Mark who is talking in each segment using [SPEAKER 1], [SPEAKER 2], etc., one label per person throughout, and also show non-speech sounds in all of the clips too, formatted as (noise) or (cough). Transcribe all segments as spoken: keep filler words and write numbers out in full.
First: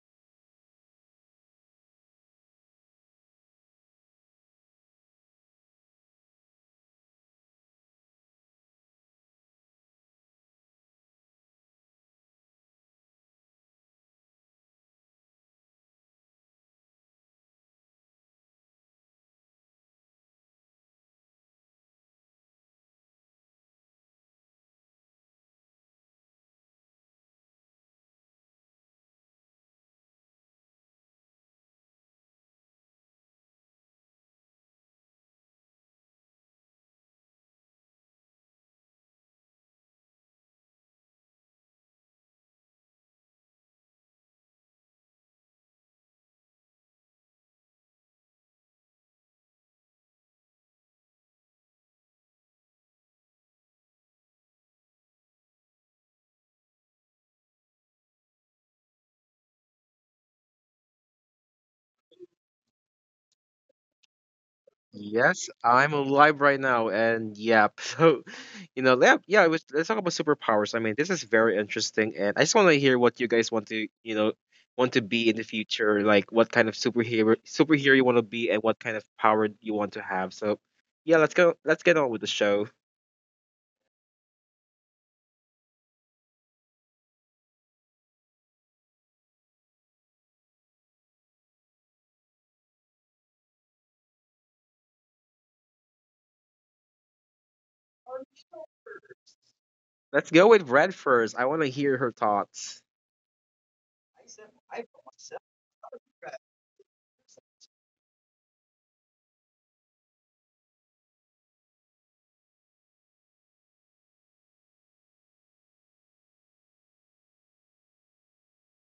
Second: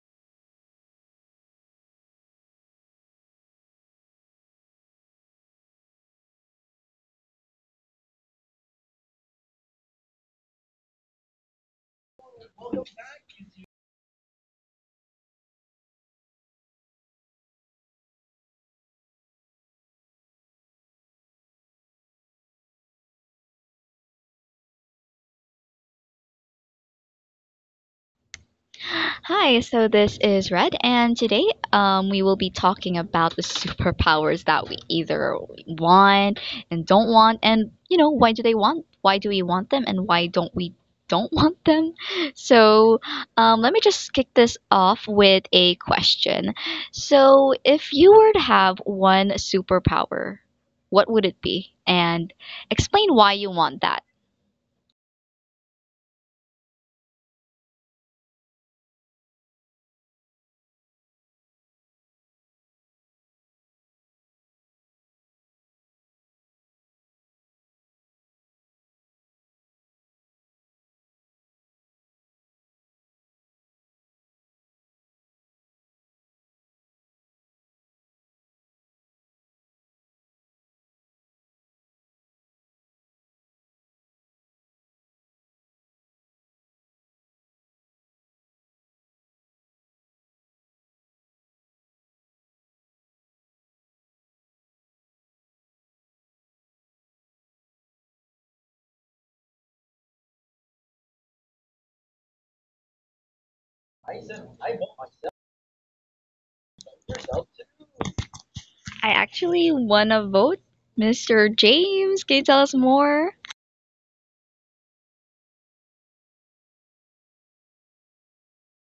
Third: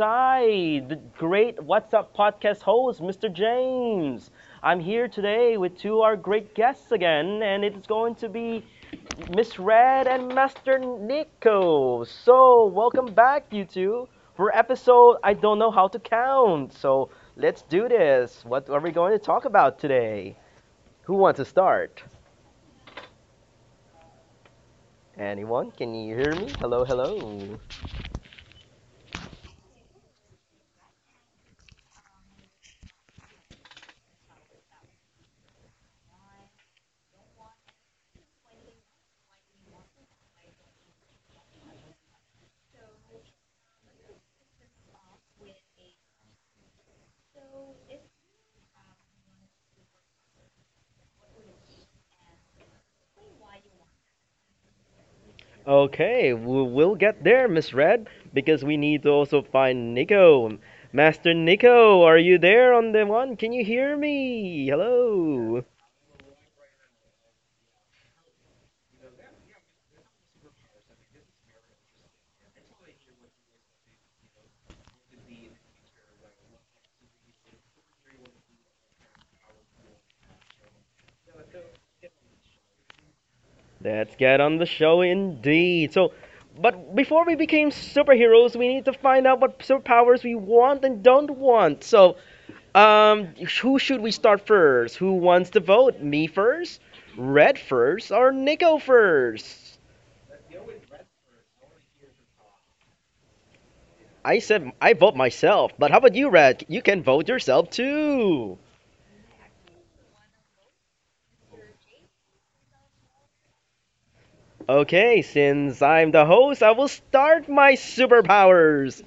[SPEAKER 1] I, the great What's Up podcast host, Mister James. I'm here today with two of our great guests again, and it's going to be Miss Red and Master Nico. So, welcome back, you two, for episode I don't know how to count. So, let's do this. What are we going to talk about today? Who wants to start? Anyone? Can you hear me? Hello, hello.
[SPEAKER 2] Hi, so this is Red, and today um, we will be talking about the superpowers that we either want and don't want, and you know, why do they want, why do we want them, and why don't we don't (laughs) want them? So um, Let me just kick this off with a question. So, if you were to have one superpower, what would it be? And explain why you want that.
[SPEAKER 1] Okay, we will get there, Miss Red, because we need to also find Nico. Master Nico, are you there on the one? Can you hear me? Hello.
[SPEAKER 3] Yes, I'm alive right now, and yeah, (laughs) so you know, yeah, yeah. It was, let's talk about superpowers. I mean, this is very interesting, and I just want to hear what you guys want to, you know, want to be in the future. Like, what kind of superhero superhero you want to be, and what kind of power you want to have. So, yeah, let's go. Let's get on with the show.
[SPEAKER 1] Let's get on the show indeed. So, but before we became superheroes, we need to find out what superpowers we want and don't want. So, um, who should we start first? Who wants to vote? Me first? Red first or Nico first?
[SPEAKER 3] Let's go with Red first. I want to hear her thoughts.
[SPEAKER 1] I said I vote myself, but how about you, Red? You can vote yourself too.
[SPEAKER 2] I actually won a vote. mister James, can you tell us more?
[SPEAKER 1] Okay, since I'm the host, I will start my superpowers.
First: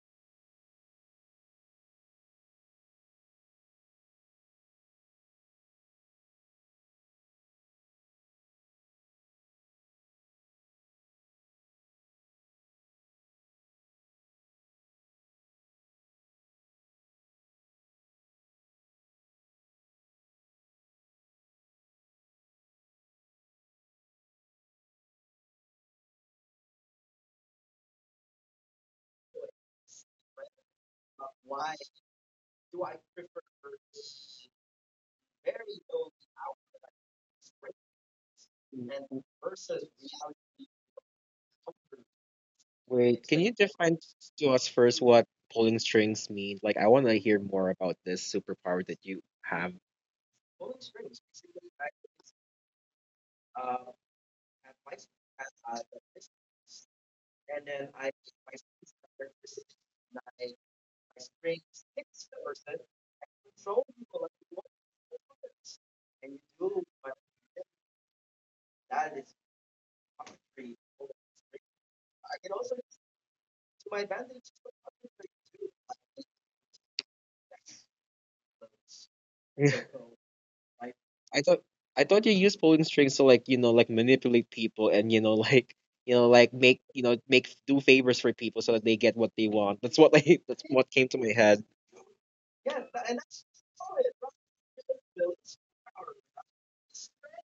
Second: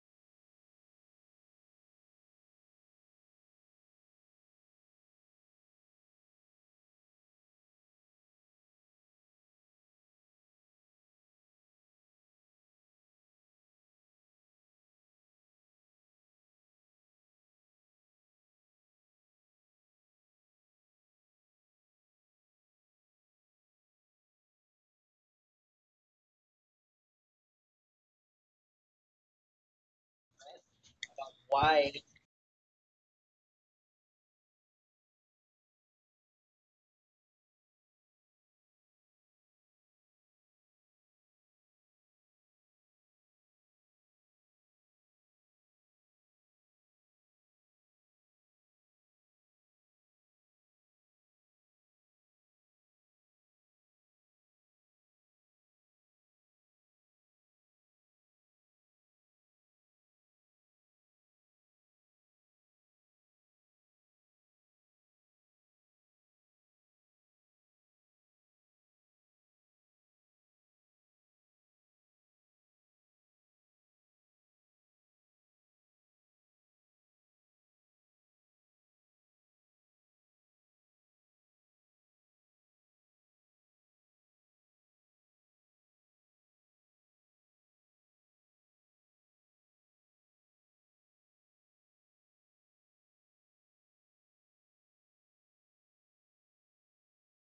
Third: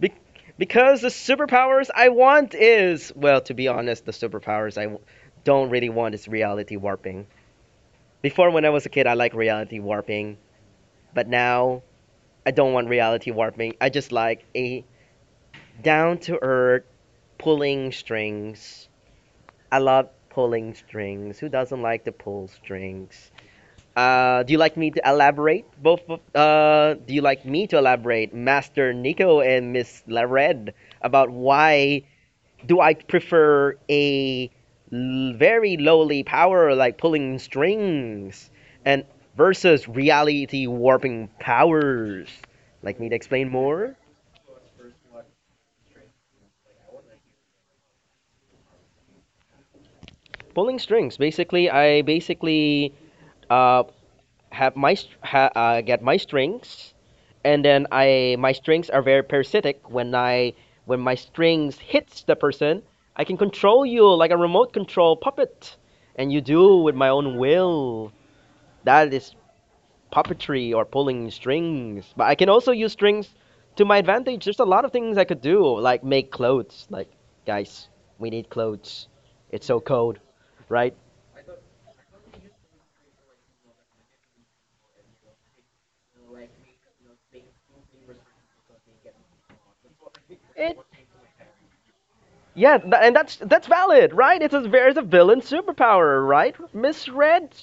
[SPEAKER 1] Be- because the superpowers I want is, well, to be honest, the superpowers I w- don't really want is reality warping. Before, when I was a kid, I liked reality warping, but now I don't want reality warping. I just like a down to earth pulling strings. I love pulling strings. Who doesn't like to pull strings? Uh, do you like me to elaborate? Both of, uh, do you like me to elaborate, Master Nico and Miss Lared, about why do I prefer a l- very lowly power like pulling strings and versus reality warping powers? Like me to
[SPEAKER 3] Wait, can
[SPEAKER 1] explain
[SPEAKER 3] you
[SPEAKER 1] more?
[SPEAKER 3] define to us first what pulling strings mean? Like, I want to hear more about this superpower that you have.
[SPEAKER 1] Pulling strings. Basically, I basically uh, have my str- ha- uh, get my strings, and then I my strings are very parasitic. When I when my strings hits the person, I can control you like a remote control puppet, and you do with my own will. That is puppetry or pulling strings. But I can also use strings to my advantage. There's a lot of things I could do, like make clothes. Like guys, we need clothes. It's
[SPEAKER 3] (laughs)
[SPEAKER 1] so
[SPEAKER 3] I
[SPEAKER 1] cold, right?
[SPEAKER 3] thought I thought you use pulling strings to like you know like manipulate people and you know (laughs) like you know like make you know make do favors for people so that they get what they want. That's what like (laughs)
[SPEAKER 1] It
[SPEAKER 3] that's what came to my head.
[SPEAKER 1] Yeah, tha- and that's that's valid, right? It's a there's a villain superpower, right? Miss Red,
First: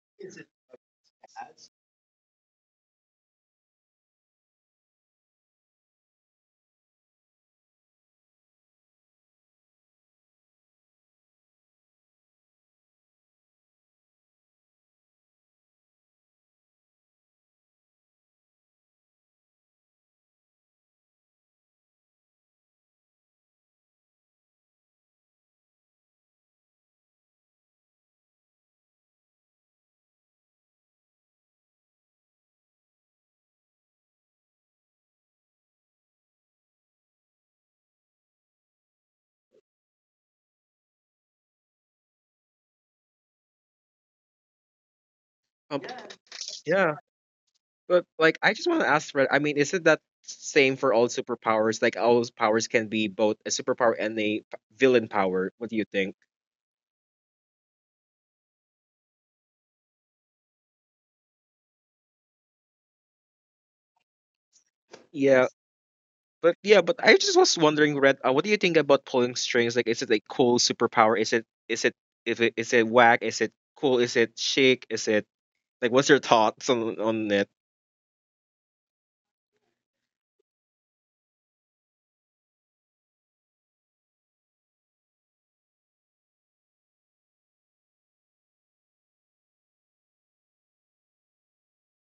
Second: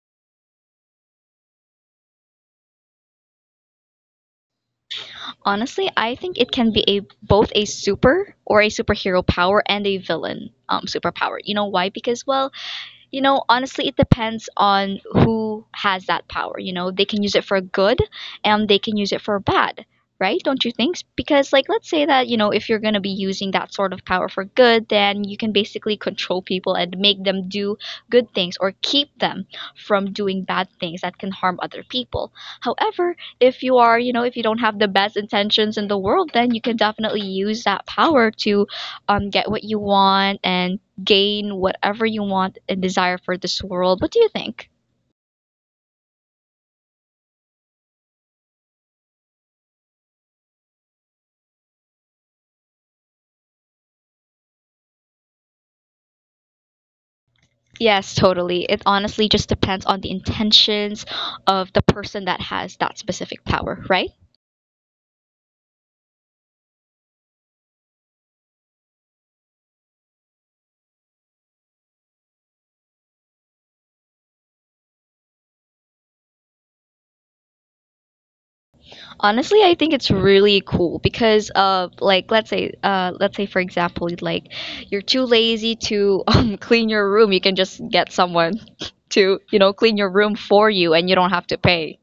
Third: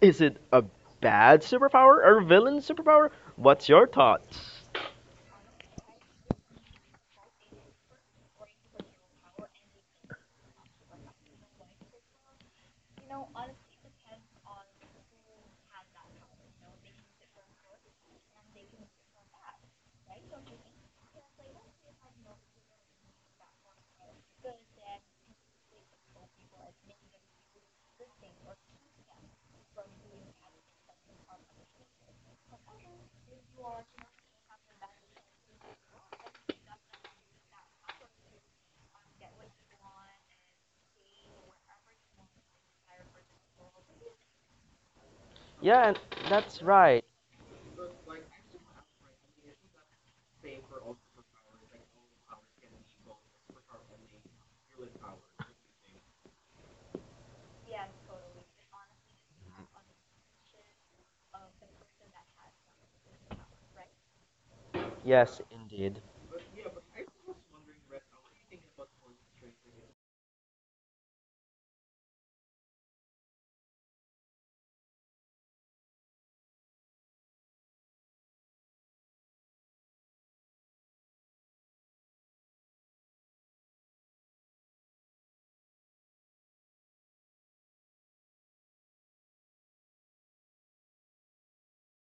[SPEAKER 1] is it a bad superpower or villain superpower? What's your thoughts?
[SPEAKER 2] Honestly, I think it can be a both a super or a superhero power and a villain um, superpower. You know why? Because well, you know, honestly, it depends on who has that power. You know, they can use it for good and they can use it for bad, right? Don't you think? Because, like, let's say that, you know, if you're going to be using that sort of power for good, then you can basically control people and make them do good things or keep them from doing bad things that can harm other people. However, if you are, you know, if you don't have the best intentions in the world, then you can definitely use that power to um, get what you want and gain whatever you want and desire for this world. What do you think?
[SPEAKER 3] Um,
[SPEAKER 1] Yeah, and That's
[SPEAKER 3] yeah,
[SPEAKER 1] right.
[SPEAKER 3] but like I just want to ask, Fred. I mean, is it that same for all superpowers? Like all those powers can be both a superpower and a p- villain power. What do you think?
[SPEAKER 2] Yes, totally. It honestly just depends on the intentions of the person that has that specific power, right?
[SPEAKER 1] Yes,
[SPEAKER 3] Yeah,
[SPEAKER 1] indeed.
[SPEAKER 3] but yeah, but I just was wondering, Red, uh, what do you think about pulling strings? Like, is it a cool superpower? Is it is it if it is it whack? Is it cool? Is it chic? Is it like what's your thoughts on on it?
[SPEAKER 2] Honestly, I think it's really cool because uh like let's say uh let's say for example like you're too lazy to (laughs) um, clean your room, you can just get someone (laughs) to, you know, clean your room for you and you don't have to pay.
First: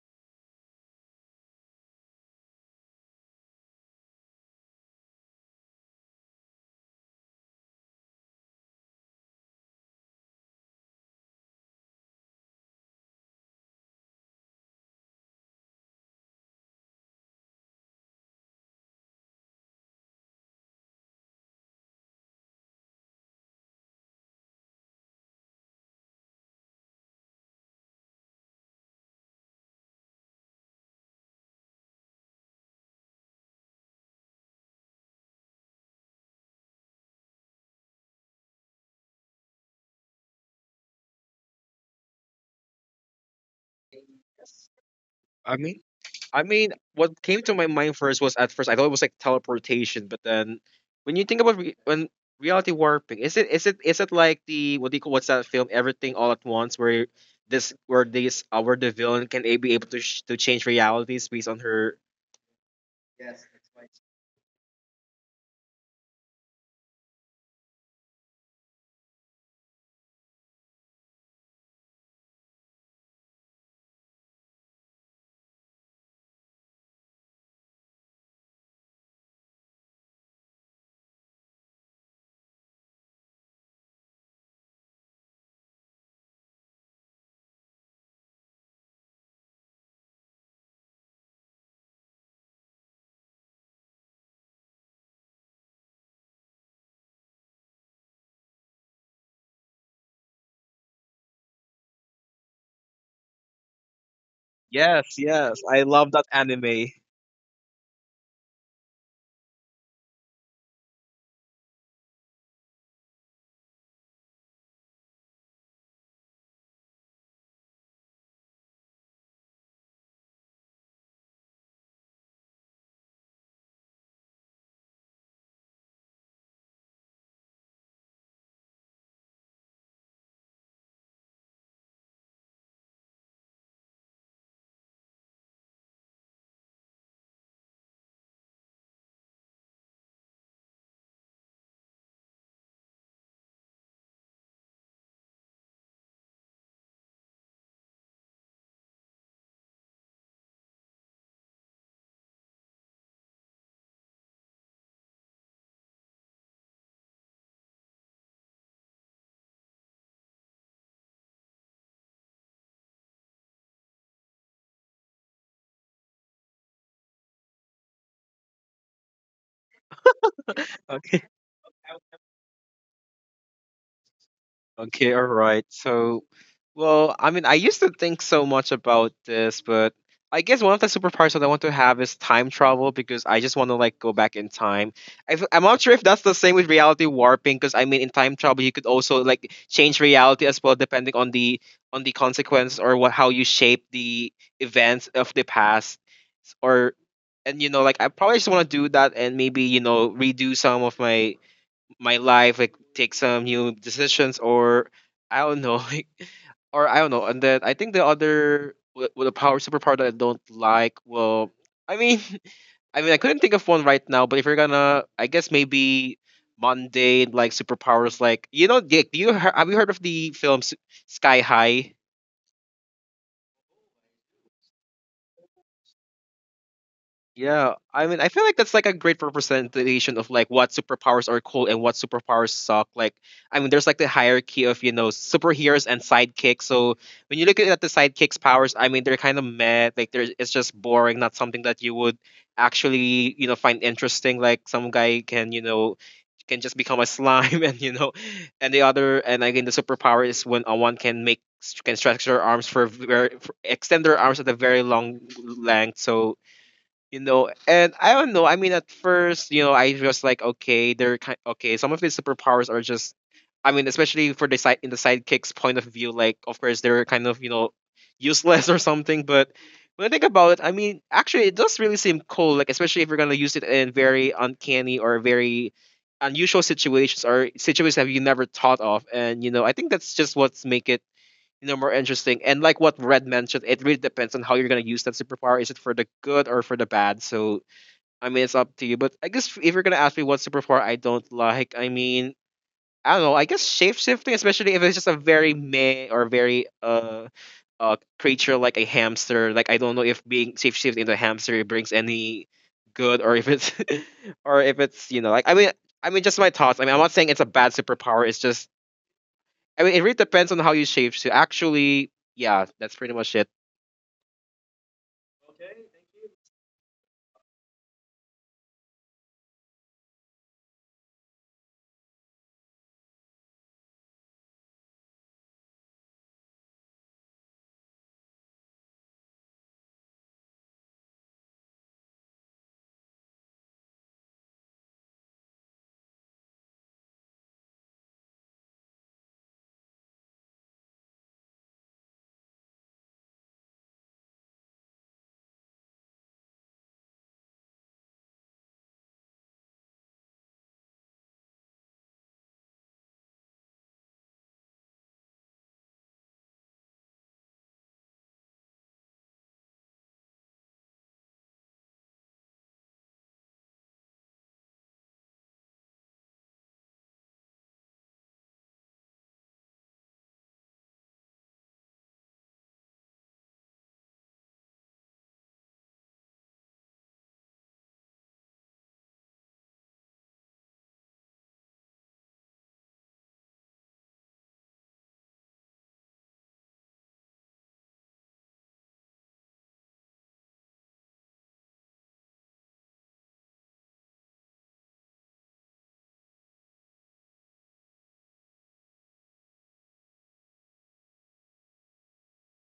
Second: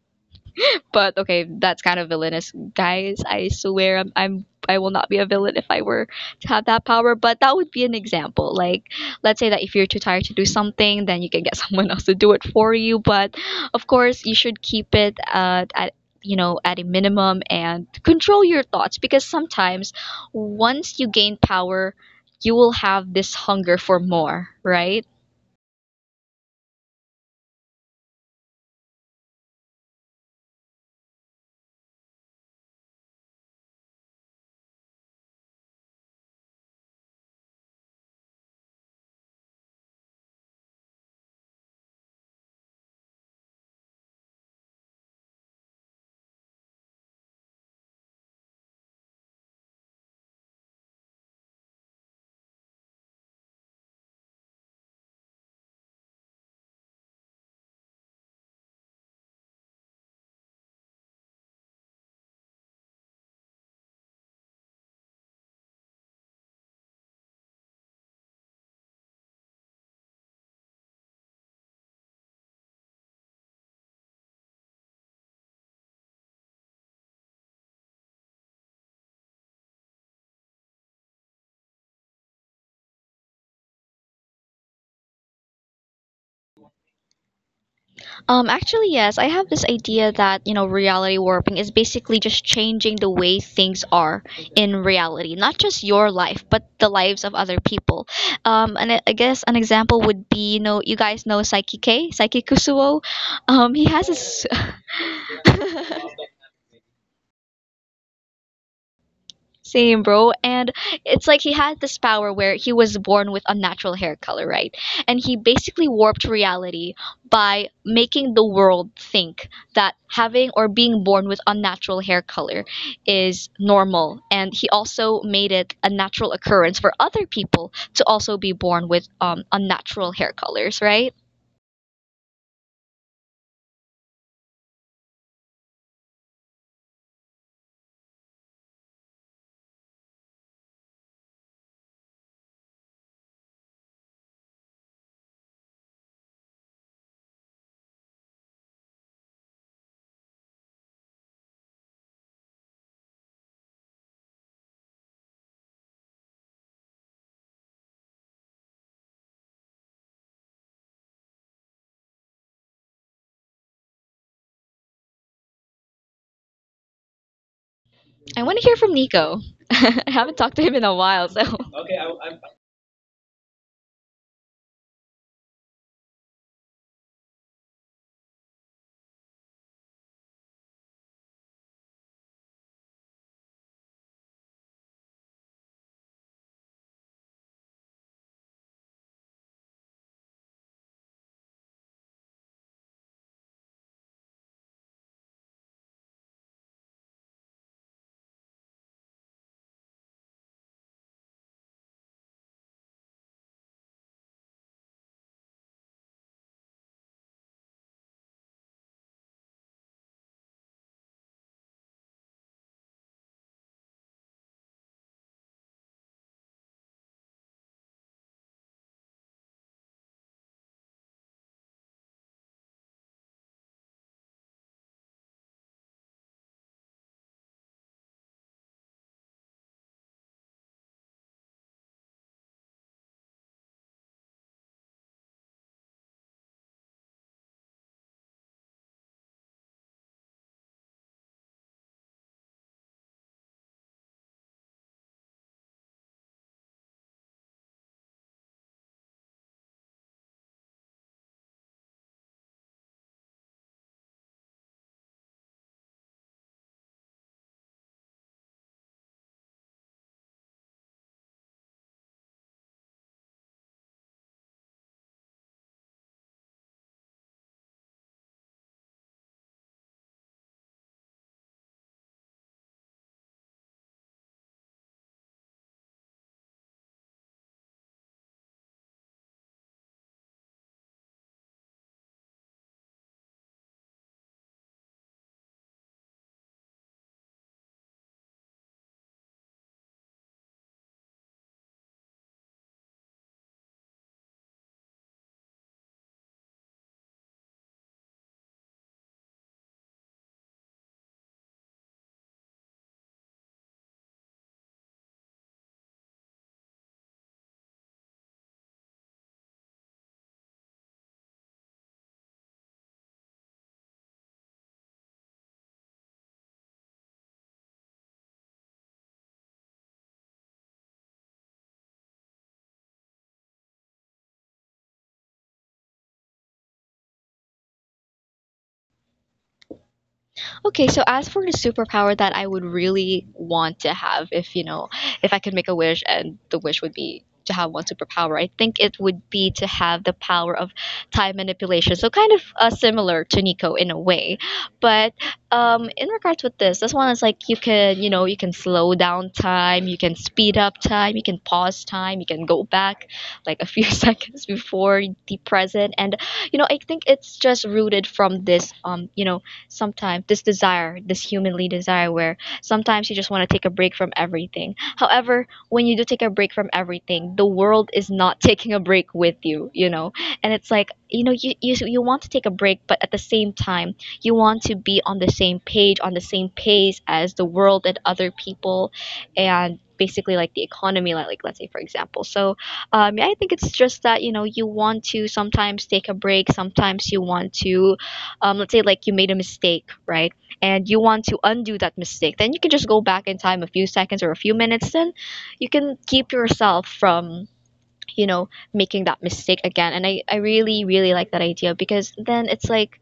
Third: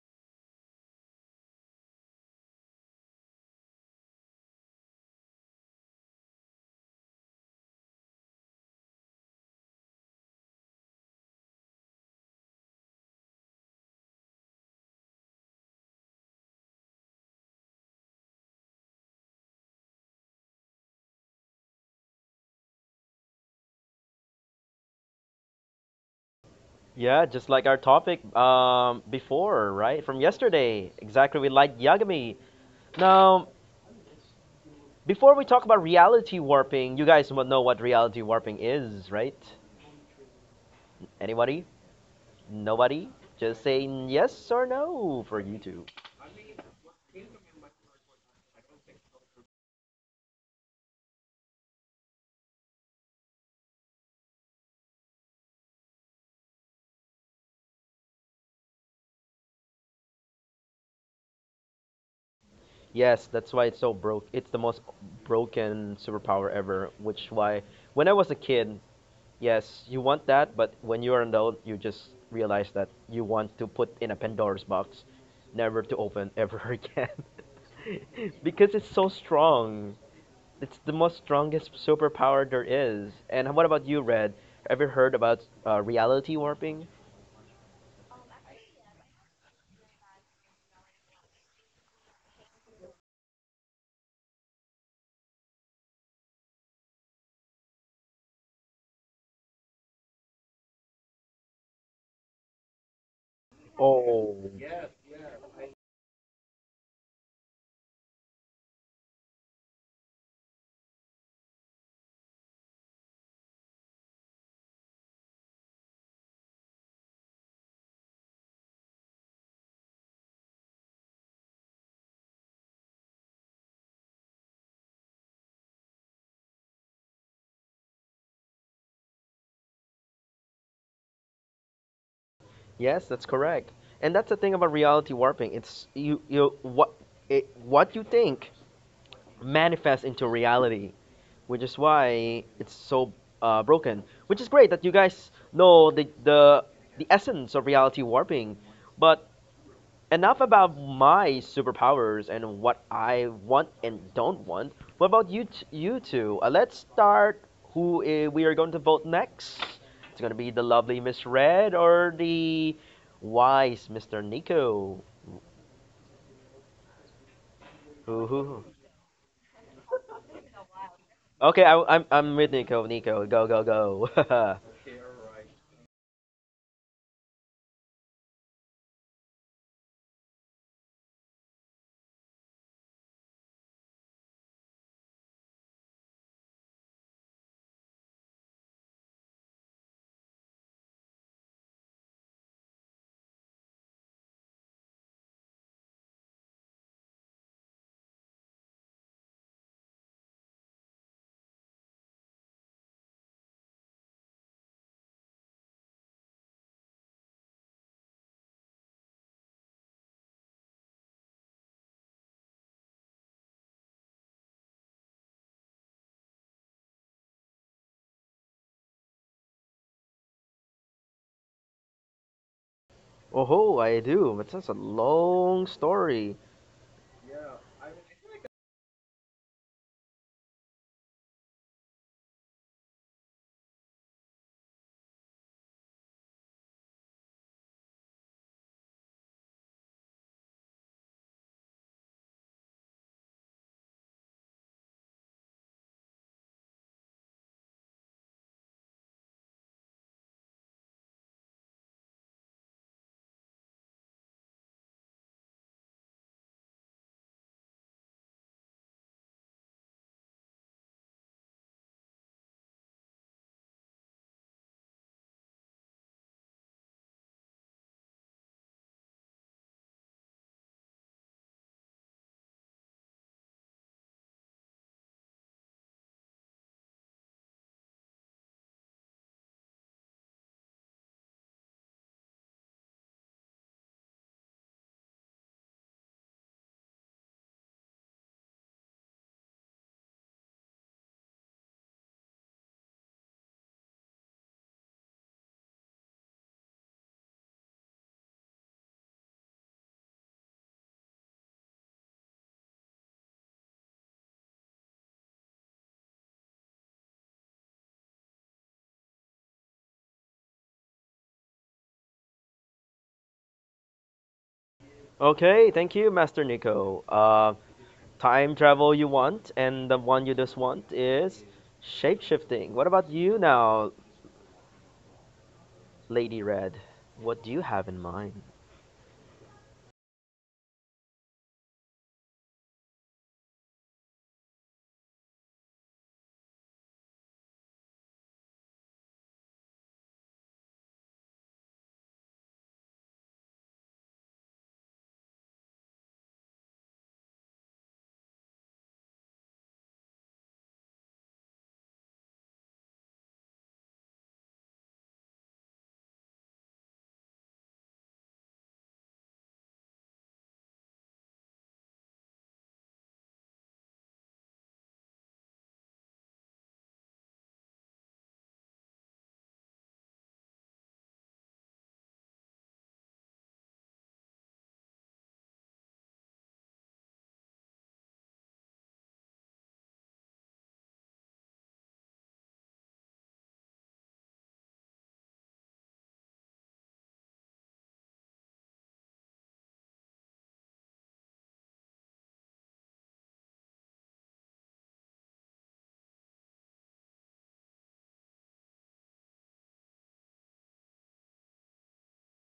[SPEAKER 2] But okay, that's kind of villainous, guys. I swear, I'm, I'm I will not be a villain if I were to have that power. But that would be an example. Like, let's say that if you're too tired to do something, then you can get (laughs) someone else to do it for you. But of course, you should keep it at, at you know at a minimum and control your thoughts because sometimes once you gain power, you will have this hunger for more, right?
[SPEAKER 1] Yeah, just like our topic um, before, right? From yesterday. Exactly, we liked Yagami. Now, Before we talk about reality warping, you guys mo- know what reality warping is, right? Anybody? Nobody? Just saying yes or no for
[SPEAKER 3] I mean,
[SPEAKER 1] YouTube.
[SPEAKER 3] I mean, what came to my mind first was at first I thought it was like teleportation, but then when you think about re- when reality warping, is it is it is it like the what do you call what's that film? Everything all at once, where this where this uh, where the villain can a- be able to sh- to change realities based on her.
[SPEAKER 1] Yes, that's why it's so broke. It's the most broken superpower ever, which why when I was a kid, yes, you want that, but when you are an adult, you just realize that you want to put in a Pandora's box, never to open ever (laughs) again. (laughs) Because it's so strong. It's the most strongest superpower there is. And what about you, Red? Ever heard about uh, reality warping?
[SPEAKER 2] Um, actually, yes, I have this idea that, you know, reality warping is basically just changing the way things are in reality, not just your life, but the lives of other people. Um, and I I guess an example would be, you know, you guys know Psyche K, Psyche Kusuo. Um, he has his
[SPEAKER 1] Oh,
[SPEAKER 3] Yes, yes, I
[SPEAKER 2] (laughs)
[SPEAKER 3] love that anime.
[SPEAKER 2] Same, bro. And it's like he had this power where he was born with unnatural hair color, right? And he basically warped reality by making the world think that having or being born with unnatural hair color is normal. And he also made it a natural occurrence for other people to also be born with um, unnatural hair colors, right?
[SPEAKER 1] Yes, that's correct. And that's the thing about reality warping. It's you you what it, What you think manifests into reality, which is why it's so uh, broken. Which is great that you guys know the the the essence of reality warping, but enough about my superpowers and what I want and don't want. What about you, t- you two? Uh, let's start who uh, we are going to vote next. It's going to be the lovely Miss Red or the wise Mister Nico.
[SPEAKER 2] I want to hear from Nico. (laughs)
[SPEAKER 1] Ooh.
[SPEAKER 2] I haven't talked to him in a
[SPEAKER 3] Okay.
[SPEAKER 2] while, so.
[SPEAKER 1] Okay, I, I'm, I'm with Nico. Nico, go, go,
[SPEAKER 3] Okay. All right.
[SPEAKER 1] go.
[SPEAKER 3] So, well, I mean, I used to think so much about this, but I guess one of the superpowers that I want to have is time travel because I just want to like go back in time. I f- I'm not sure if that's the same with reality warping because I mean, in time travel, you could also like change reality as well, depending on the on the consequence or what how you shape the events of the past or and you know like I probably just want to do that and maybe you know redo some of my my life, like take some new decisions, or I don't know, (laughs) like, or I don't know. And then I think the other with the power superpower that I don't like, well, I mean, (laughs) I mean, I couldn't think of one right now. But if you're gonna, I guess maybe mundane like superpowers, like you know, Dick, do you he- have you heard of the film S- Sky High?
[SPEAKER 1] (laughs) Oh, I do. But that's a long story.
[SPEAKER 3] Yeah, I mean, I feel like that's like a great representation of like what superpowers are cool and what superpowers suck. Like, I mean, there's like the hierarchy of you know superheroes and sidekicks. So when you look at the sidekicks' powers, I mean, they're kind of meh. Like, there's it's just boring, not something that you would actually you know find interesting. Like, some guy can you know can just become a slime, (laughs) and you know, and the other, and again, the superpower is when a one can make can stretch their arms for very for, extend their arms at a very long length. So you know and I don't know I mean at first you know I was like okay they're kind okay some of his superpowers are just I mean especially for the side in the sidekick's point of view like of course they're kind of you know useless (laughs) or something but when I think about it I mean actually it does really seem cool like especially if you're going to use it in very uncanny or very unusual situations or situations that you never thought of and you know I think that's just what's make it you know more interesting and like what Red mentioned it really depends on how you're going to use that superpower is it for the good or for the bad so I mean it's up to you but I guess if you're going to ask me what superpower I don't like I mean I don't know I guess shapeshifting especially if it's just a very meh or very uh uh creature like a hamster like I don't know if being shapeshifted into a hamster brings any good or if it's (laughs) or if it's you know like I mean I mean, just my thoughts. I mean, I'm not saying it's a bad superpower. It's just I mean, it really depends on how you shape. To actually, yeah, that's pretty much it.
[SPEAKER 1] Okay, thank you, Master Nico. Uh, time travel you want, and the one you just want is shapeshifting. What about you now, Lady Red? What do you have in mind?
[SPEAKER 2] Okay, so as for the superpower that I would really want to have, if you know, if I could make a wish and the wish would be to have one superpower, I think it would be to have the power of time manipulation. So kind of uh, similar to Nico in a way, but um, in regards with this, this one is like you can, you know, you can slow down time, you can speed up time, you can pause time, you can go back like a few (laughs) seconds before the present, and you know, I think it's just rooted from this, um, you know sometimes this desire, this humanly desire, where sometimes you just want to take a break from everything. However, when you do take a break from everything, the world is not (laughs) taking a break with you, you know? And it's like, you know, you, you, you want to take a break, but at the same time, you want to be on the same page, on the same pace as the world and other people and basically like the economy like, like let's say for example so um, yeah, I think it's just that you know you want to sometimes take a break, sometimes you want to um, let's say like you made a mistake, right? And you want to undo that mistake, then you can just go back in time a few seconds or a few minutes. Then you can keep yourself from you know making that mistake again. And I I really really like that idea because then it's like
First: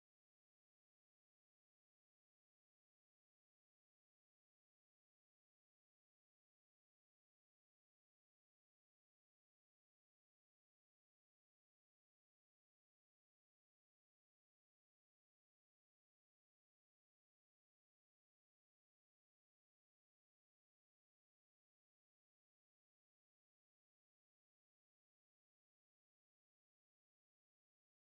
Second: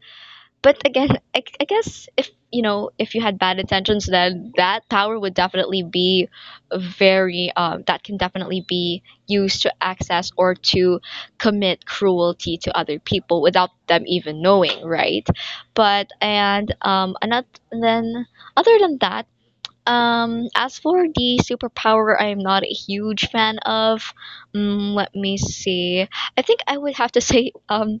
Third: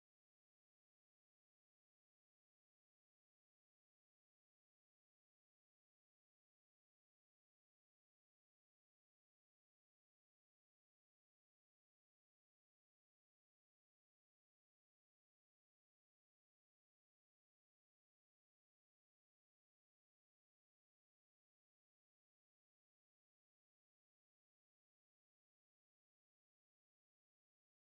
[SPEAKER 2] but again, I, I guess if you know if you had bad intentions, then that power would definitely be very um, that can definitely be used to access or to commit cruelty to other people without them even knowing, right? But and um, another then Other than that. Um, as for the superpower, I am not a huge fan of. Mm, let me see. I think I would have to (laughs) say um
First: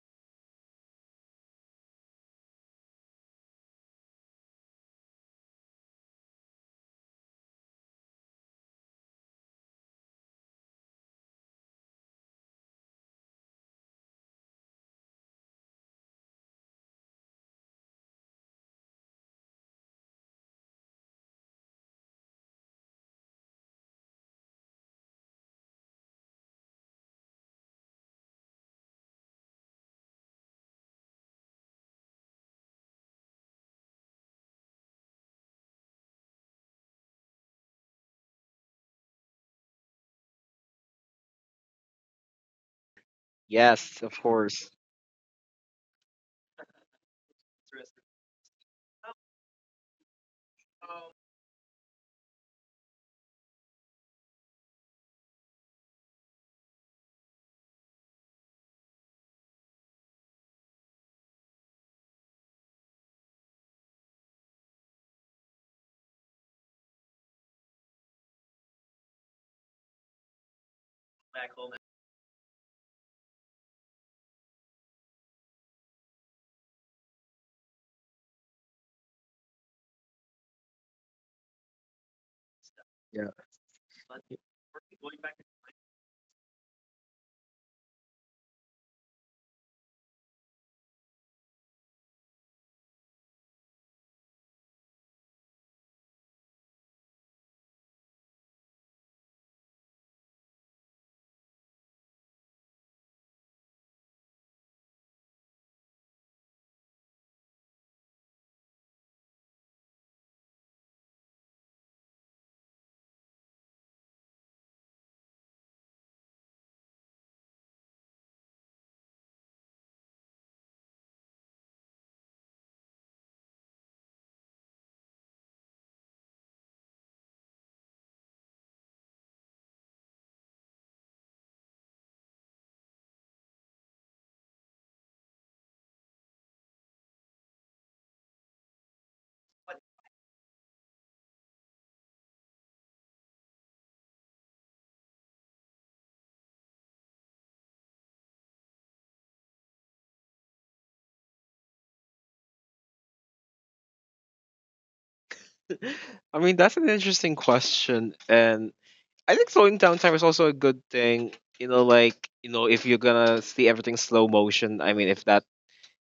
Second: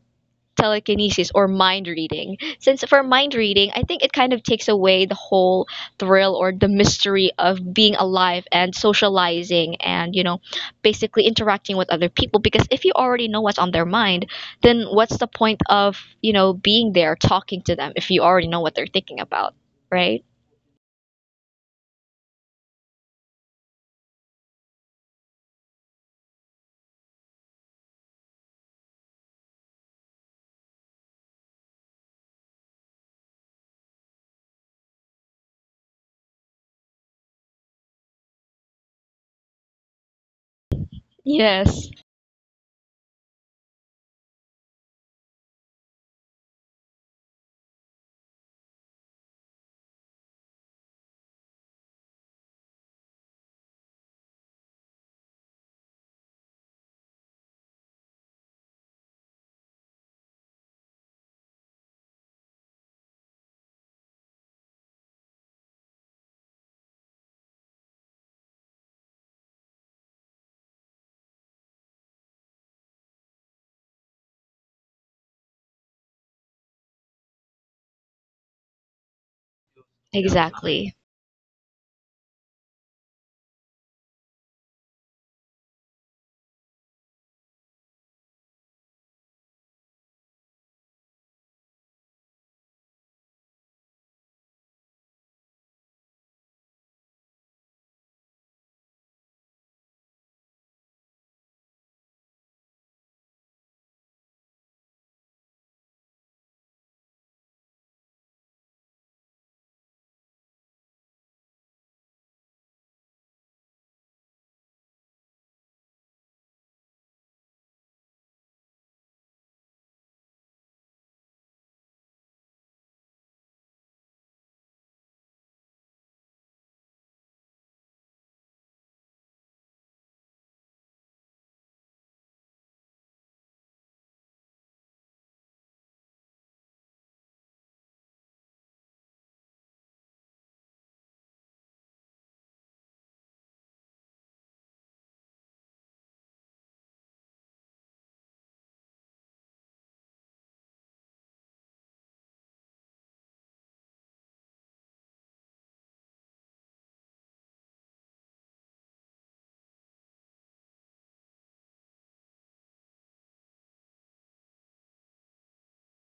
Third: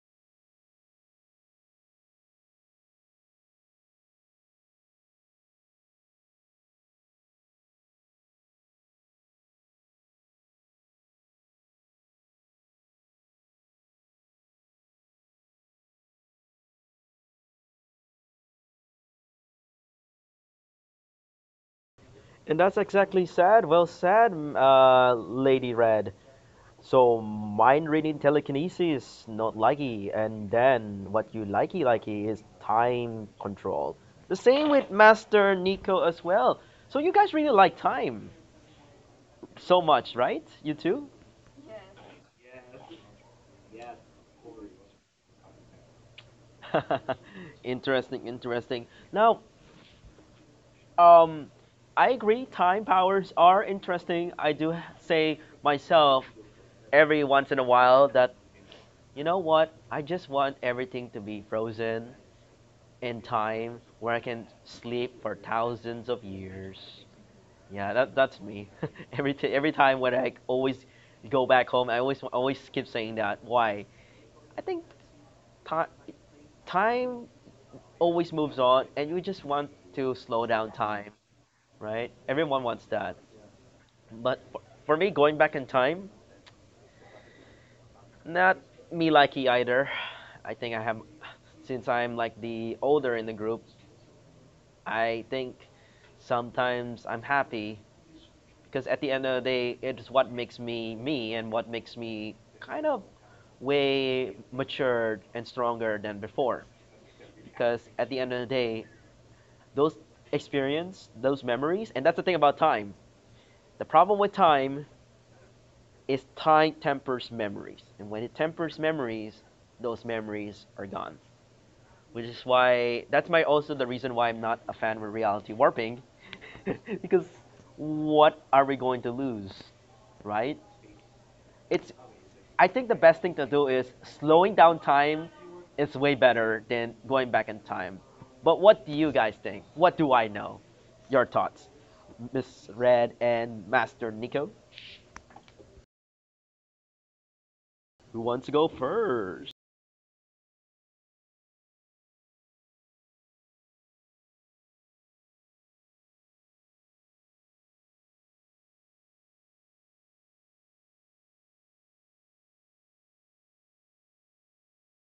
[SPEAKER 2] telekinesis or mind reading. Since for mind reading, I think it kind of takes away the whole thrill or the mystery of being alive and socializing and, you know, basically interacting with other people. Because if you already know what's on their mind, then what's the point of, you know, being there talking to them if you already know what they're thinking about, right?
[SPEAKER 1] And that's exactly sad. Well, sad, m- uh, Lady Red. So mind reading telekinesis, not likey, and then what you likey likey is time control. The same with Master Nico as well. So you guys really like time so much, right? You too.
[SPEAKER 2] Yes,
[SPEAKER 3] Yes, of course.
[SPEAKER 1] (laughs) Interesting, interesting. Now, Um, I agree. Time powers are interesting. I do h- say myself every once in a while that, you know what? I just want everything to be frozen in time, where I can sleep for thousands of years. Yeah, that that's me. (laughs) every t- every time when I always go back home, I always always keep saying that. Why? I think ti- time always moves on, and you just want to slow down
[SPEAKER 2] exactly.
[SPEAKER 1] time, right? Everyone wants that.
[SPEAKER 3] Yeah.
[SPEAKER 1] But for me, going back in time, not me likey either. I think I have, Since I'm like the older in the group, I think sometimes I'm happy because at the end of the day, it's what makes me me and what makes me kind of way matured and stronger than before. Because at the end of the day, those experience, those memories, and that's the thing about time. The problem with time is time tempers memories. And when it tempers memories, those memories are gone. Which is why that's my also the reason why I'm not a fan of reality warping. (laughs) Because what are we going to lose? Right? It's I think the best thing to do is slowing down time is way better than going back in time. But what do you guys think? What do I know? Your thoughts. Miss Red and Master Nico, who wants to go first?
[SPEAKER 3] (laughs) I mean, that's an interesting question, and I think slowing down time is also a good thing. You know, like you know, if you're gonna see everything slow motion, I mean, if that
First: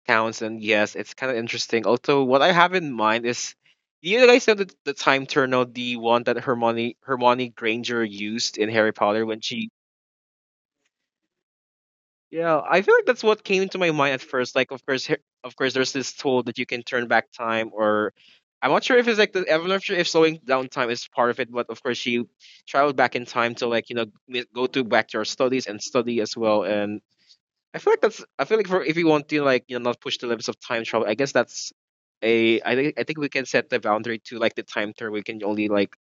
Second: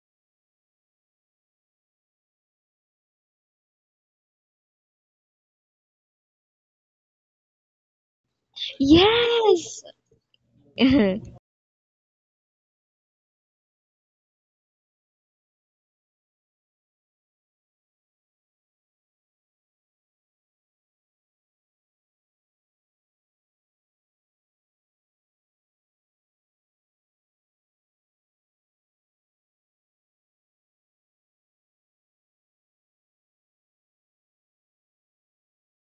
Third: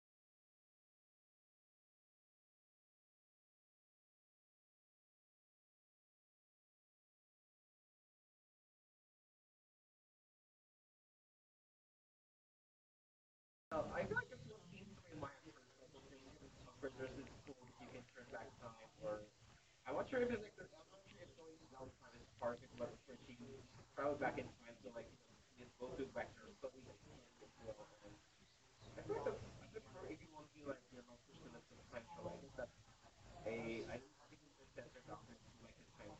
[SPEAKER 3] counts, then yes, it's kind of interesting. Also, what I have in mind is, do you guys know the, the time turner, the one that Hermione Hermione Granger used in Harry Potter when she
[SPEAKER 2] Yes. (laughs)
[SPEAKER 3] Yeah, I feel like that's what came into my mind at first. Like, of course, here, of course, there's this tool that you can turn back time, or I'm not sure if it's like the, I'm not sure if slowing down time is part of it, but of course, you travel back in time to like you know m- go to back to your studies and study as well, and I feel like that's. I feel like for if you want to like you know not push the limits of time travel, I guess that's a. I think I think we can set the boundary to like the time turn. We can only like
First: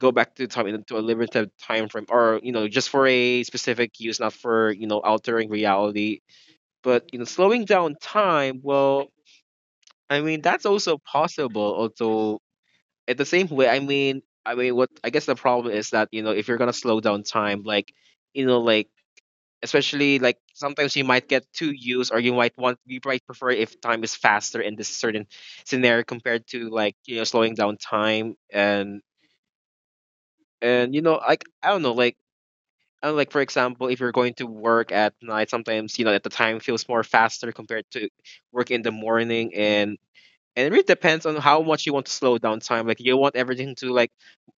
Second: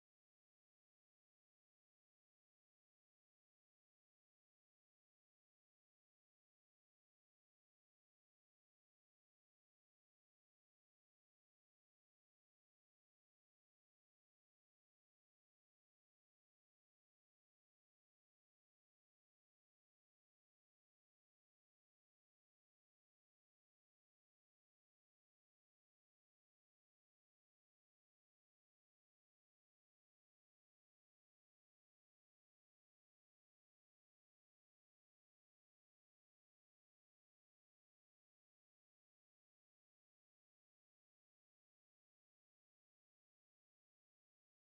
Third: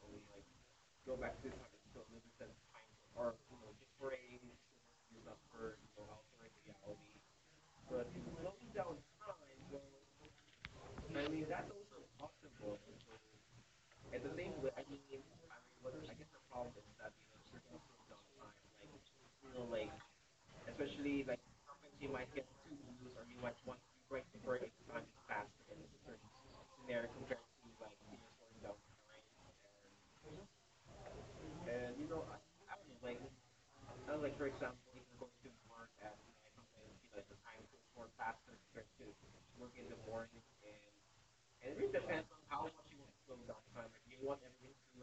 [SPEAKER 3] go back to time into a limited time frame, or you know just for a specific use, not for you know altering reality. But you know slowing down time. Well, I mean that's also possible. Although at the same way, I mean I mean what I guess the problem is that you know if you're gonna slow down time, like you know like especially like sometimes you might get too used or you might want you might prefer if time is faster in this certain scenario compared to like you know slowing down time and and you know like I don't know like I don't like for example if you're going to work at night sometimes you know at the time feels more faster compared to work in the morning and and it really depends on how much you want to slow down time like you want everything to like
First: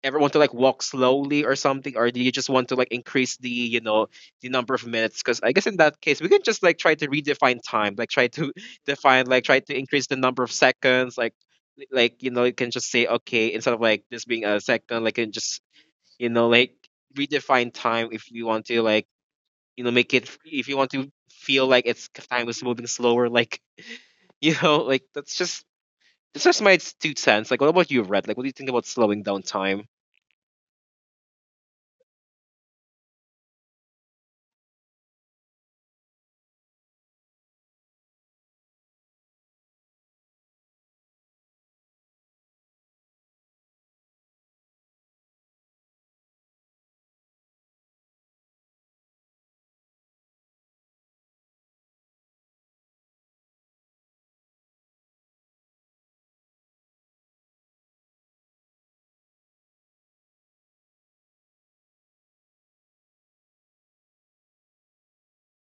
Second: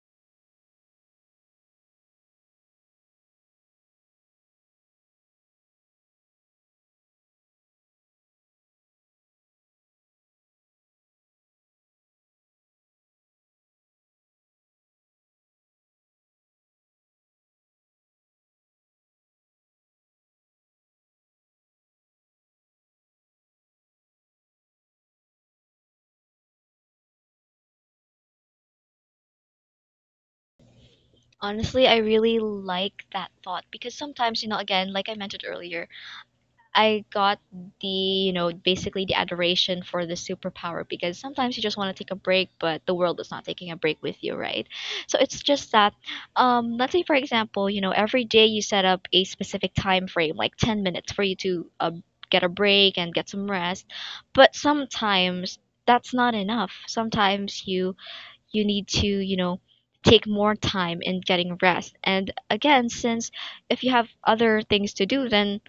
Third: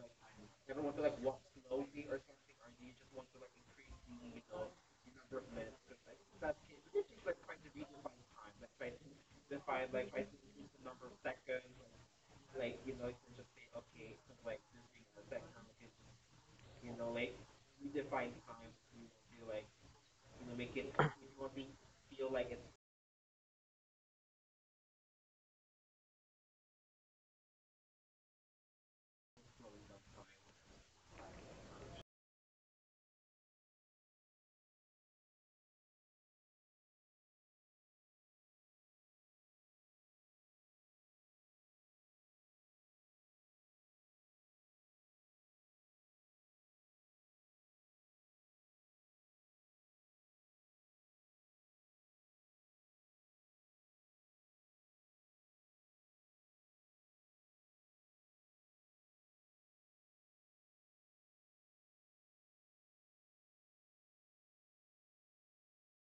[SPEAKER 3] everyone to like walk slowly or something or do you just want to like increase the you know the number of minutes because I guess in that case we can just like try to redefine time like try to (laughs) define like try to increase the number of seconds like like you know you can just say okay instead of like this being a second like and just you know like redefine time if you want to like you know make it if you want to feel like it's time is moving slower like (laughs) you know like that's just it's just my two cents. Like, what about you, Red? Like, what do you think about slowing down time?
[SPEAKER 2] Honestly, I really like that thought because sometimes, you know, again, like I mentioned earlier, I got the, you know, basically the adoration for the superpower because sometimes you just want to take a break, but the world is not taking a break with you, right? So it's just that, um, let's say, for example, you know, every day you set up a specific time frame, like ten minutes for you to uh, get a break and get some rest. But sometimes that's not enough. Sometimes you you need to, you know, take more time in getting rest. And again, since if you have other things to do, then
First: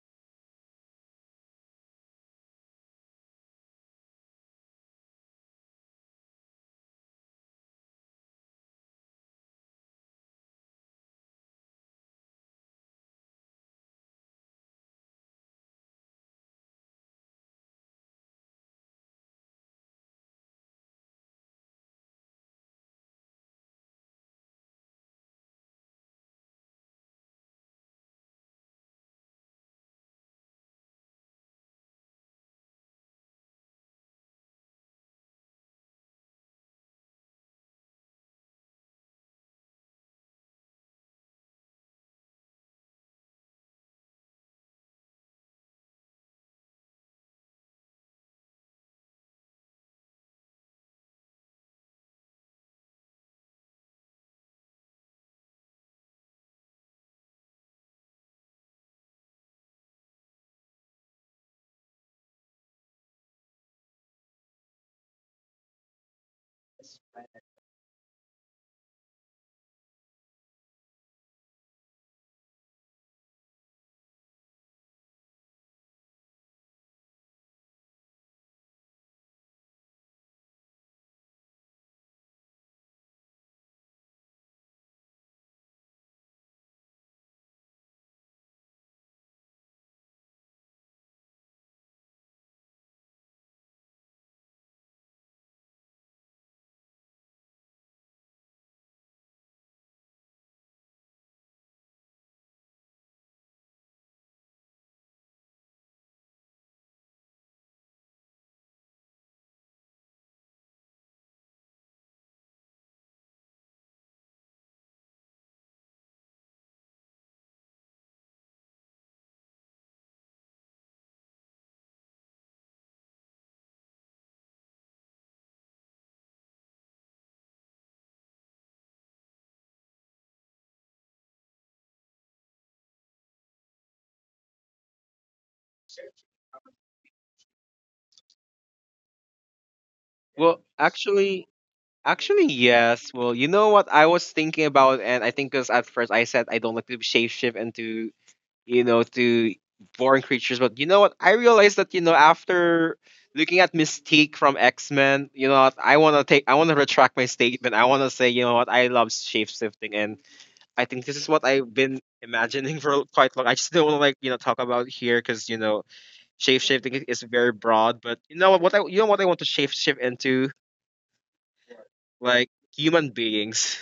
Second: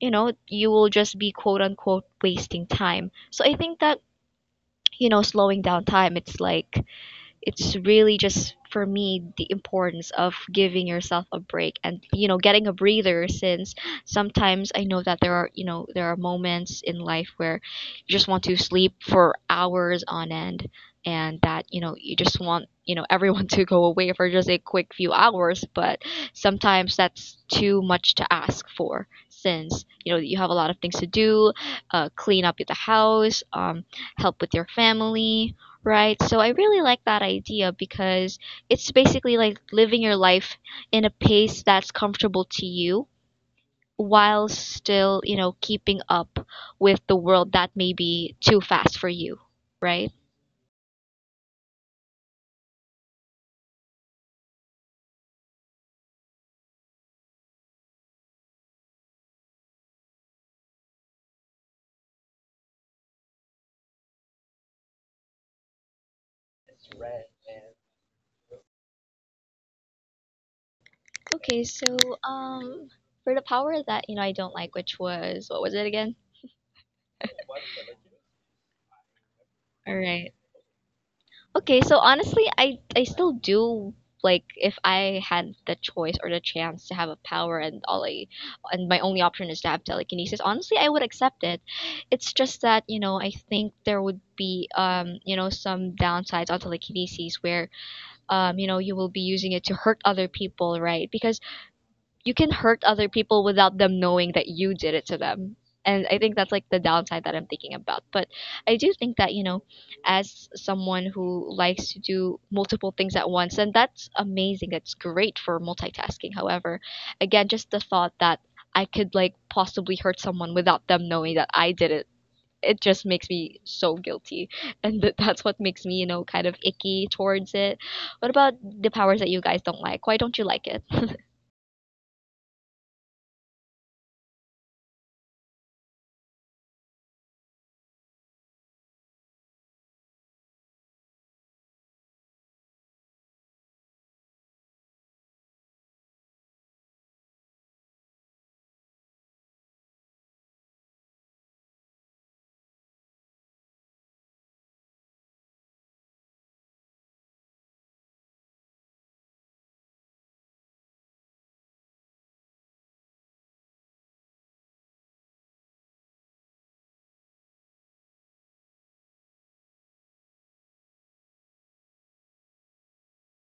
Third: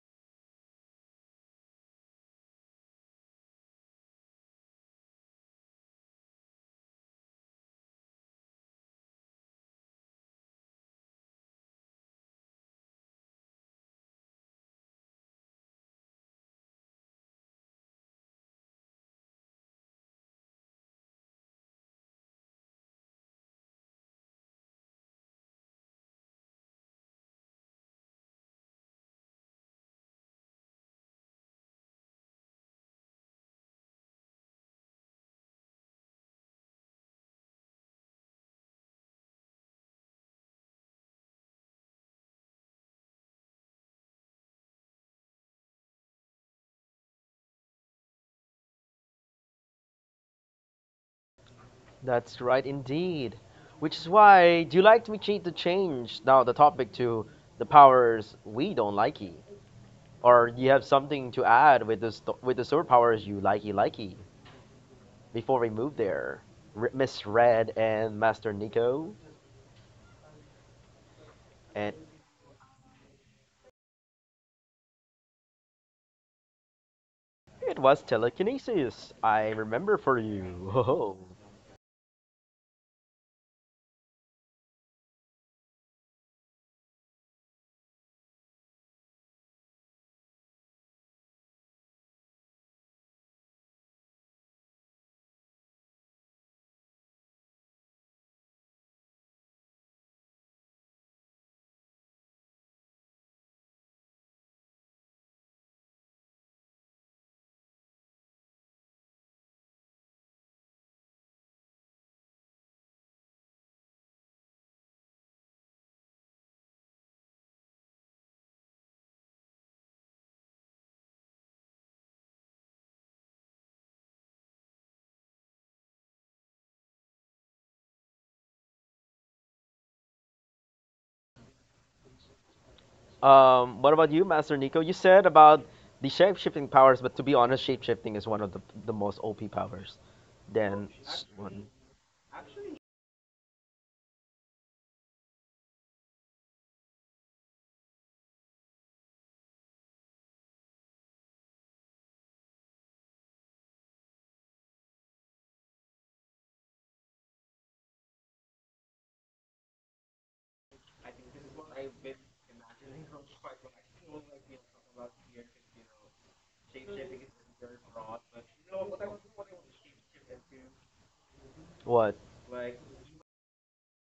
[SPEAKER 2] you know, you will just be quote unquote wasting time. So I think that, you know, slowing down time, it's like it's really just for me the importance of giving yourself a break and you know getting a breather since sometimes I know that there are you know there are moments in life where you just want to sleep for hours on end and that you know you just want you know everyone (laughs) to go away for just a quick few hours but sometimes that's too much to ask for since you know you have a lot of things to do, uh, clean up the house, um, help with your family. Right. So I really like that idea because it's basically like living your life in a pace that's comfortable to you while still, you know, keeping up with the world that may be too fast for you, right?
[SPEAKER 1] That's right indeed. Which is why, do you like me cheat to change now the topic to the powers we don't likey? Or do you have something to add with the, st- with the superpowers you likey likey? Before we move there, R- Miss Red and Master Nico. And
[SPEAKER 2] Okay, so um for the power that, you know, I don't like, which was what was it again?
[SPEAKER 1] It was telekinesis. I remember for
[SPEAKER 2] All
[SPEAKER 1] you. (laughs)
[SPEAKER 2] right.
[SPEAKER 1] Ho
[SPEAKER 2] Okay, so honestly, I I still do like if I had the choice or the chance to have a power and all I and my only option is to have telekinesis. Honestly, I would accept it. It's just that, you know, I think there would be um, you know, some downsides on telekinesis where um, you know, you will be using it to hurt other people, right? Because you can hurt other people without them knowing that you did it to them. And I think that's like the downside that I'm thinking about. But I do think that, you know, as someone who likes to do multiple things at once, and that's amazing, that's great for multitasking. However, again, just the thought that I could like possibly hurt someone without them knowing that I did it, it just makes me so guilty. And (laughs) that that's what makes me, you know, kind of icky towards it. What about the powers that you guys don't like? Why don't you like it?
[SPEAKER 1] um, What about you, Master Nico? You said about the shape shifting powers, but to be honest, shape shifting is one of the, the most O P powers. Then,
[SPEAKER 3] Well,
[SPEAKER 1] s- one.
[SPEAKER 3] actually, actually, yes. Well, you know what I was thinking about, and I think because at first I said I don't like to shape shift into you know, to foreign creatures. But you know what? I realized that, you know, after looking at Mystique from X Men, you know what, I wanna take I wanna retract my statement. I wanna say, you know what, I love shapeshifting and I think this is what I've been imagining (laughs) for quite long. I just don't wanna like, you know, talk about here because, you know, shapeshifting is very broad, but you know what, what I you know what I want to shapeshift into?
[SPEAKER 1] What?
[SPEAKER 3] Like human beings.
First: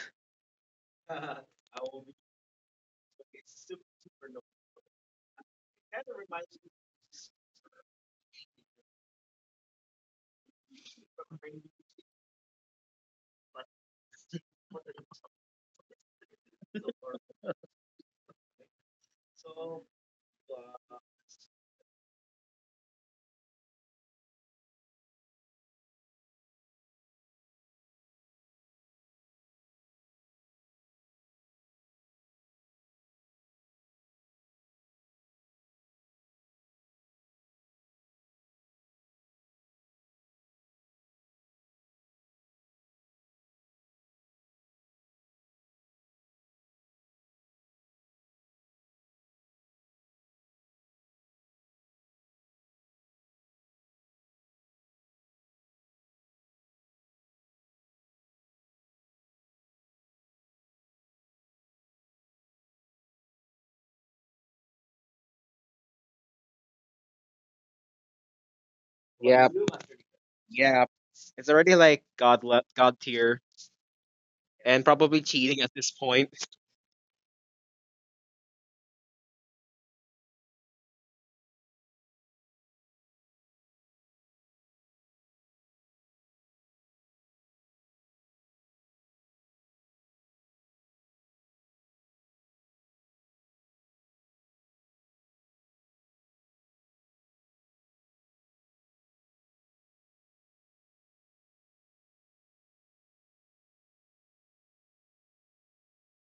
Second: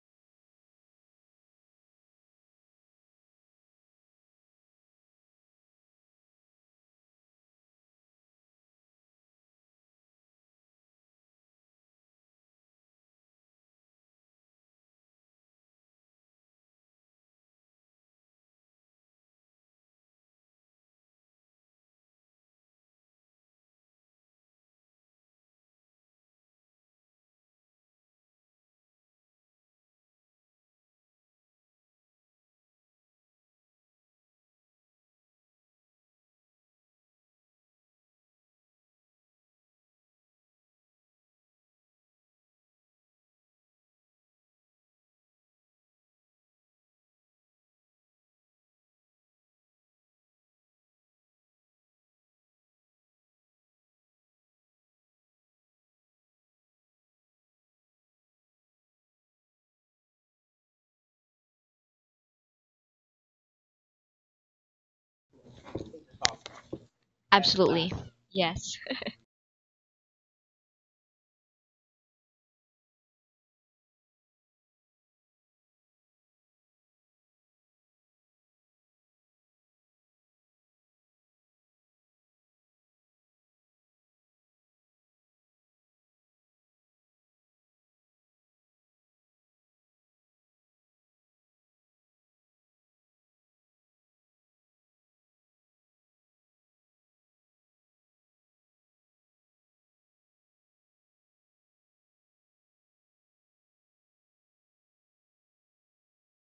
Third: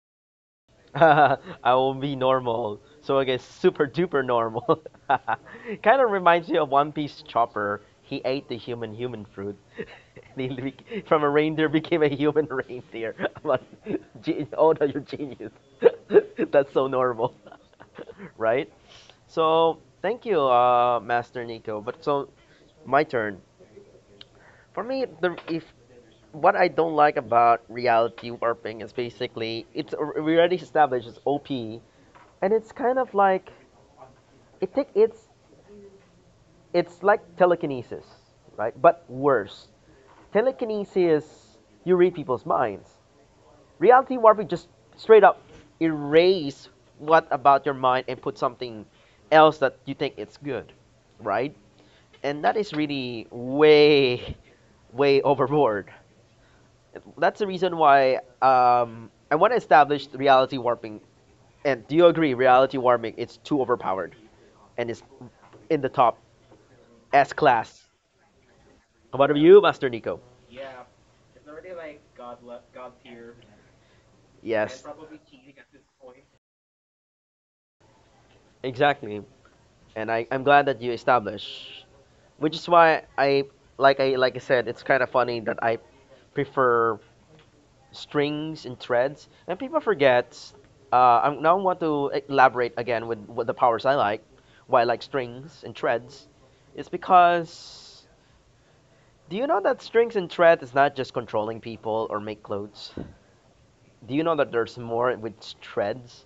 [SPEAKER 1] (laughs) I will be normal. So I guess super duper normal. (laughs) Kind of reminds me of One Piece Chopper. He ate the human human fruit. (laughs) And he bec- from a reindeer became a human reindeer. (laughs) But ge- oh no, you're genius. (laughs) That's so normal, (laughs) right? So thank you, uh, Master Nico. But so my turn. For me, the if what I don't like about reality warping is basically it's al- we already established it's O P, and it's kind of like it take it's it's like telekinesis, right? But worse. Telekinesis you read people's minds. Reality warping just straight up erase what about your mind and put something else that you think it's good, right? And that is really way (laughs) way overboard. That's the reason why um, I want to establish reality warping. And do you agree? Reality warping it's too overpowered, and it's in the top S
[SPEAKER 2] Absolutely.
[SPEAKER 1] class.
[SPEAKER 2] Yes.
[SPEAKER 3] Yeah.
[SPEAKER 1] What about you, Master Nico?
[SPEAKER 3] Yeah. It's already like god le- god tier and
[SPEAKER 1] Yes,
[SPEAKER 3] probably cheating at this point.
[SPEAKER 1] exactly. And I, I'm glad that you established, which is why I like I like I said, it's kind of funny that I prefer strings and threads, and people forget. Uh, I'm now I want to elaborate again with what the powers I like, why I like strings and threads. It's because, do you know that strings and threads is not just controlling people or make clothes? Do you know that there's more with threads?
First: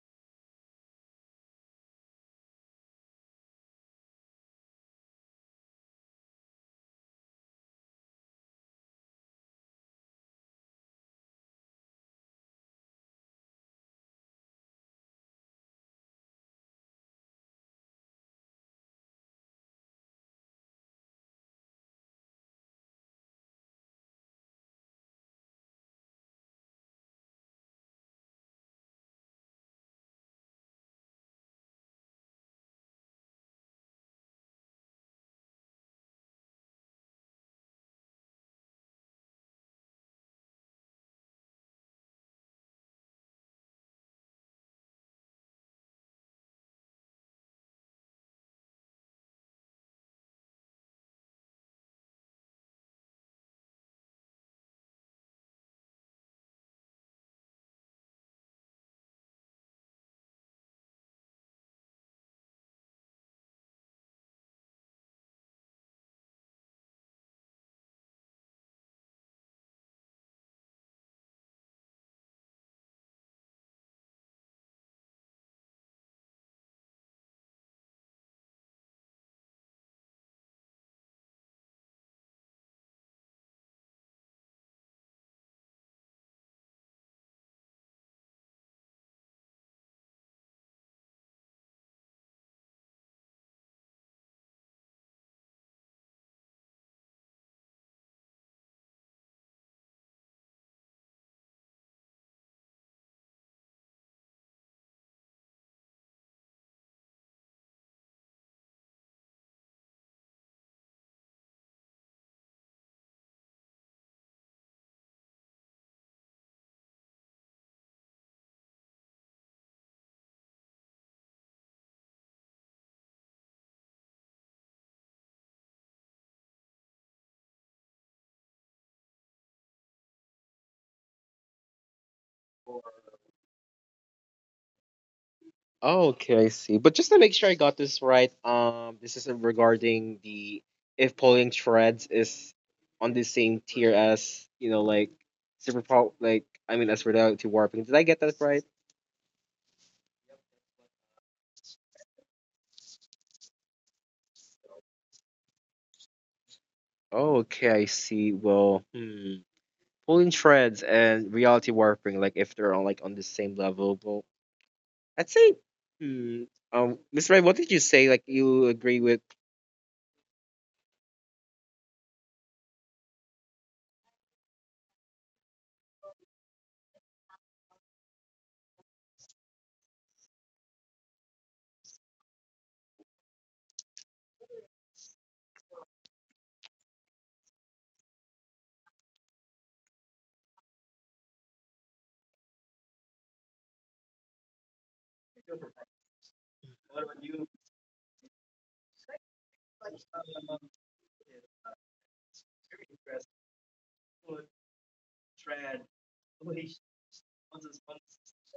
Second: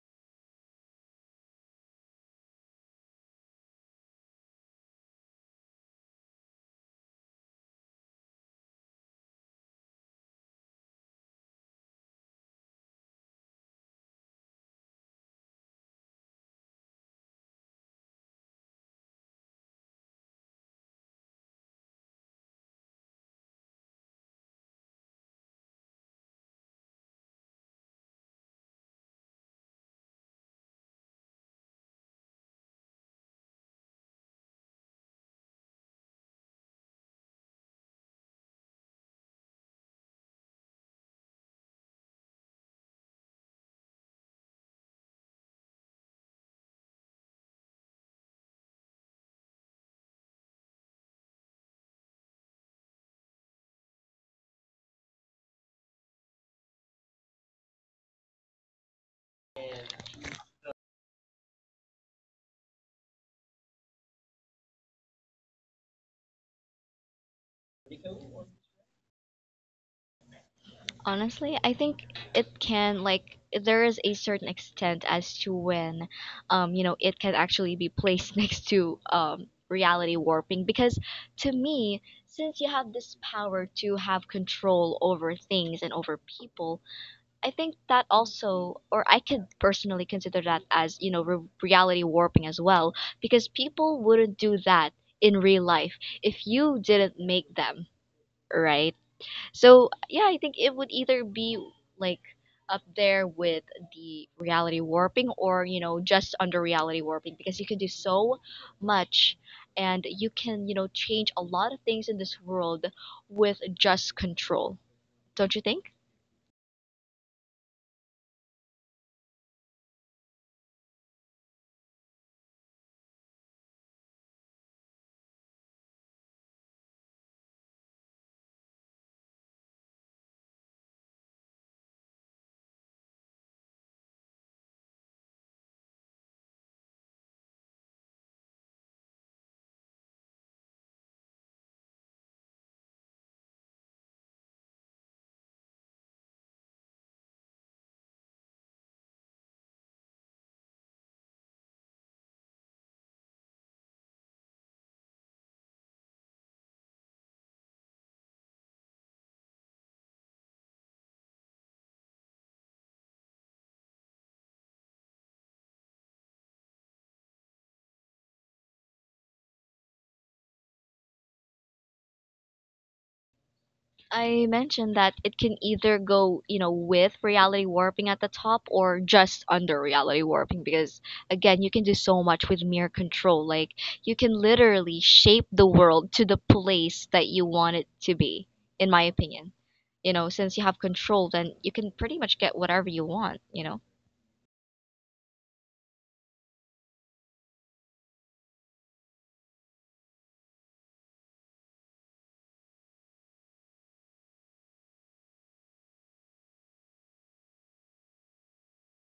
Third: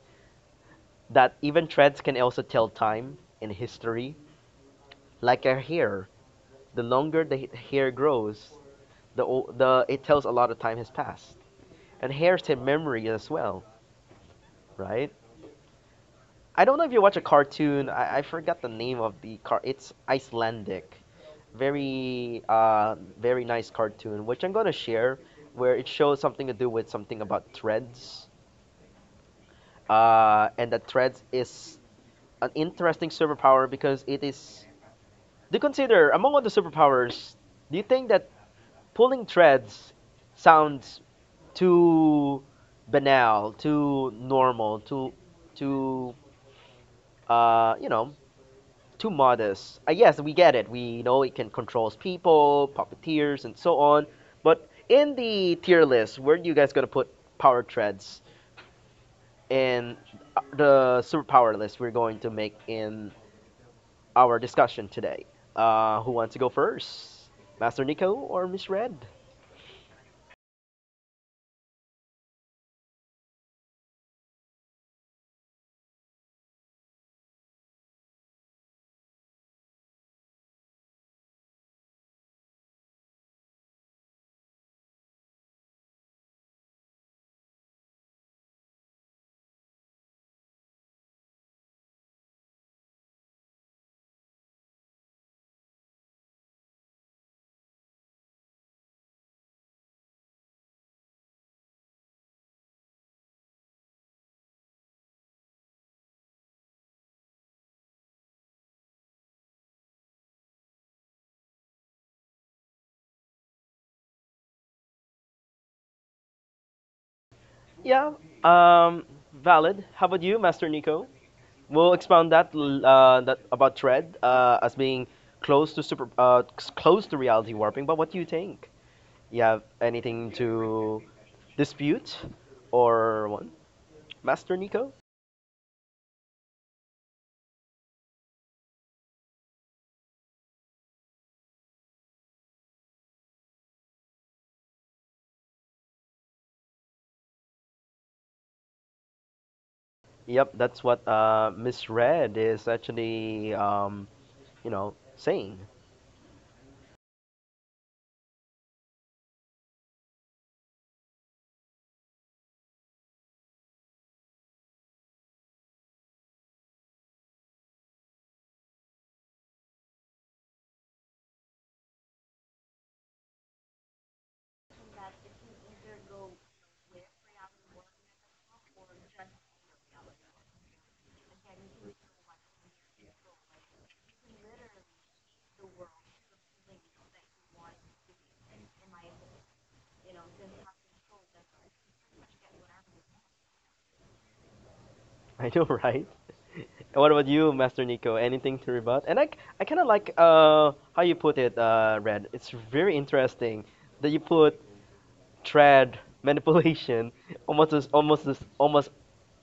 [SPEAKER 1] That even threads can also tell time and history, like a hair. The longer the hair grows, the the it tells a lot of time has passed. And hairs have memory as well, right? I don't know if you watch a cartoon. I, I forgot the name of the car. It's Icelandic. Very uh very nice cartoon, which I'm gonna share, where it shows something to do with something about threads. Uh, and That threads is an interesting superpower because it is. Do you consider, among all the superpowers, do you think that pulling threads sounds too banal, too normal, too, too, uh, you know, too modest? Uh, yes, we get it. We know it can control people, puppeteers, and so on. But in the tier list, where are you guys gonna put power threads in the superpower list we're going to make in our discussion today? Uh, who wants to go first, Master Nico or Miss Red?
[SPEAKER 2] (laughs) Honestly, I think it can like there is a certain extent as to when um you know it can actually be placed (laughs) next to um reality warping because to me since you have this power to have control over things and over people, I think that also or I could personally consider that as you know re- reality warping as well because people wouldn't do that in real life if you didn't make them, right? So yeah, I think it would either be like up there with the reality warping or you know just under reality warping because you can do so much and you can you know change a lot of things in this world with just control. Don't you think?
[SPEAKER 1] Yeah, um, valid. How about you, Master Nico? We'll expound that l- uh, that about Tread uh, as being close to super uh, c- close to reality warping. But what do you think? You have anything to dispute or one, Master Nico?
[SPEAKER 3] Oh, okay, I see. But just to make sure I got this right, um, this is regarding the if pulling threads is on the same tier as you know, like super pro, like I mean, as reality warping. Did I get that right?
[SPEAKER 1] Yep, that's what uh, Miss Red is actually um, you know saying.
[SPEAKER 3] Oh, okay, I see. Well, hmm. Pulling threads and reality warping, like if they're on like on the same level. Well, I'd say, hmm. Um, Miss Ray, what did you say? Like you agree with?
[SPEAKER 2] I mentioned that it can either go, you know, with reality warping at the top or just under reality warping because again, you can do so much with mere control. Like you can literally shape the world to the place that you want it to be, in my opinion. You know, since you have control, then you can pretty much get whatever you want, you know.
[SPEAKER 1] (laughs) I know, right? And what about you, Master Nico? Anything to rebut? And I, k- I kind of like uh, how you put it, uh, Red. It's very interesting that you put trad manipulation (laughs) almost as, almost as, almost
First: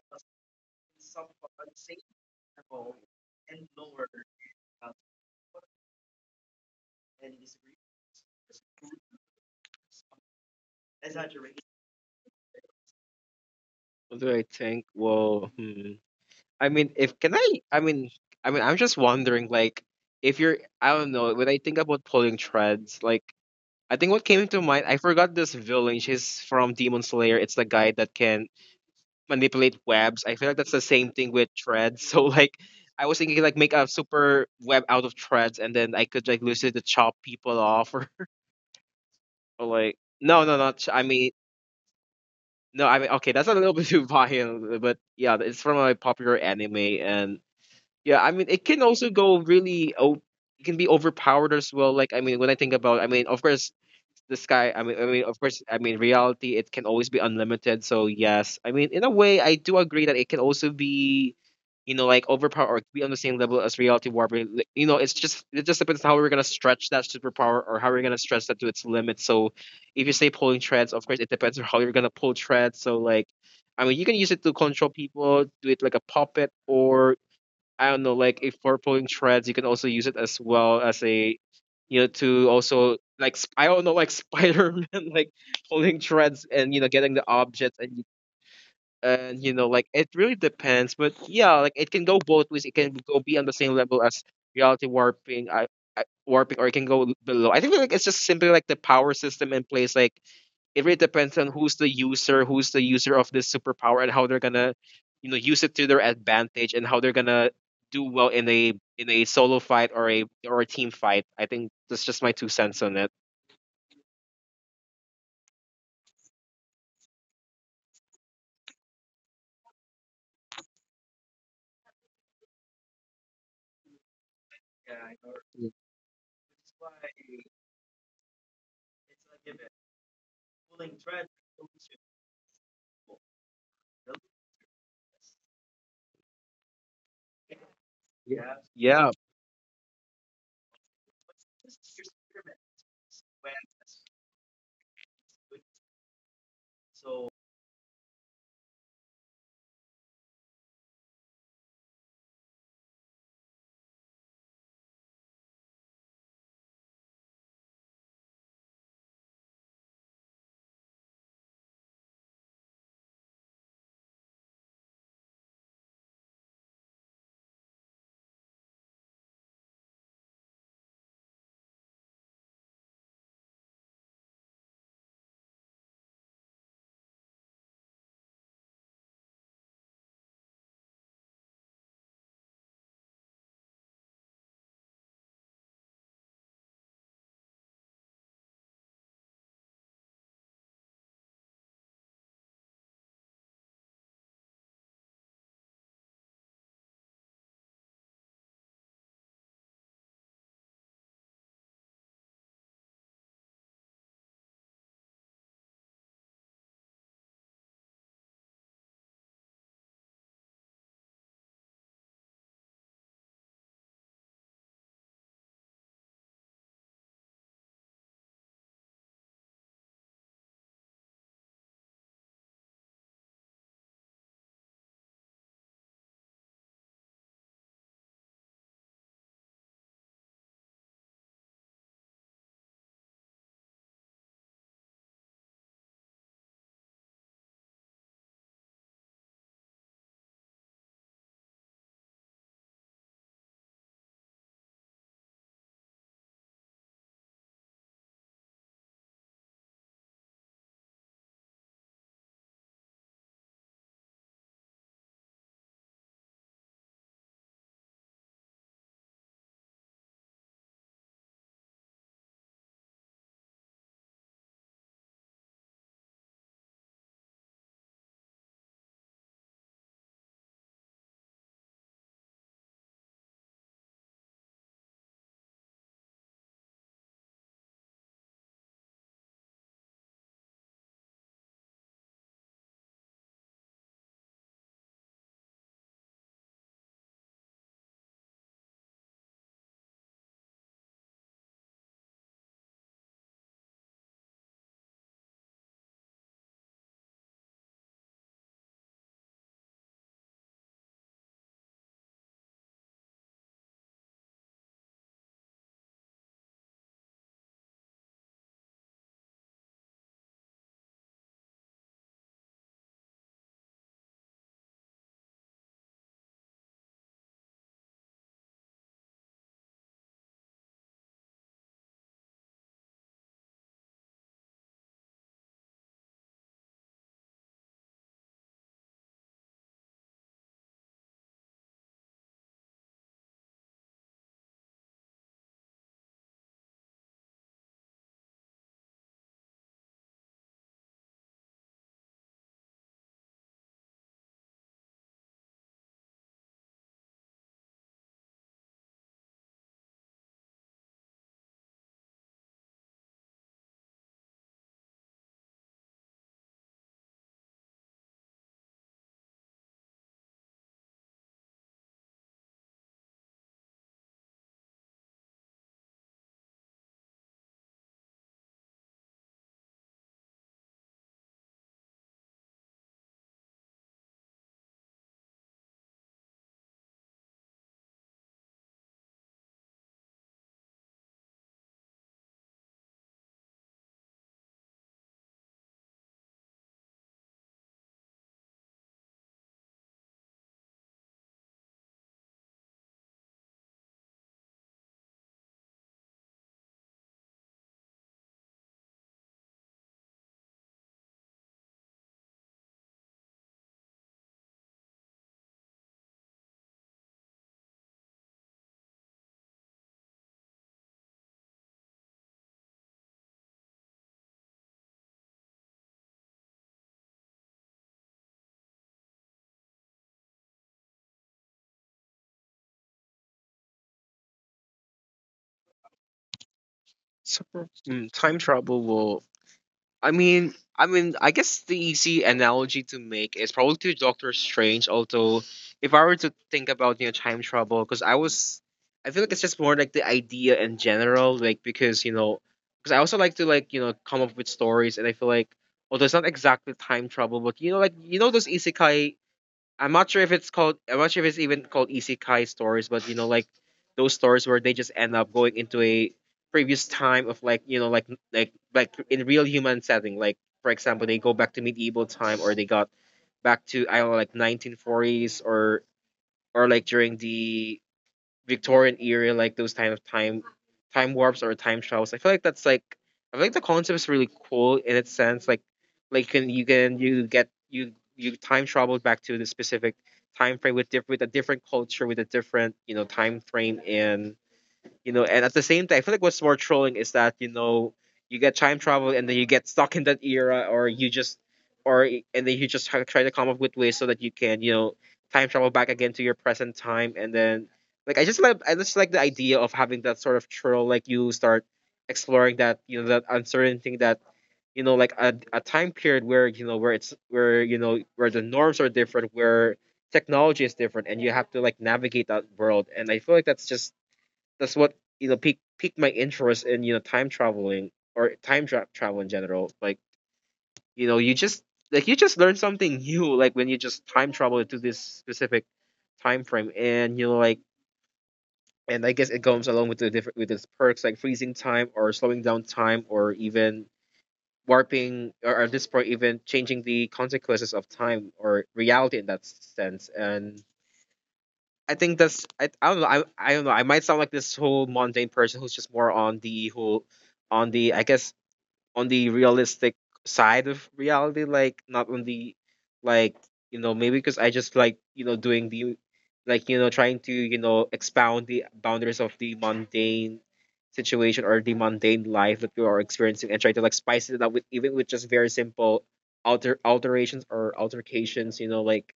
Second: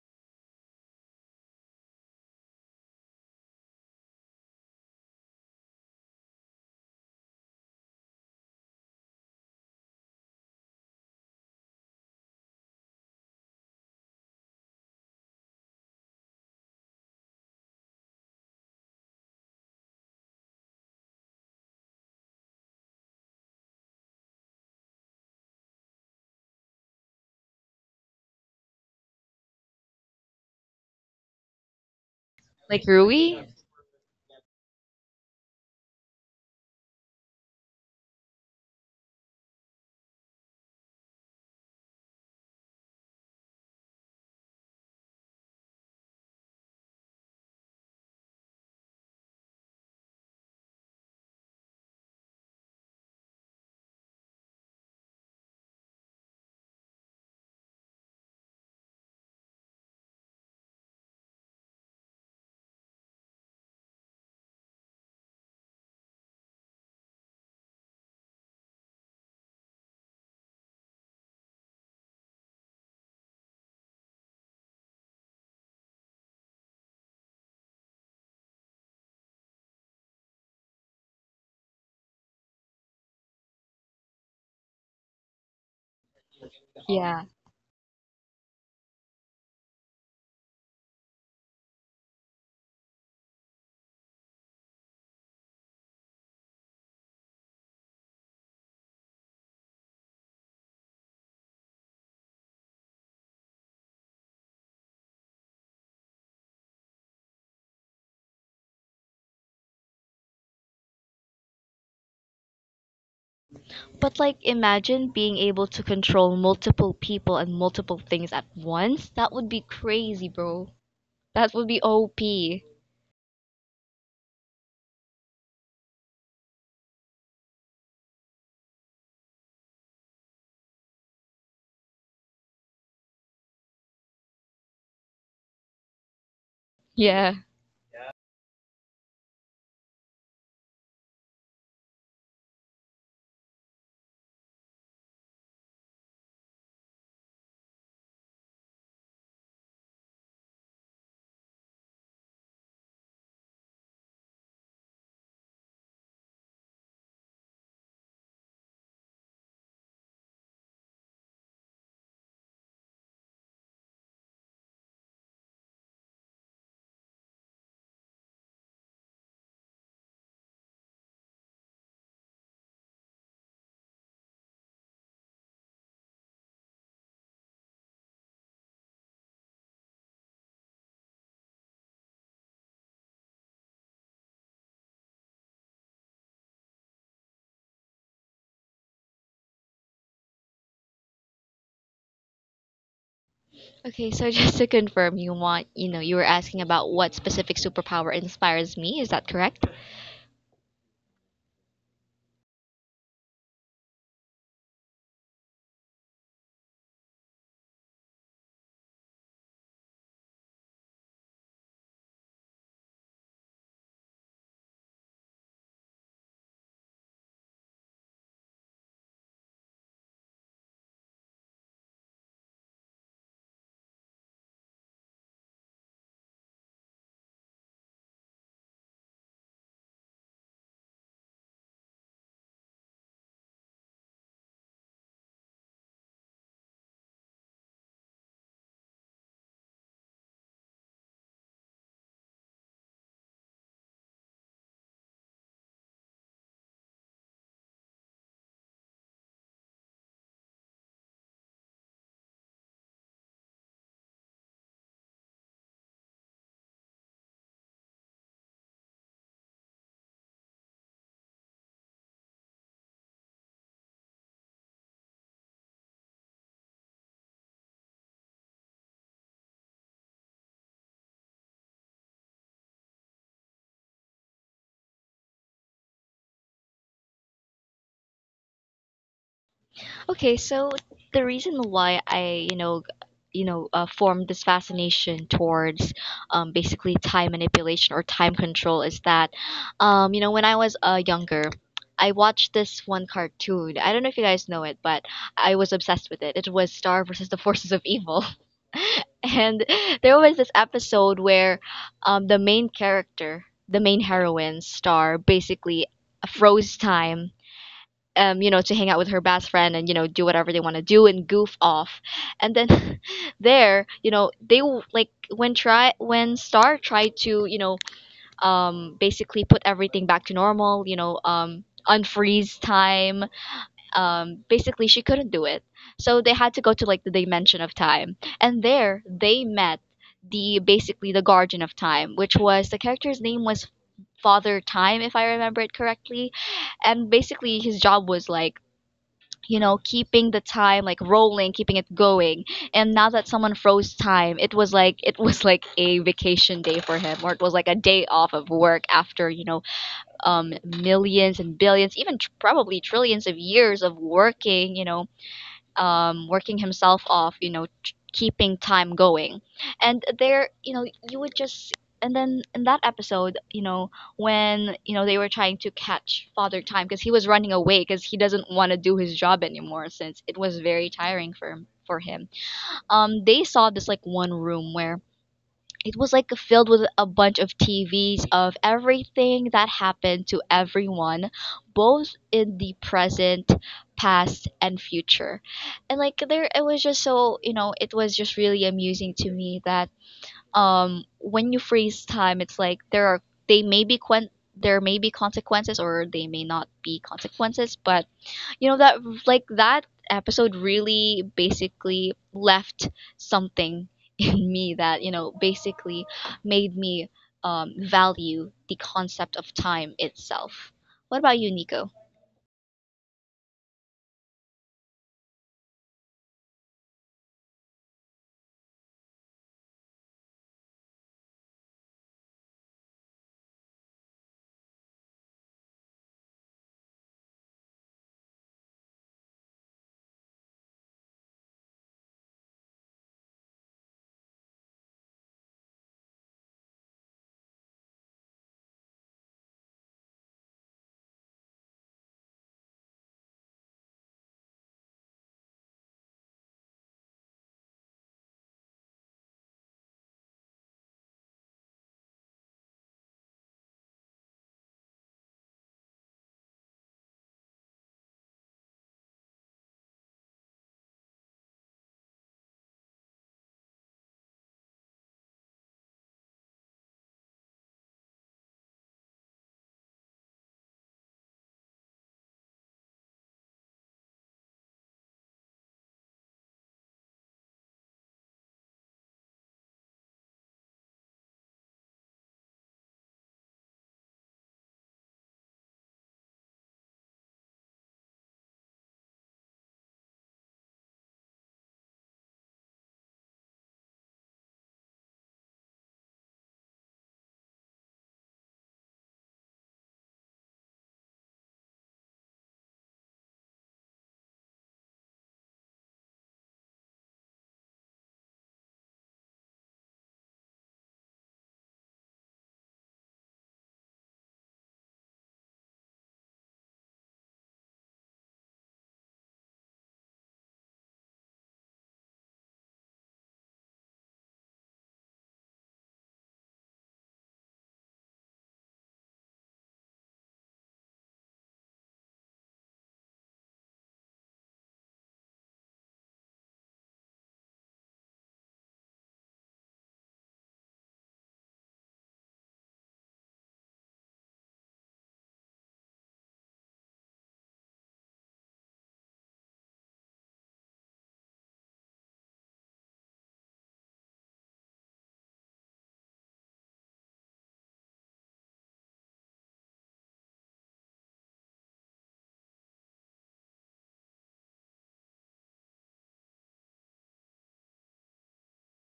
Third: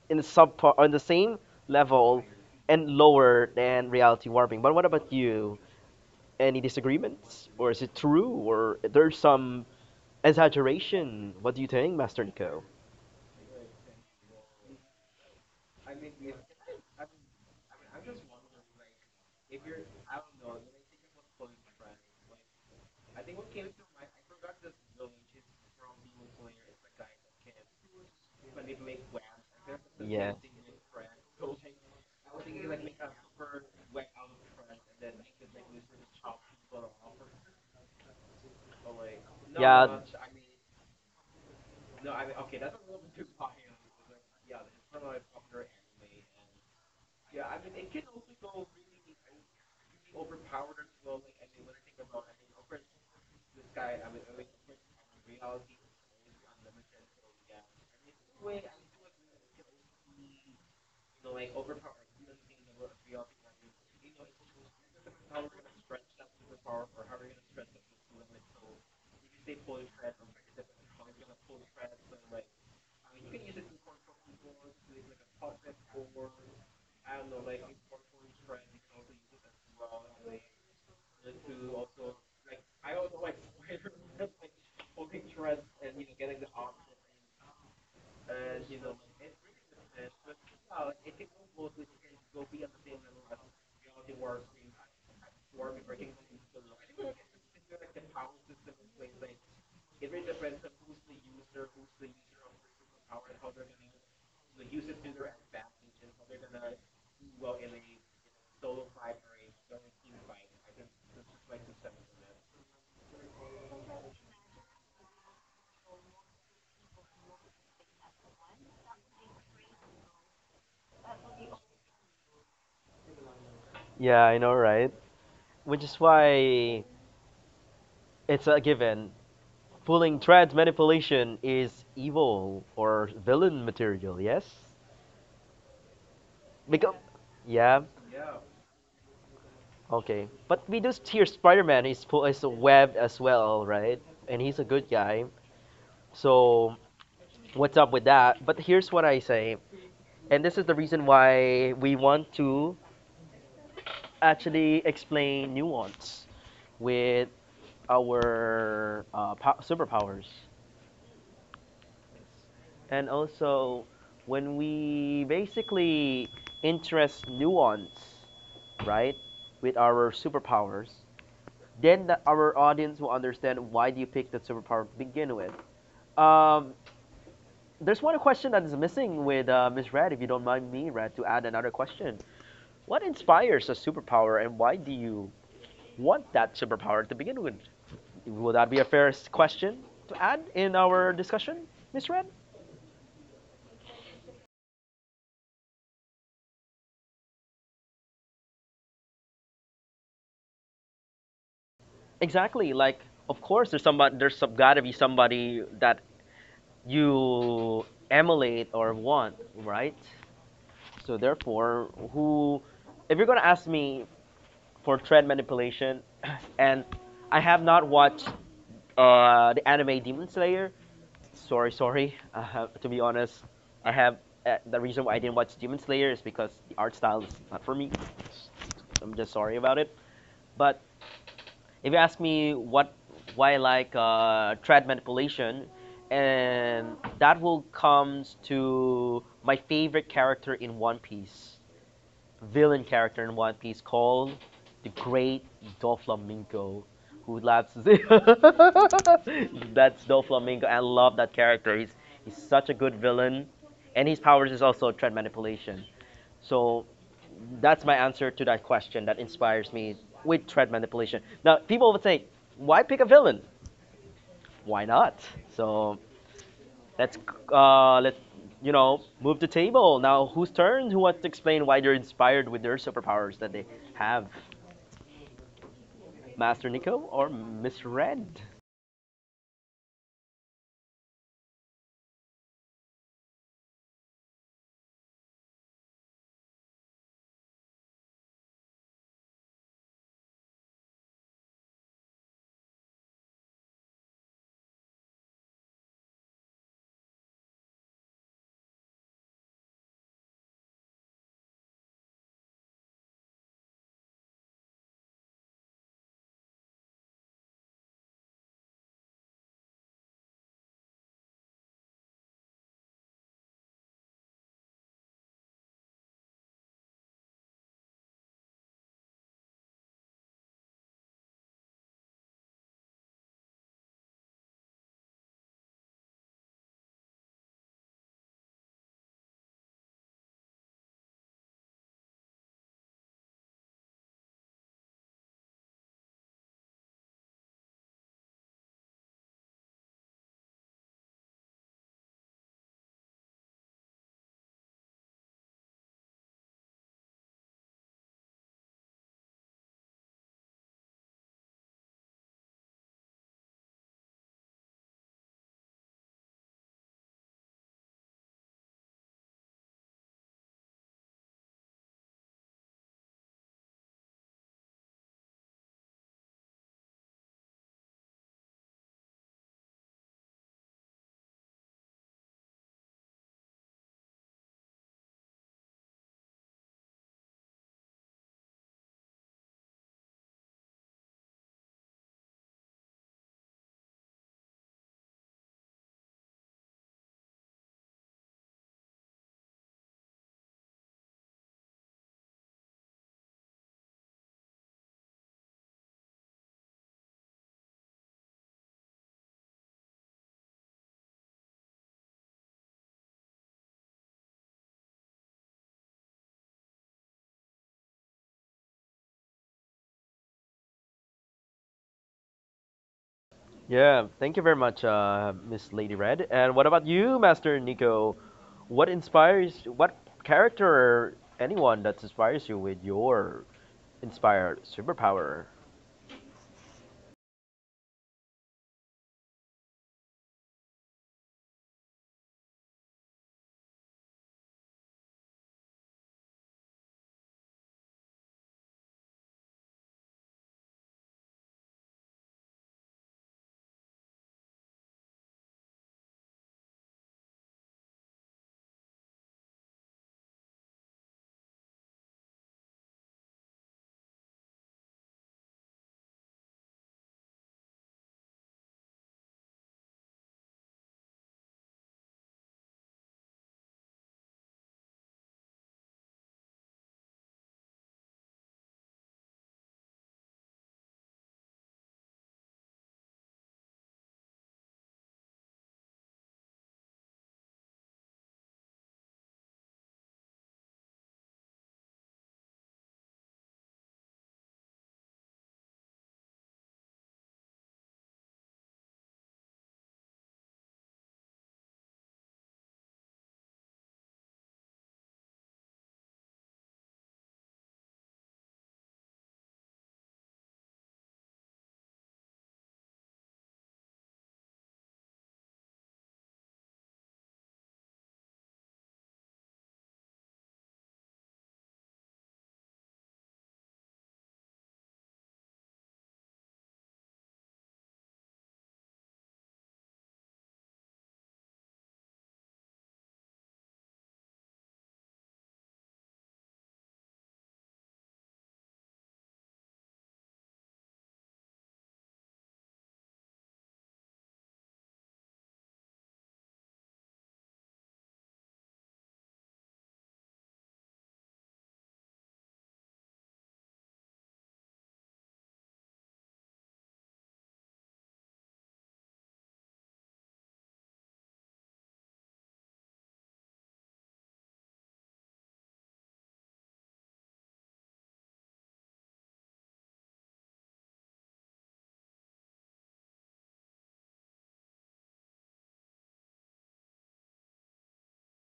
[SPEAKER 1] in the sub on the same level and lower than reality warping. But what about you? Any disagreements, or is it true, or there's some exaggeration? What do you think, Master Nico?
[SPEAKER 3] What do I think? Well, hmm. I mean, if can I? I mean, I mean, I'm just wondering, like, if you're, I don't know, when I think about pulling threads, like, I think what came into mind, I forgot this villain. She's from Demon Slayer. It's the guy that can manipulate webs. I feel like that's the
[SPEAKER 1] Yeah.
[SPEAKER 3] same thing with threads. (laughs) So, like, I was
[SPEAKER 2] Like
[SPEAKER 3] thinking, like, make a
[SPEAKER 2] Rui?
[SPEAKER 3] super web out of threads, and then I could like use it to chop people off, (laughs) or, or like, no, no,
[SPEAKER 1] Yeah.
[SPEAKER 3] not. Ch- I mean, no, I mean, okay, that's a little bit (laughs) too violent, but yeah, it's from a popular anime, and yeah, I mean, it can also go really. Oh, it can be overpowered as well. Like, I mean, when I think about, I mean, of course, the sky. I mean, I mean, of course, I mean, reality. It can always be unlimited. So yes, I mean, in a way, I do agree that it can also be, you know, like overpowered or be on the same level as reality warping. Like, you know, it's just it just depends how we're gonna stretch that superpower or how we're gonna stretch that to its limit. So, if you say pulling threads, of course, it depends on how you're gonna pull threads. So like. I mean, you can use it to control people, do it like a puppet, or I don't know, like if for pulling threads, you can also use it as well as a, you know, to also like sp- I don't know, like (laughs) Spider Man, like pulling threads, and you know, getting the
[SPEAKER 2] Yeah.
[SPEAKER 3] objects, and and you know, like it really depends, but yeah, like it can go both ways. It can go be on the same level as reality warping, I, I warping, or it can go below. I think like it's just simply like the power system in place, like it really depends on who's the user, who's the user of this superpower, and how they're gonna, you know, use it to their advantage, and how they're gonna do well in a in a solo fight or a or a team fight. I think that's just my two cents on it.
[SPEAKER 2] But like imagine being able to control multiple people and multiple things at once. That would be crazy, bro. That would be O P.
[SPEAKER 1] Yeah, I know, right? Which is why it's a given. Pulling threads, manipulation is evil or villain material, yes? Because,
[SPEAKER 2] Yeah.
[SPEAKER 1] yeah,
[SPEAKER 3] Yeah,
[SPEAKER 1] okay. But we do hear Spider-Man is pu- is a web as well, right? And he's a good guy. So what's up with that? But here's what I say, and this is the reason why we want to actually explain nuance with our uh, po- superpowers, and also when we basically interest nuance, right, with our superpowers, then the, our audience will understand why do you pick that superpower to begin with. Um, there's one question that is missing with uh, Miss Red. If you don't mind me, Red, to add another question: what inspires a superpower, and why do you want that superpower to begin with? Will that be a fair question to add in our discussion, Miss Red?
[SPEAKER 2] Okay, so (laughs) just to confirm, you want, you know, you were asking about what specific superpower inspires me, is that correct?
[SPEAKER 1] Exactly. Like, of course, there's somebody. There's some, gotta be somebody that you emulate or want, right? So therefore, who, if you're gonna ask me for trend manipulation, (clears throat) and I have not watched uh, the anime Demon Slayer. Sorry, sorry. (laughs) Uh, to be honest, I have. Uh, the reason why I didn't watch Demon Slayer is because the art style is not for me. So I'm just sorry about it. But if you ask me what why I like uh, trad manipulation, and that will comes to my favorite character in One Piece, villain character in One Piece called the Great Doflamingo, who loves (laughs) that's Doflamingo. I love that character. He's he's such a good villain, and his powers is also trad manipulation. So that's my answer to that question that inspires me with thread manipulation. Now, people would say, why pick a villain? Why not? So let's uh, let's you know move the table. Now, whose turn? Who wants to explain why they're inspired with their superpowers that they have? Master Nico or Miss Red?
[SPEAKER 2] Okay, so the reason why I, you know, you know, uh, formed this fascination towards um, basically time manipulation or time control is that, um, you know, when I was uh, younger, I watched this one cartoon. I don't know if you guys know it, but I was obsessed with it. It was Star versus the (laughs) Forces of Evil. (laughs) And there was this episode where um, the main character, the main heroine, Star, basically froze time um, you know, to hang out with her best friend and you know do whatever they want to do and goof off. And then (laughs) there, you know, they w- like when try when Star tried to you know um, basically put everything back to normal, you know, um, unfreeze time. Um, basically, she couldn't do it, so they had to go to like the dimension of time, and there they met the basically the guardian of time, which was the character's name was Father Time, if I remember it correctly, and basically his job was like you know, keeping the time like rolling, keeping it going. And now that someone froze time, it was like it was (laughs) like a vacation day for him, or it was like a day off of work after you know, um, millions and billions, even tr- probably trillions of years of working, you know, um, working himself off, you know, t- keeping time going. And there, you know, you would just. And then in that episode, you know, when, you know, they were trying to catch Father Time because he was running away because he doesn't want to do his job anymore since it was very tiring for him. For him. Um, they saw this like one room where it was like filled with a bunch of T Vs of everything that happened to everyone, both in the present, past, and future. And like there, it was just so, you know, it was just really amusing to me that um, when you freeze time, it's like there are, they may be, quen- there may be consequences or they may not be consequences, but you know that like that episode really basically left something (laughs) in me that you know basically made me um, value the concept of time itself. What about you, Nico?
[SPEAKER 1] Yeah, thank you very much, uh, Miss Lady Red. And what about you, Master Nico? What inspires? What character? Or anyone that inspires you with your inspired superpower?
[SPEAKER 3] super mm, time travel will I mean, I mean, I guess the easy analogy to make is probably to Doctor Strange. Although, if I were to think about you know time travel, because I was, I feel like it's just more like the idea in general, like because you know, because I also like to like you know come up with stories, and I feel like although it's not exactly time travel, but you know, like you know those isekai, I'm not sure if it's called I'm not sure if it's even called isekai stories, but you know, like those stories where they just end up going into a previous time of like you know, like like like in real human setting. Like for example, they go back to medieval time, or they got back to I don't know, like nineteen forties, or or like during the Victorian era, like those kind of time time warps or time travels. I feel like that's like I feel like the concept is really cool in its sense. Like like you can you can you get you you time travel back to the specific time frame with diff with a different culture, with a different you know time frame, and you know, and at the same time, I feel like what's more trolling is that you know you get time travel and then you get stuck in that era, or you just or and then you just try try to come up with ways so that you can you know time travel back again to your present time, and then like i just like I just like the idea of having that sort of troll, like you start exploring that you know that uncertain thing, that you know like a, a time period where you know where it's where you know where the norms are different, where technology is different, and you have to like navigate that world. And I feel like that's just that's what you know piqued piqued my interest in you know time traveling or time tra- travel in general. Like you know, you just like you just learn something (laughs) new. Like when you just time travel into this specific time frame, and you know, like and I guess it comes along with the different with its perks, like freezing time or slowing down time, or even warping, or at this point even changing the consequences of time or reality in that sense. And I think that's I, I don't know, I, I don't know, I might sound like this whole mundane person who's just more on the whole on the I guess on the realistic side of reality, like not on the like you know maybe because I just like you know doing the like you know trying to you know expound the boundaries of the mundane situation or the mundane life that you are experiencing, and try to like spice it up with even with just very simple alter alterations or altercations, you know, like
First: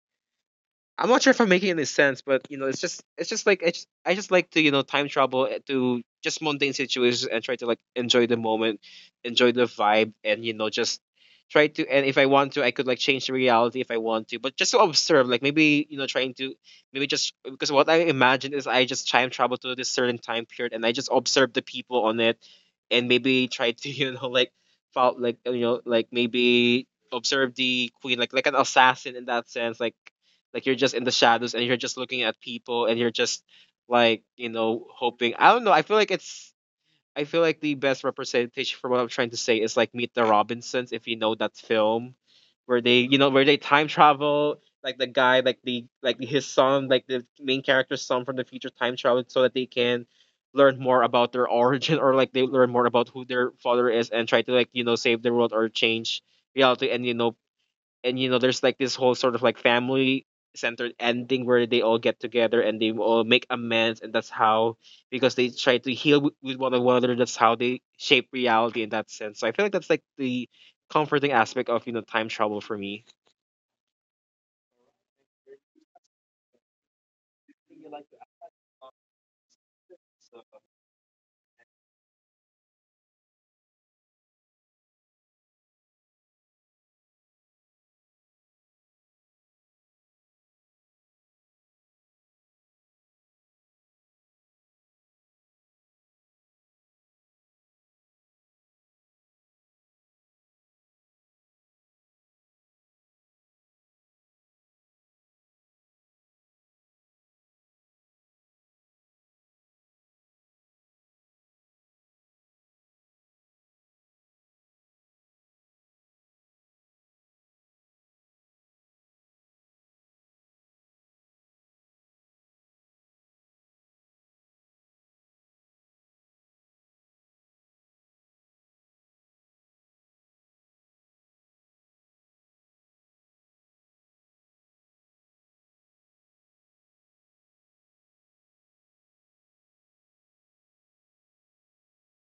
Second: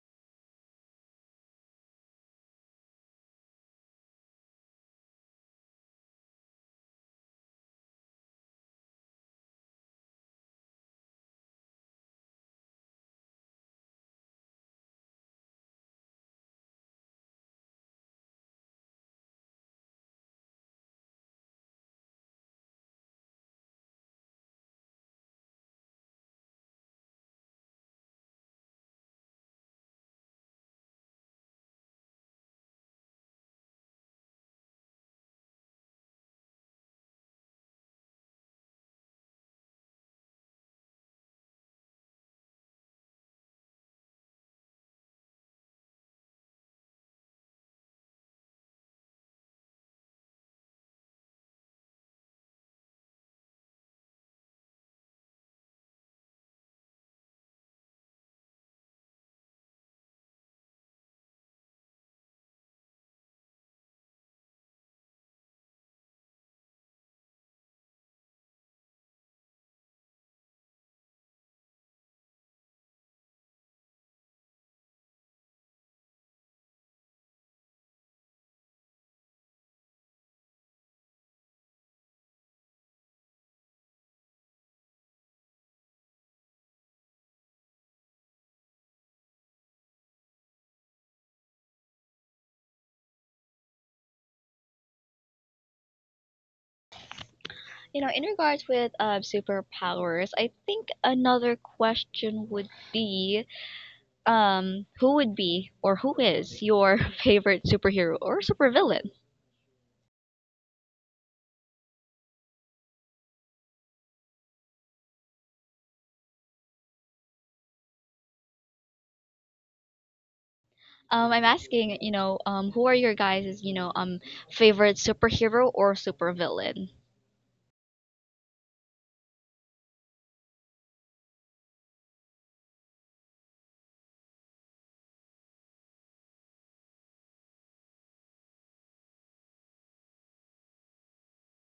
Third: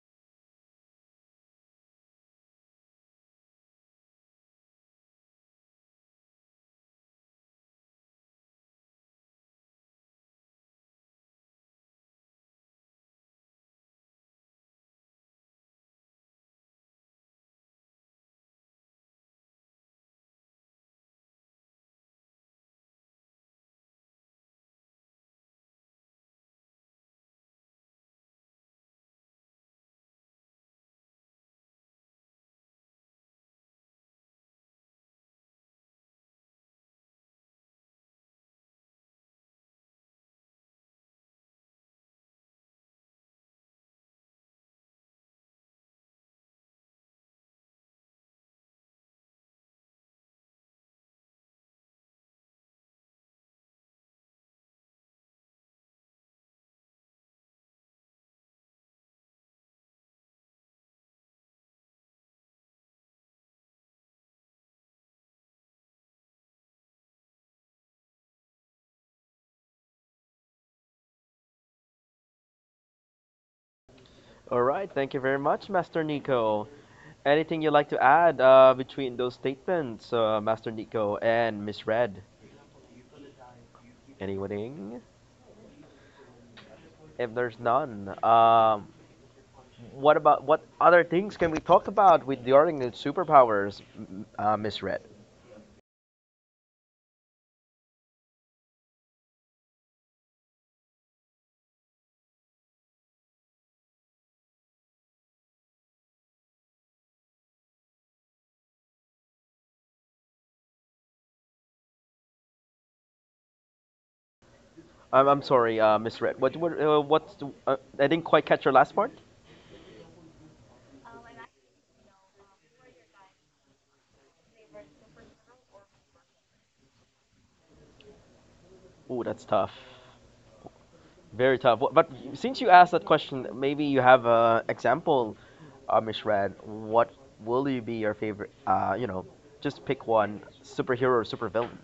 [SPEAKER 3] I'm not sure if I'm making any sense, but you know, it's just it's just like I just, I just like to you know time travel eh, to just mundane situations and try to like enjoy the moment, enjoy the vibe, and you know just try to. And if I want to, I could like change the reality if I want to, but just to observe, like maybe you know trying to maybe just because what I imagine is I just time travel to this certain time period and I just observe the people on it, and maybe try to (laughs) you know like felt like you know like maybe observe the queen like like an assassin in that sense, like like you're just in the shadows and you're just looking at people and you're just like, you know, hoping. I don't know. I feel like it's I feel like the best representation for what I'm trying to say is like Meet the Robinsons, if you know that film, where they, you know, where they time travel, like the guy, like the like his son, like the main character's son from the future time travel so that they can learn more about their origin, or like they learn more about who their father is, and try to like, you know, save the world or change reality. And you know, and you know there's like this whole sort of like family centered ending where they all get together and they all make amends, and that's how because they try to heal with, with one another, that's how they shape reality in that sense. So I feel like that's like the comforting aspect of you know time travel for me.
[SPEAKER 1] All right, thank you very much, Master Nico. Anything you'd like to add uh, between those statements, uh, Master Nico and Miss Red? Anything? If there's none, um, what about what other things can we talk about with the the superpowers, m- uh, Miss Red?
[SPEAKER 2] You know, in regards with uh, superpowers, I think another question would be um, who would be or who is your (laughs) favorite superhero or supervillain?
[SPEAKER 1] I'm, I'm sorry, uh, Miss Red. What what uh, what's the, uh, I didn't quite catch your last part.
[SPEAKER 2] Um, I'm asking, you know, um, who are your guys' you know um favorite superhero or supervillain?
[SPEAKER 1] Ooh, that's tough. Very tough. Wh- But since you asked that question, maybe you have a example, uh, Mishrad. What will you be your favorite? Uh, you know, just pick one superhero or supervillain.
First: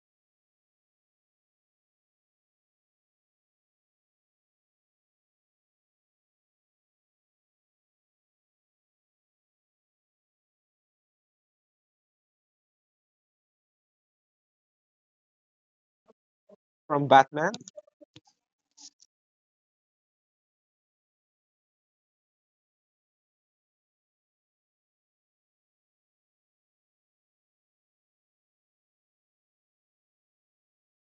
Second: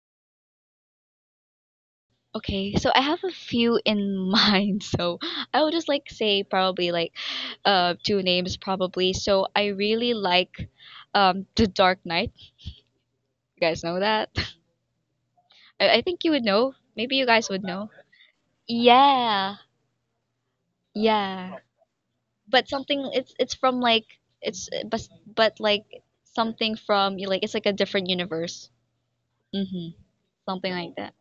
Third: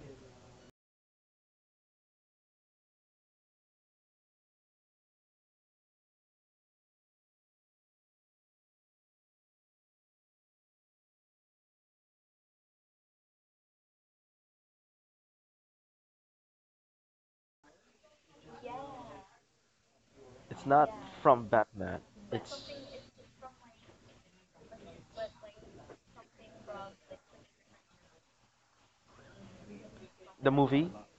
[SPEAKER 2] Okay, so I have a few in (laughs) mind, so I would just like say probably like uh two names probably. So I really like um The Dark Knight. You guys know that? (laughs) I, I think you would know. Maybe
[SPEAKER 3] From
[SPEAKER 2] you guys
[SPEAKER 3] Batman?
[SPEAKER 2] would know. Yeah,
[SPEAKER 1] It's not from
[SPEAKER 2] yeah.
[SPEAKER 1] Batman.
[SPEAKER 2] But
[SPEAKER 1] It's
[SPEAKER 2] something it's it's from like it's but but like something from like it's like a different universe. Mm-hmm.
[SPEAKER 1] the
[SPEAKER 2] Something
[SPEAKER 1] movie.
[SPEAKER 2] like that.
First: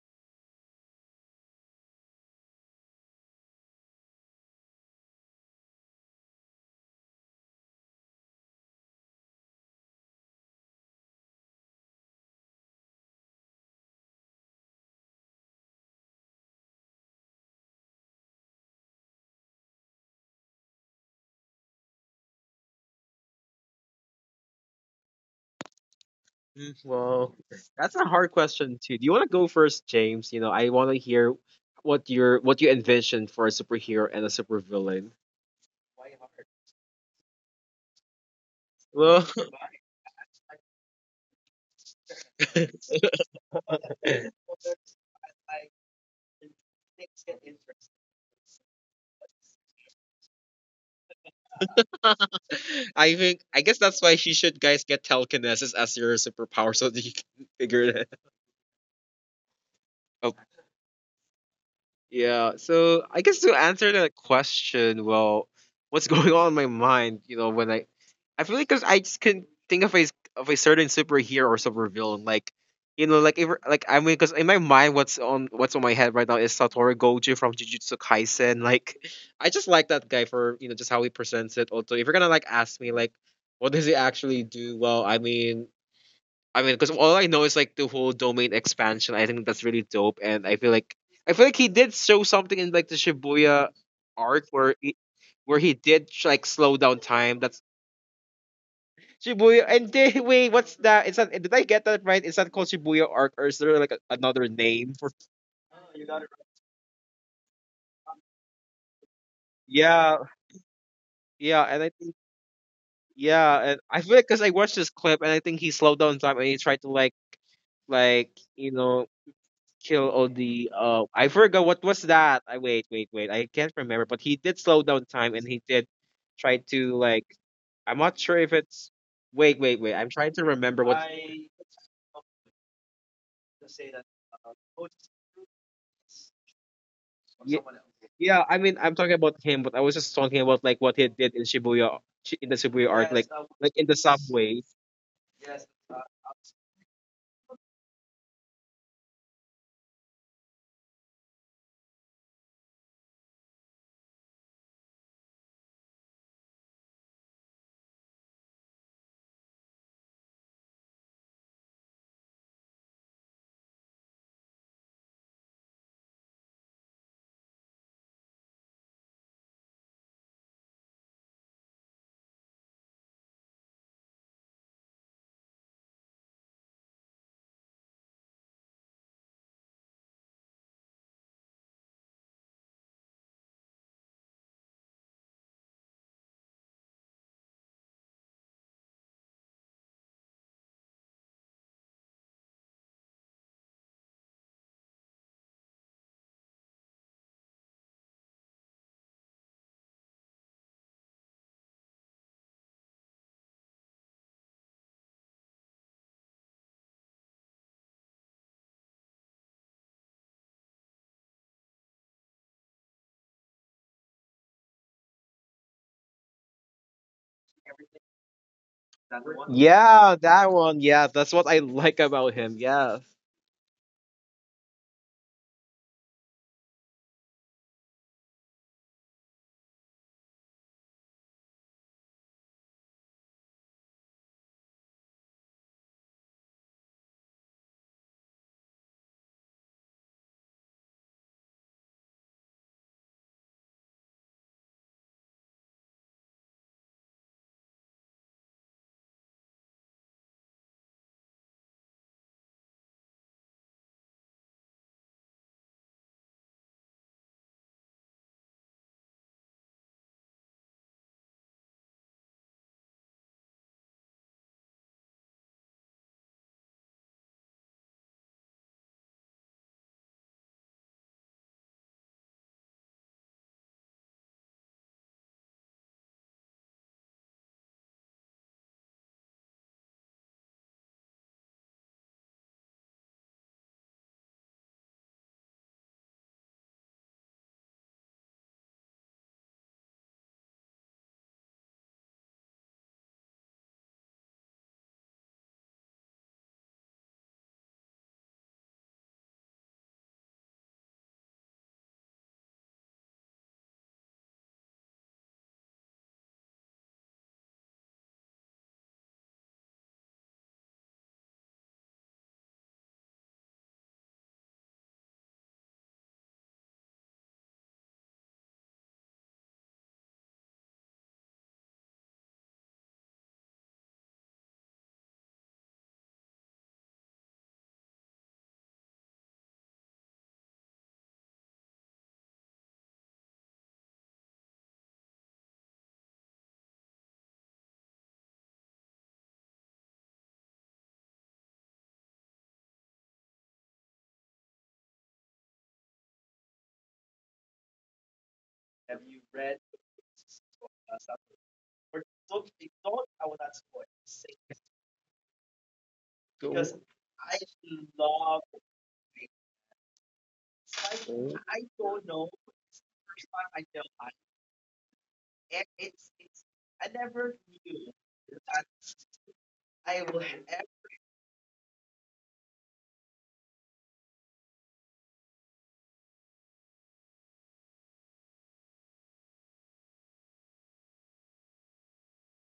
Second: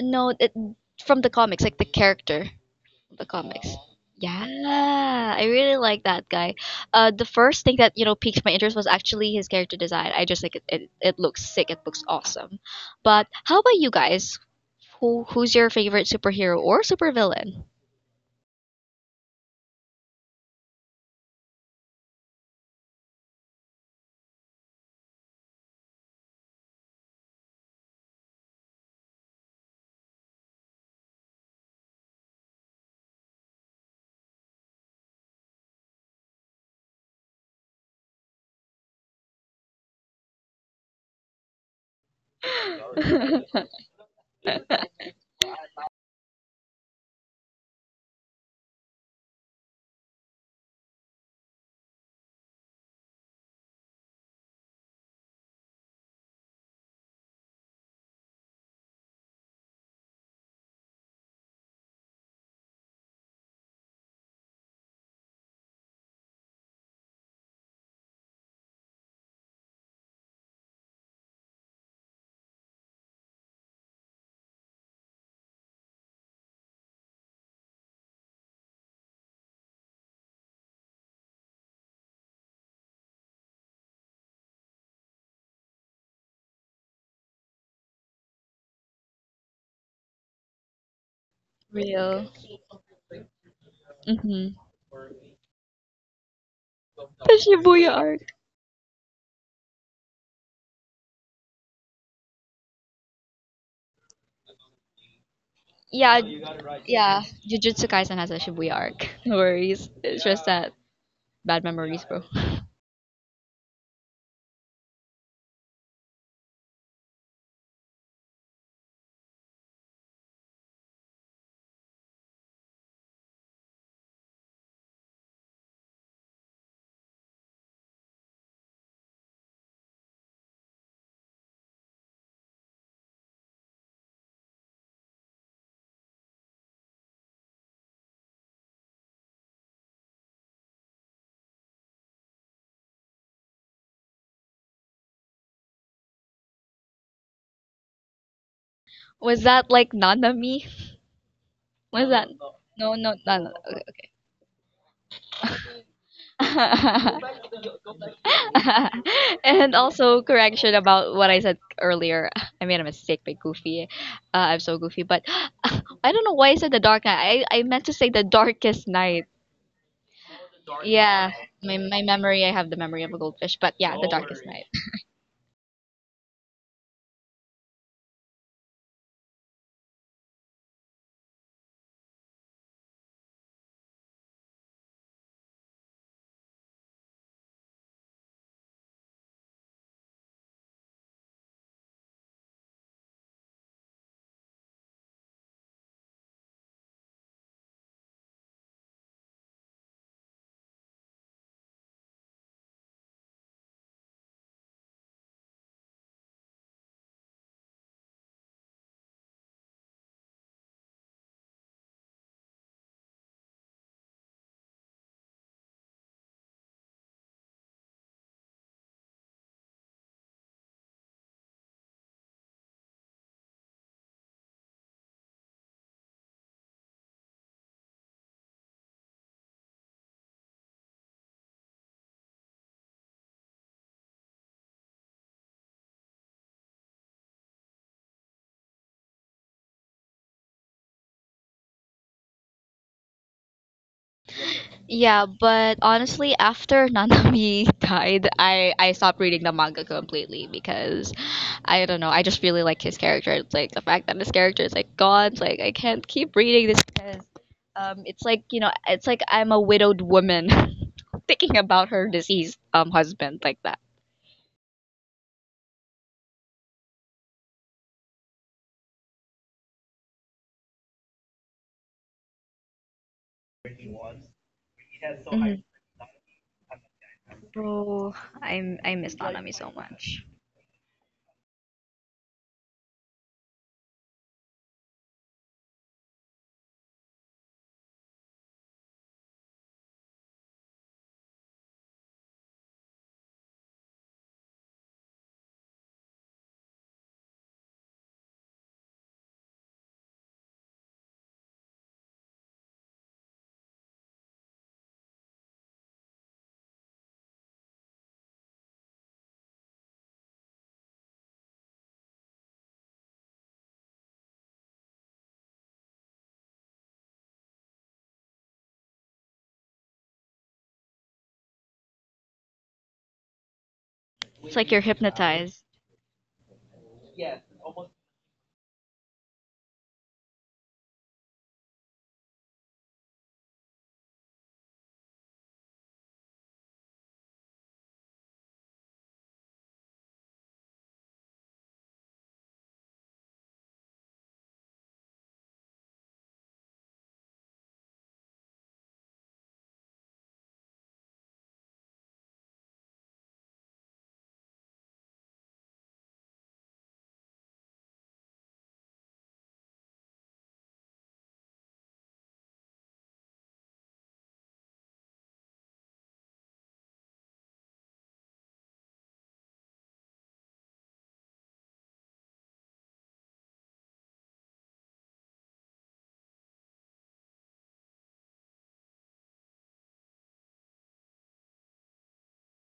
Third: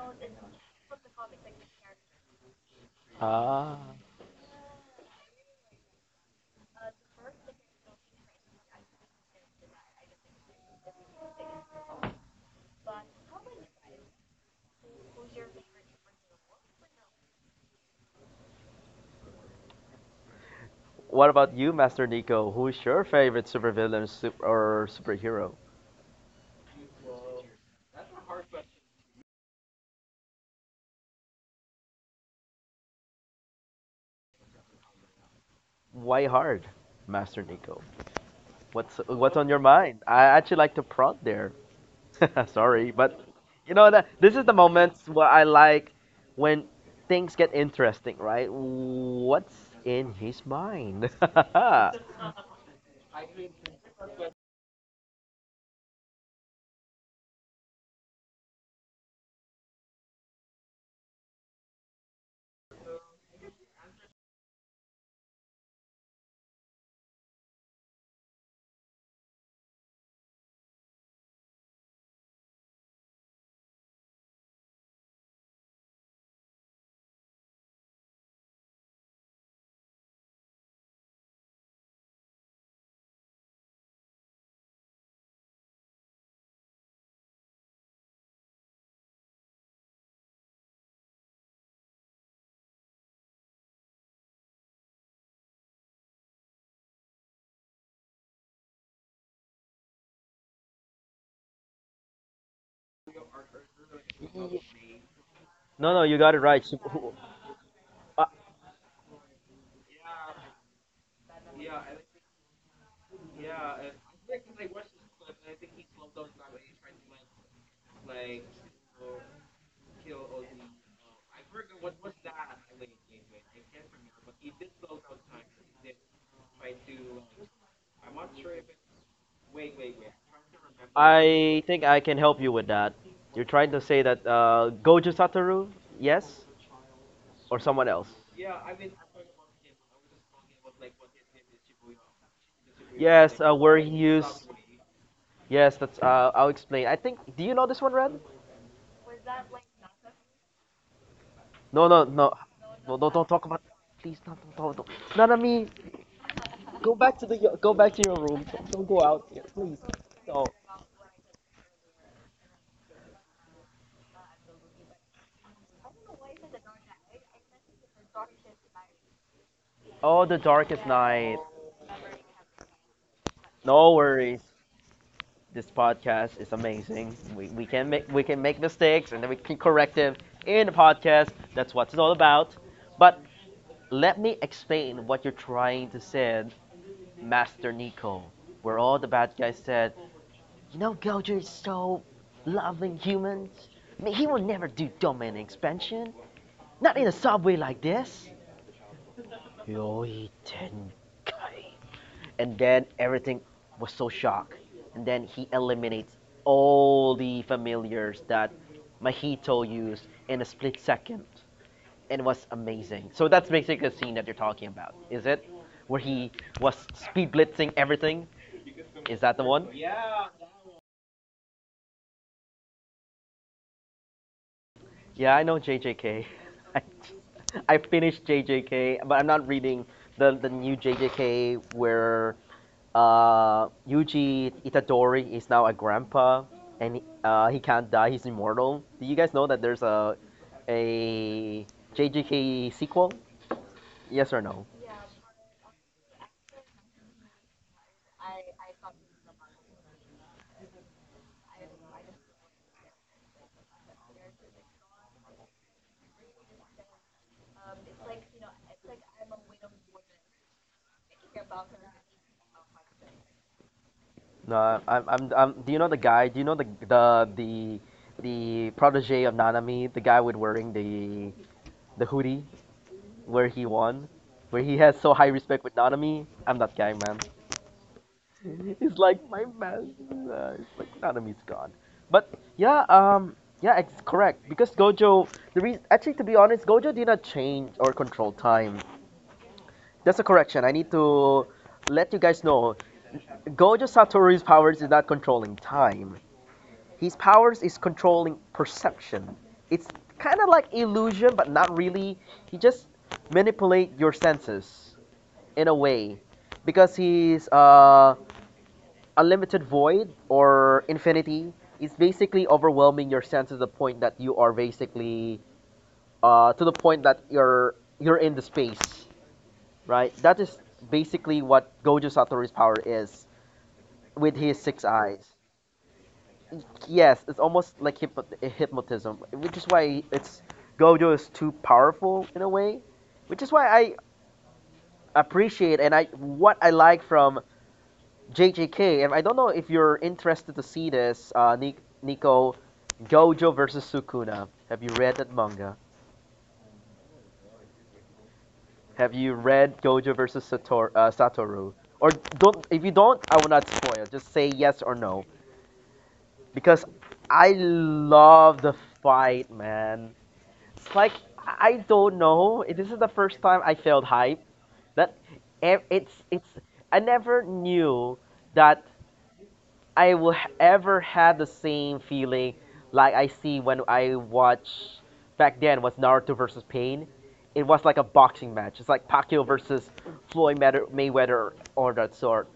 [SPEAKER 2] No, it, from the comics, like the character of the comics.
[SPEAKER 1] Ah.
[SPEAKER 2] Yeah, I really like that guy. Uh, the first thing that you know piqued my interest was actually his character design. I just like it. It, it looks sick. It looks awesome. But how about you guys? Who who's your favorite superhero or supervillain?
[SPEAKER 1] What about you, Master Nico? Who's your favorite supervillain sup- or superhero?
[SPEAKER 3] Well, that's a hard question too. Do you want to go first, James? You know, I want to hear what your what you envision for a superhero and a supervillain.
[SPEAKER 1] Why hard, Master Nico? What's
[SPEAKER 3] Well,
[SPEAKER 1] what's on your mind? I actually like to prod there. (laughs) Sorry, but you
[SPEAKER 2] (laughs)
[SPEAKER 1] know that this is the moments where I like when things get interesting, right? What's in his mind? (laughs) No,
[SPEAKER 3] (laughs) I think I guess that's why she should guys get telekinesis as your superpower so that you can (laughs) figure it. Oh, yeah. So I guess to answer that question, well, what's (laughs) going on in my mind, you know, when I, I feel like because I just couldn't think of a of a certain superhero or supervillain, like, you know, like if, like I mean, because in my mind, what's on what's on my head right now is Satoru Gojo from Jujutsu Kaisen. Like, (laughs) I just like that guy for you know just how he presents it. Also, if you're gonna like ask me like, what does he actually do? Well, I mean, I mean, because all I know is like the whole domain expansion. I think that's really dope, and I feel like I feel like he did
[SPEAKER 2] Real.
[SPEAKER 3] show something in like the Shibuya
[SPEAKER 2] Mm-hmm.
[SPEAKER 3] arc where he, where he did sh- like slow down
[SPEAKER 2] The
[SPEAKER 3] time. That's
[SPEAKER 2] Shibuya arc.
[SPEAKER 3] Shibuya. And then, wait, what's that? It's not. Did I get that right? It's not called Shibuya arc, or is there like a, another name for?
[SPEAKER 1] no,
[SPEAKER 2] Yeah,
[SPEAKER 1] you got it right. Sup- who-
[SPEAKER 2] yeah. Jujutsu Kaisen has
[SPEAKER 1] I
[SPEAKER 2] a Shibuya arc. (laughs) No worries. It's
[SPEAKER 3] Yeah,
[SPEAKER 2] just that bad
[SPEAKER 3] yeah,
[SPEAKER 2] memories,
[SPEAKER 3] and I
[SPEAKER 2] bro.
[SPEAKER 3] think yeah, and I feel like because I watched this clip, and I think he slowed down time and he tried to like like you know kill all the uh I forgot what was that. I wait, wait, wait. I can't remember, but he did slow down time, and he did try to like I'm not sure if it's wait, wait, wait. I'm trying to remember what I
[SPEAKER 1] I think I can help you with that. You're trying to say that uh, Gojo Satoru, yes, or
[SPEAKER 3] yeah,
[SPEAKER 1] someone else?
[SPEAKER 3] yeah, I mean I'm talking about him, but I was just talking about like what he did in Shibuya in the Shibuya arc,
[SPEAKER 1] Yes,
[SPEAKER 3] like
[SPEAKER 1] uh, where
[SPEAKER 3] like
[SPEAKER 1] he
[SPEAKER 3] in the
[SPEAKER 1] used.
[SPEAKER 3] subway.
[SPEAKER 1] Yes, that's. Uh, I'll explain. I think. Do you know this one, Red?
[SPEAKER 2] Was that like Nanami?
[SPEAKER 1] No,
[SPEAKER 2] What's
[SPEAKER 1] no,
[SPEAKER 2] that?
[SPEAKER 1] no,
[SPEAKER 2] No, no,
[SPEAKER 1] no.
[SPEAKER 2] no,
[SPEAKER 1] Don't, don't
[SPEAKER 2] no,
[SPEAKER 1] talk
[SPEAKER 2] no.
[SPEAKER 1] about.
[SPEAKER 2] Okay.
[SPEAKER 1] Please, not. Don't, don't, don't. It's not on me.
[SPEAKER 2] Okay.
[SPEAKER 1] Go back to the go back to your room. Don't
[SPEAKER 2] (laughs)
[SPEAKER 1] go out yet,
[SPEAKER 2] And
[SPEAKER 1] please.
[SPEAKER 2] also
[SPEAKER 1] No.
[SPEAKER 2] correction about what I said earlier. (laughs) I made a mistake by Goofy. Uh, I'm so goofy, but (sighs) (gasps) I don't know why I said the dark night. I, I meant to say the darkest night.
[SPEAKER 1] Oh, the darkest
[SPEAKER 2] Yeah,
[SPEAKER 1] night.
[SPEAKER 2] my, my memory. I have the memory of a goldfish, but yeah,
[SPEAKER 1] No
[SPEAKER 2] the darkest
[SPEAKER 1] worries.
[SPEAKER 2] night.
[SPEAKER 1] This podcast is amazing. We, we can make we can make mistakes, and then we can correct them in the podcast. That's what it's all about. But let me explain what you're trying to say, Master Nico. Where all the bad guys said, you know, Gojo is so loving humans. I mean, he will never do domain expansion. Not in a subway like this. Yoitenkai. And then everything was so shocked. And then he eliminates all the familiars that Mahito used in a split second. And it was amazing. So that's basically the scene that you're talking about, is it? Where he was speed blitzing everything? Is that the one?
[SPEAKER 3] Yeah, that one. Yeah, that's what I (laughs) like about him. Yeah.
[SPEAKER 1] Yeah, I know J J K. (laughs) I, I finished J J K, but I'm not reading the, the new J J K where uh, Yuji Itadori is now a grandpa, and he- uh, he can't die, he's immortal. Do you guys know that there's a, a J J K sequel? Yes or no?
[SPEAKER 2] Yeah, but honestly, after (laughs) Nanami died, I I stopped reading the manga completely because I don't know. I just really like his character. It's like the fact that his character is like gone. It's like I can't keep reading this because um, it's like you know, it's like I'm a widowed woman (laughs) thinking about her deceased um husband like that.
[SPEAKER 1] No, I'm, I'm, I'm, do you know the guy? Do you know the, the, the, the protege of Nanami, the guy with wearing the, the hoodie? Where he won, where he has so high
[SPEAKER 2] Mhm.
[SPEAKER 1] respect with Nanami. I'm not kidding, man. (laughs)
[SPEAKER 2] Bro, I I
[SPEAKER 1] It's
[SPEAKER 2] miss
[SPEAKER 1] like
[SPEAKER 2] Nanami
[SPEAKER 1] my
[SPEAKER 2] so
[SPEAKER 1] man.
[SPEAKER 2] much.
[SPEAKER 1] Uh, it's like Nanami's gone. But yeah, um, yeah, it's correct because Gojo. The reason, actually, to be honest, Gojo did not change or control time. That's a correction. I need to let you guys know. Gojo Satoru's powers is not controlling time. His powers is controlling perception. It's kind of like illusion, but not really. He just manipulate your senses in a way because he's uh, unlimited void or infinity is basically overwhelming your sense to the point that you are basically uh, to the point that you're you're in the space right. That is basically what Gojo Satoru's power is
[SPEAKER 2] It's
[SPEAKER 1] with
[SPEAKER 2] like you're
[SPEAKER 1] his six eyes.
[SPEAKER 2] hypnotized.
[SPEAKER 1] Yes, it's almost like hypno- hypnotism, which is why it's Gojo is too powerful in a way, which is why I appreciate and I what I like from J J K. And I don't know if you're interested to see this, uh, Nico. Gojo versus Sukuna. Have you read that manga? Have you read Gojo versus Sator- uh, Satoru? Or don't. If you don't, I will not spoil. Just say yes or no.
[SPEAKER 3] Cool.
[SPEAKER 1] Because I love the fight, man. It's like I I don't know. This is the first time I felt hype. That ev- it's it's. I never knew that I will h- ever had the same feeling like I see when I watch back then was Naruto versus Pain. It was like a boxing match. It's like Pacquiao versus Floyd Maywe- Mayweather or that sort.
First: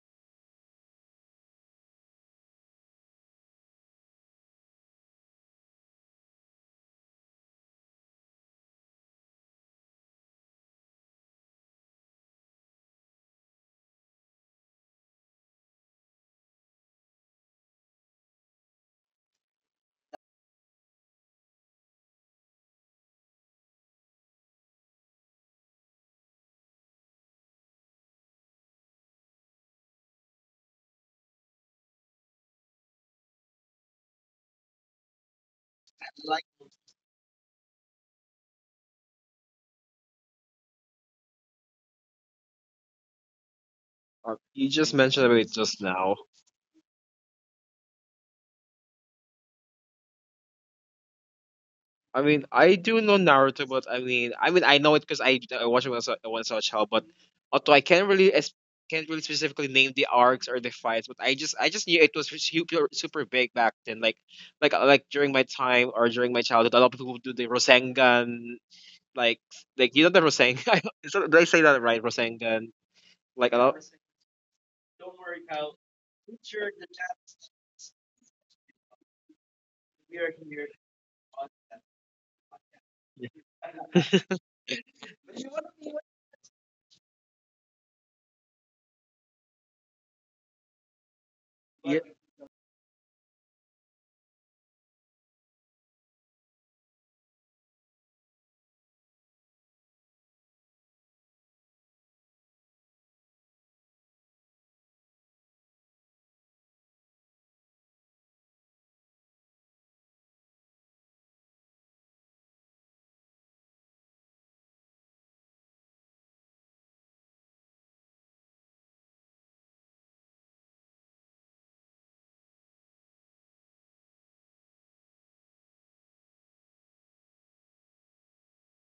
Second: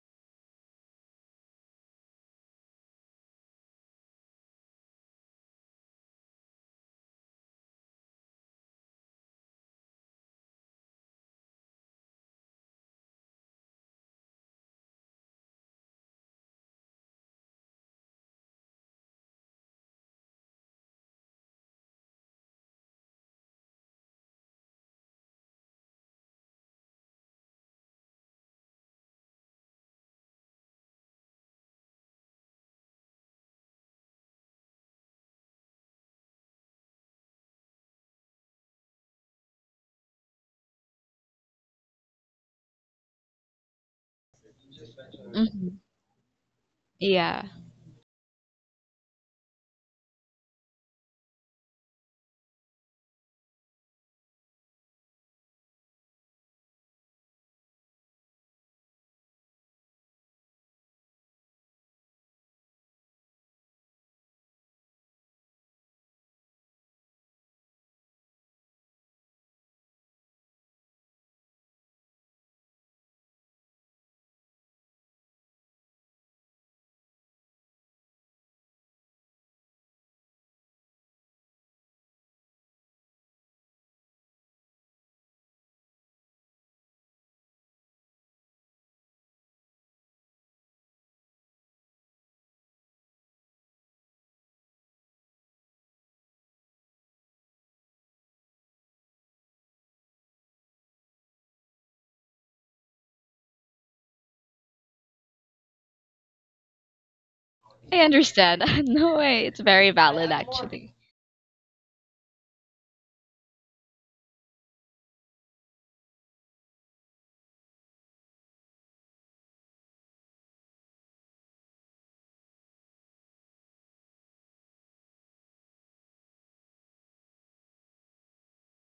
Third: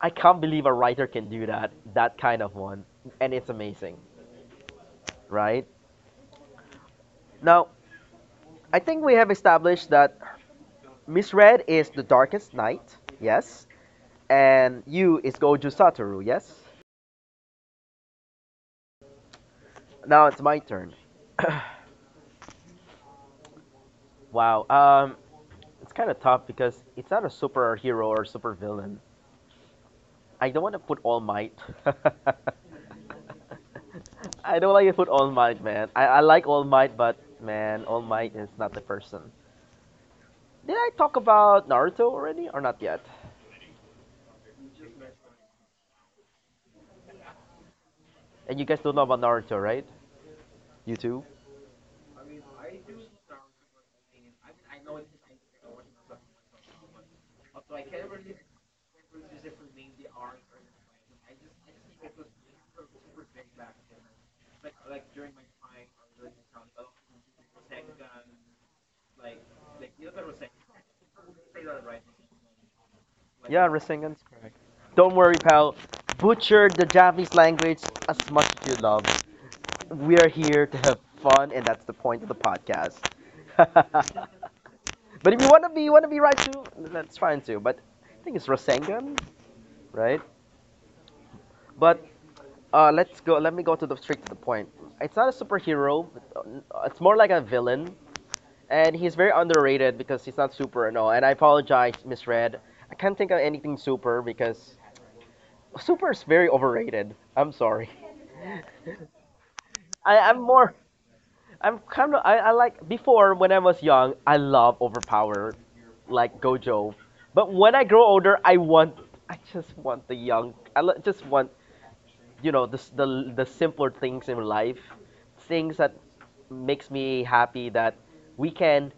[SPEAKER 1] I can't believe a writer can do that, that kind of one, and it's amazing, right? Now, I think we have established that Miss Red is the Darkest Knight, yes, and you is Gojo Satoru, yes. Now it's my turn. (coughs) Wow. Um, It's kind of tough because it's not a superhero or supervillain. I don't want to put All Might. (laughs) I don't like to put All Might, man. I, I like All Might, but man, All Might is not the person. Did I talk about Naruto already or not yet?
[SPEAKER 3] Oh, you just mentioned about it
[SPEAKER 2] Hmm.
[SPEAKER 3] just now.
[SPEAKER 2] Yeah,
[SPEAKER 1] And you guys don't know about Naruto, right? You too?
[SPEAKER 3] I mean, I do know Naruto, but I mean, I mean, I know it because I, I watched it when I was, a- when I was a child. But although I can't really es- can't really specifically name the arcs or the fights, but I just I just knew it was super super big back then. Like like like during my time or during my childhood, a lot of people would do the Rosengan, like like you know the Rosengan. (laughs) Is that- Did I say that right? Rosengan, like a
[SPEAKER 1] Yeah,
[SPEAKER 3] lot.
[SPEAKER 1] Rasengan. Don't worry, pal. Butcher the Japanese language as much as you love. We are here to have fun, and that's the point of the podcast.
[SPEAKER 3] Yeah.
[SPEAKER 1] (laughs) But if you want to be you want to be right too, that's fine too. But I think it's Rasengan, right?
[SPEAKER 3] Yeah.
[SPEAKER 1] But uh, let's go. Let me go to the straight to the point. It's not a superhero. uh, It's more like a villain, and he's very underrated because he's not super. No, and I apologize, misread. I can't think of anything super because super is very overrated. I'm sorry.
[SPEAKER 2] I understand. (laughs) No way. It's very
[SPEAKER 1] I,
[SPEAKER 2] valid,
[SPEAKER 1] I'm more.
[SPEAKER 2] actually.
[SPEAKER 1] I'm kind of. I, I like before when I was young. I love overpowered like Gojo. But when I grow older, I want I just want the young. I l- just want you know the s- the the simpler things in life, things that makes me happy that we can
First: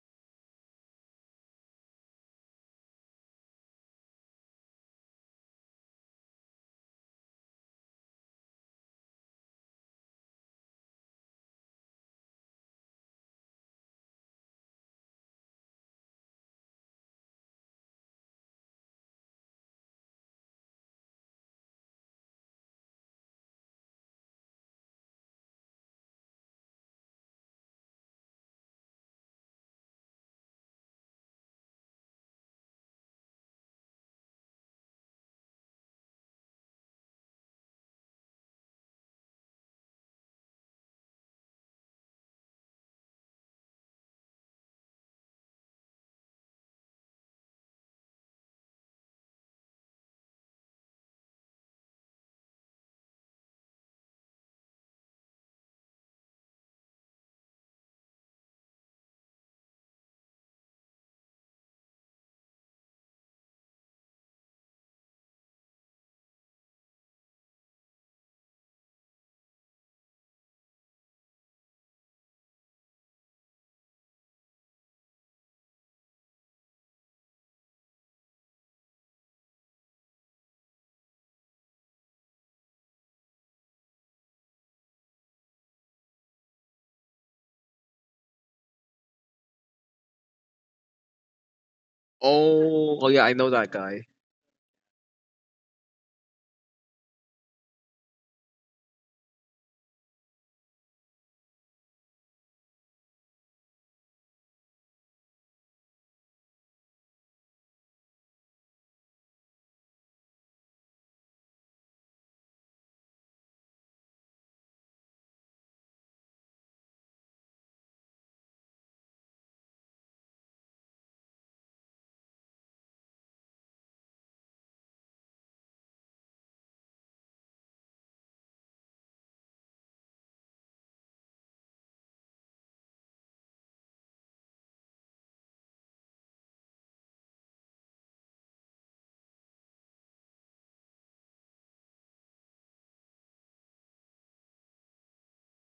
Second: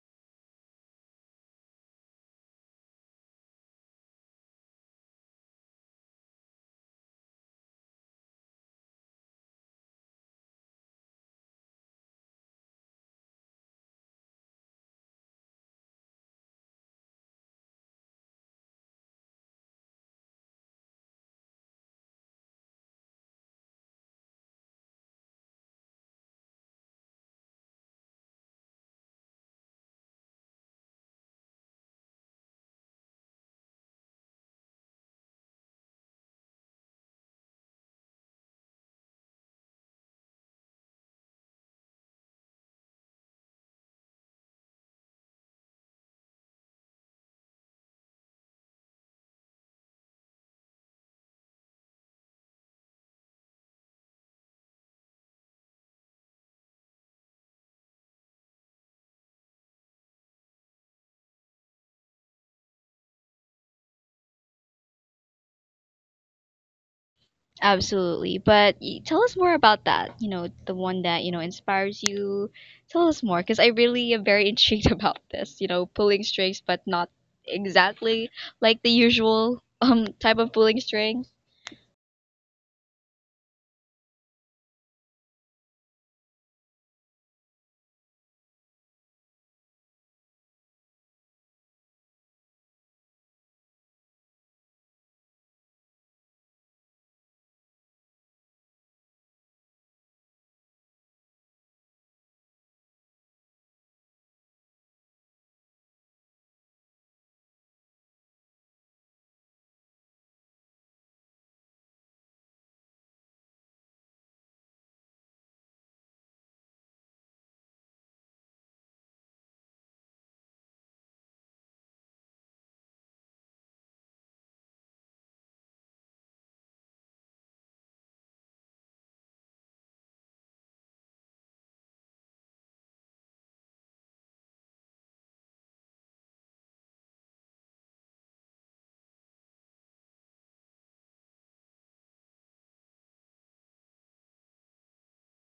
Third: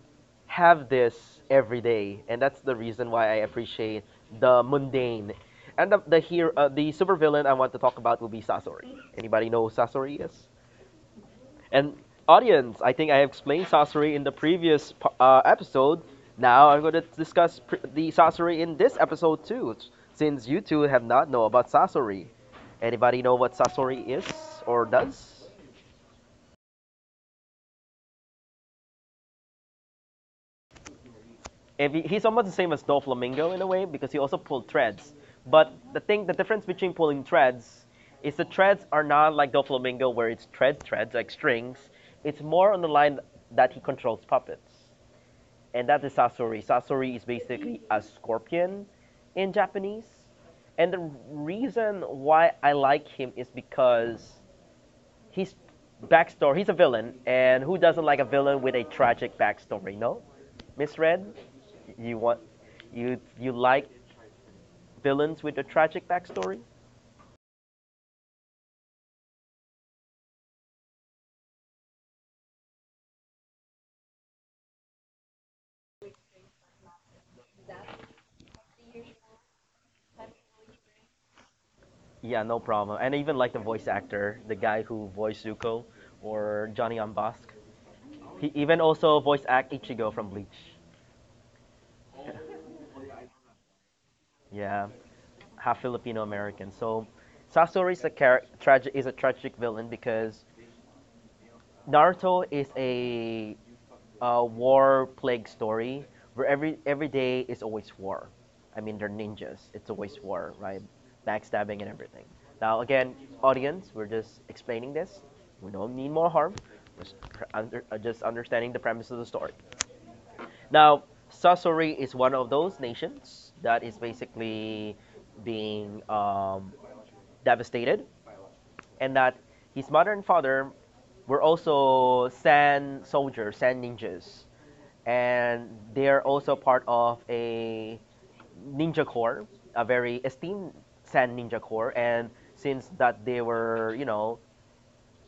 [SPEAKER 1] have this every day, and that's the reason why I appreciate the mundane. And the the here uh, the supervillain I want to talk about will be Sasori. Anybody know who Sasori is? And audience, I think I explained sorcery in the previous po- uh, episode. Now I'm going to discuss pr- the sorcery in this episode too, s- since you two have not know about sorcery. Anybody know what sorcery is or does? If he, he's almost the same as Doflamingo in a way because he also pulled threads. But the thing, the difference between pulling threads is the threads are not like Doflamingo where it's thread threads like strings. It's more on the line that he controls puppets. And that is Sasori. Sasori is basically a scorpion in Japanese. And the reason why I like him is because his backstory, he's a villain, and who doesn't like a villain with a tragic backstory, no? Miss Red, you want you you like villains with a tragic backstory?
[SPEAKER 2] Absolutely. But y- tell us more about that. You know, the one that, you know, inspires you. Tell us more, because I really am very intrigued (laughs) about this. You know, pulling strings, but not exactly like the usual um type of pulling string.
[SPEAKER 1] Yeah, no problem. And I even like the voice actor, the guy who voiced Zuko or Johnny on Bosk. He even also voice act Ichigo from Bleach.
[SPEAKER 3] Oh, oh yeah, I know that guy.
[SPEAKER 1] Yeah. Half Filipino American. So Sasori is a tragic is a tragic villain because Naruto is a, uh war plague story where every every day is always war. I mean they're ninjas. It's always war, right? Backstabbing and everything. Now again, audience, we're just explaining this. We don't need more harm. Just under, uh, just understanding the premise of the story. Now Sasori is one of those nations that is basically being um, devastated, and that his mother and father were also sand soldiers, sand ninjas, and they're also part of a ninja corps, a very esteemed sand ninja corps. And since that they were, you know,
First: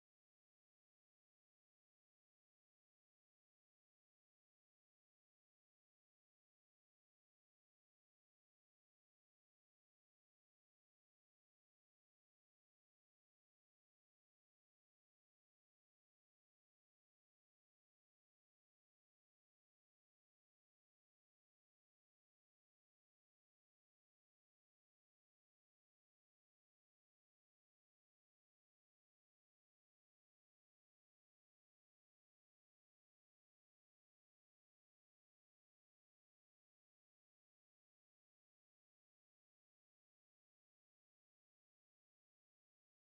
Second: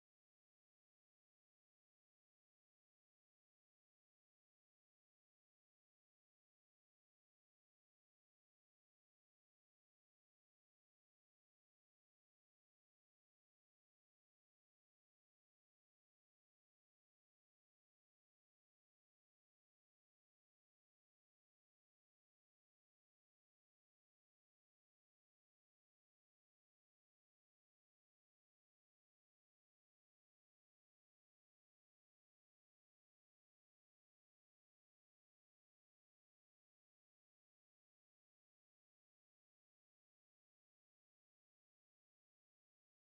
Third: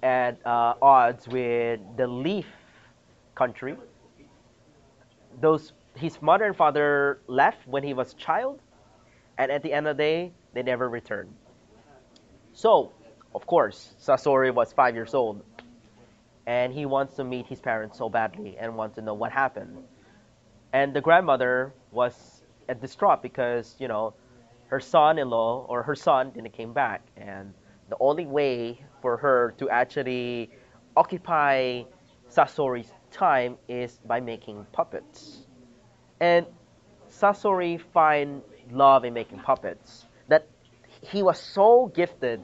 [SPEAKER 1] at uh, odds with the Leaf country, those his mother and father left when he was a child, and at the end of the day, they never returned. So, of course, Sasori was five years old and he wants to meet his parents so badly and wants to know what happened. And the grandmother was uh, distraught because you know her son-in-law or her son didn't came back, and the only way for her to actually occupy Sasori's time is by making puppets. And Sasori find love in making puppets. That he was so gifted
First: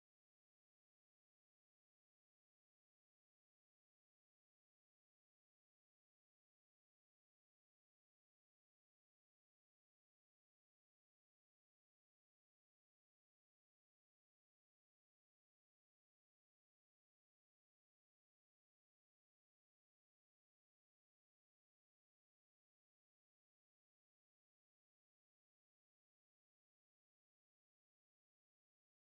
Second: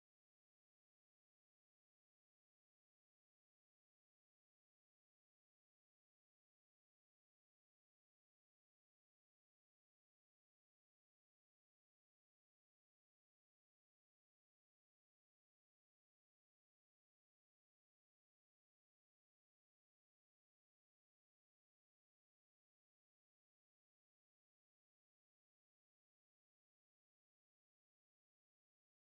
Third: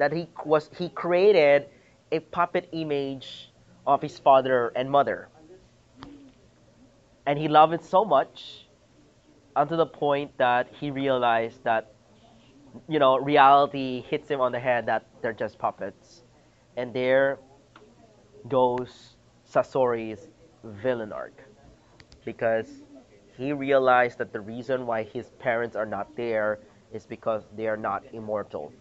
[SPEAKER 1] that he was he created a puppet image of his father and mother, and he loved it so much unto the point that he realized that you know reality hits him on the head that they're just puppets, and there goes Sasori's villain arc. Because he realized that the reason why his parents are not there is because they are not immortal.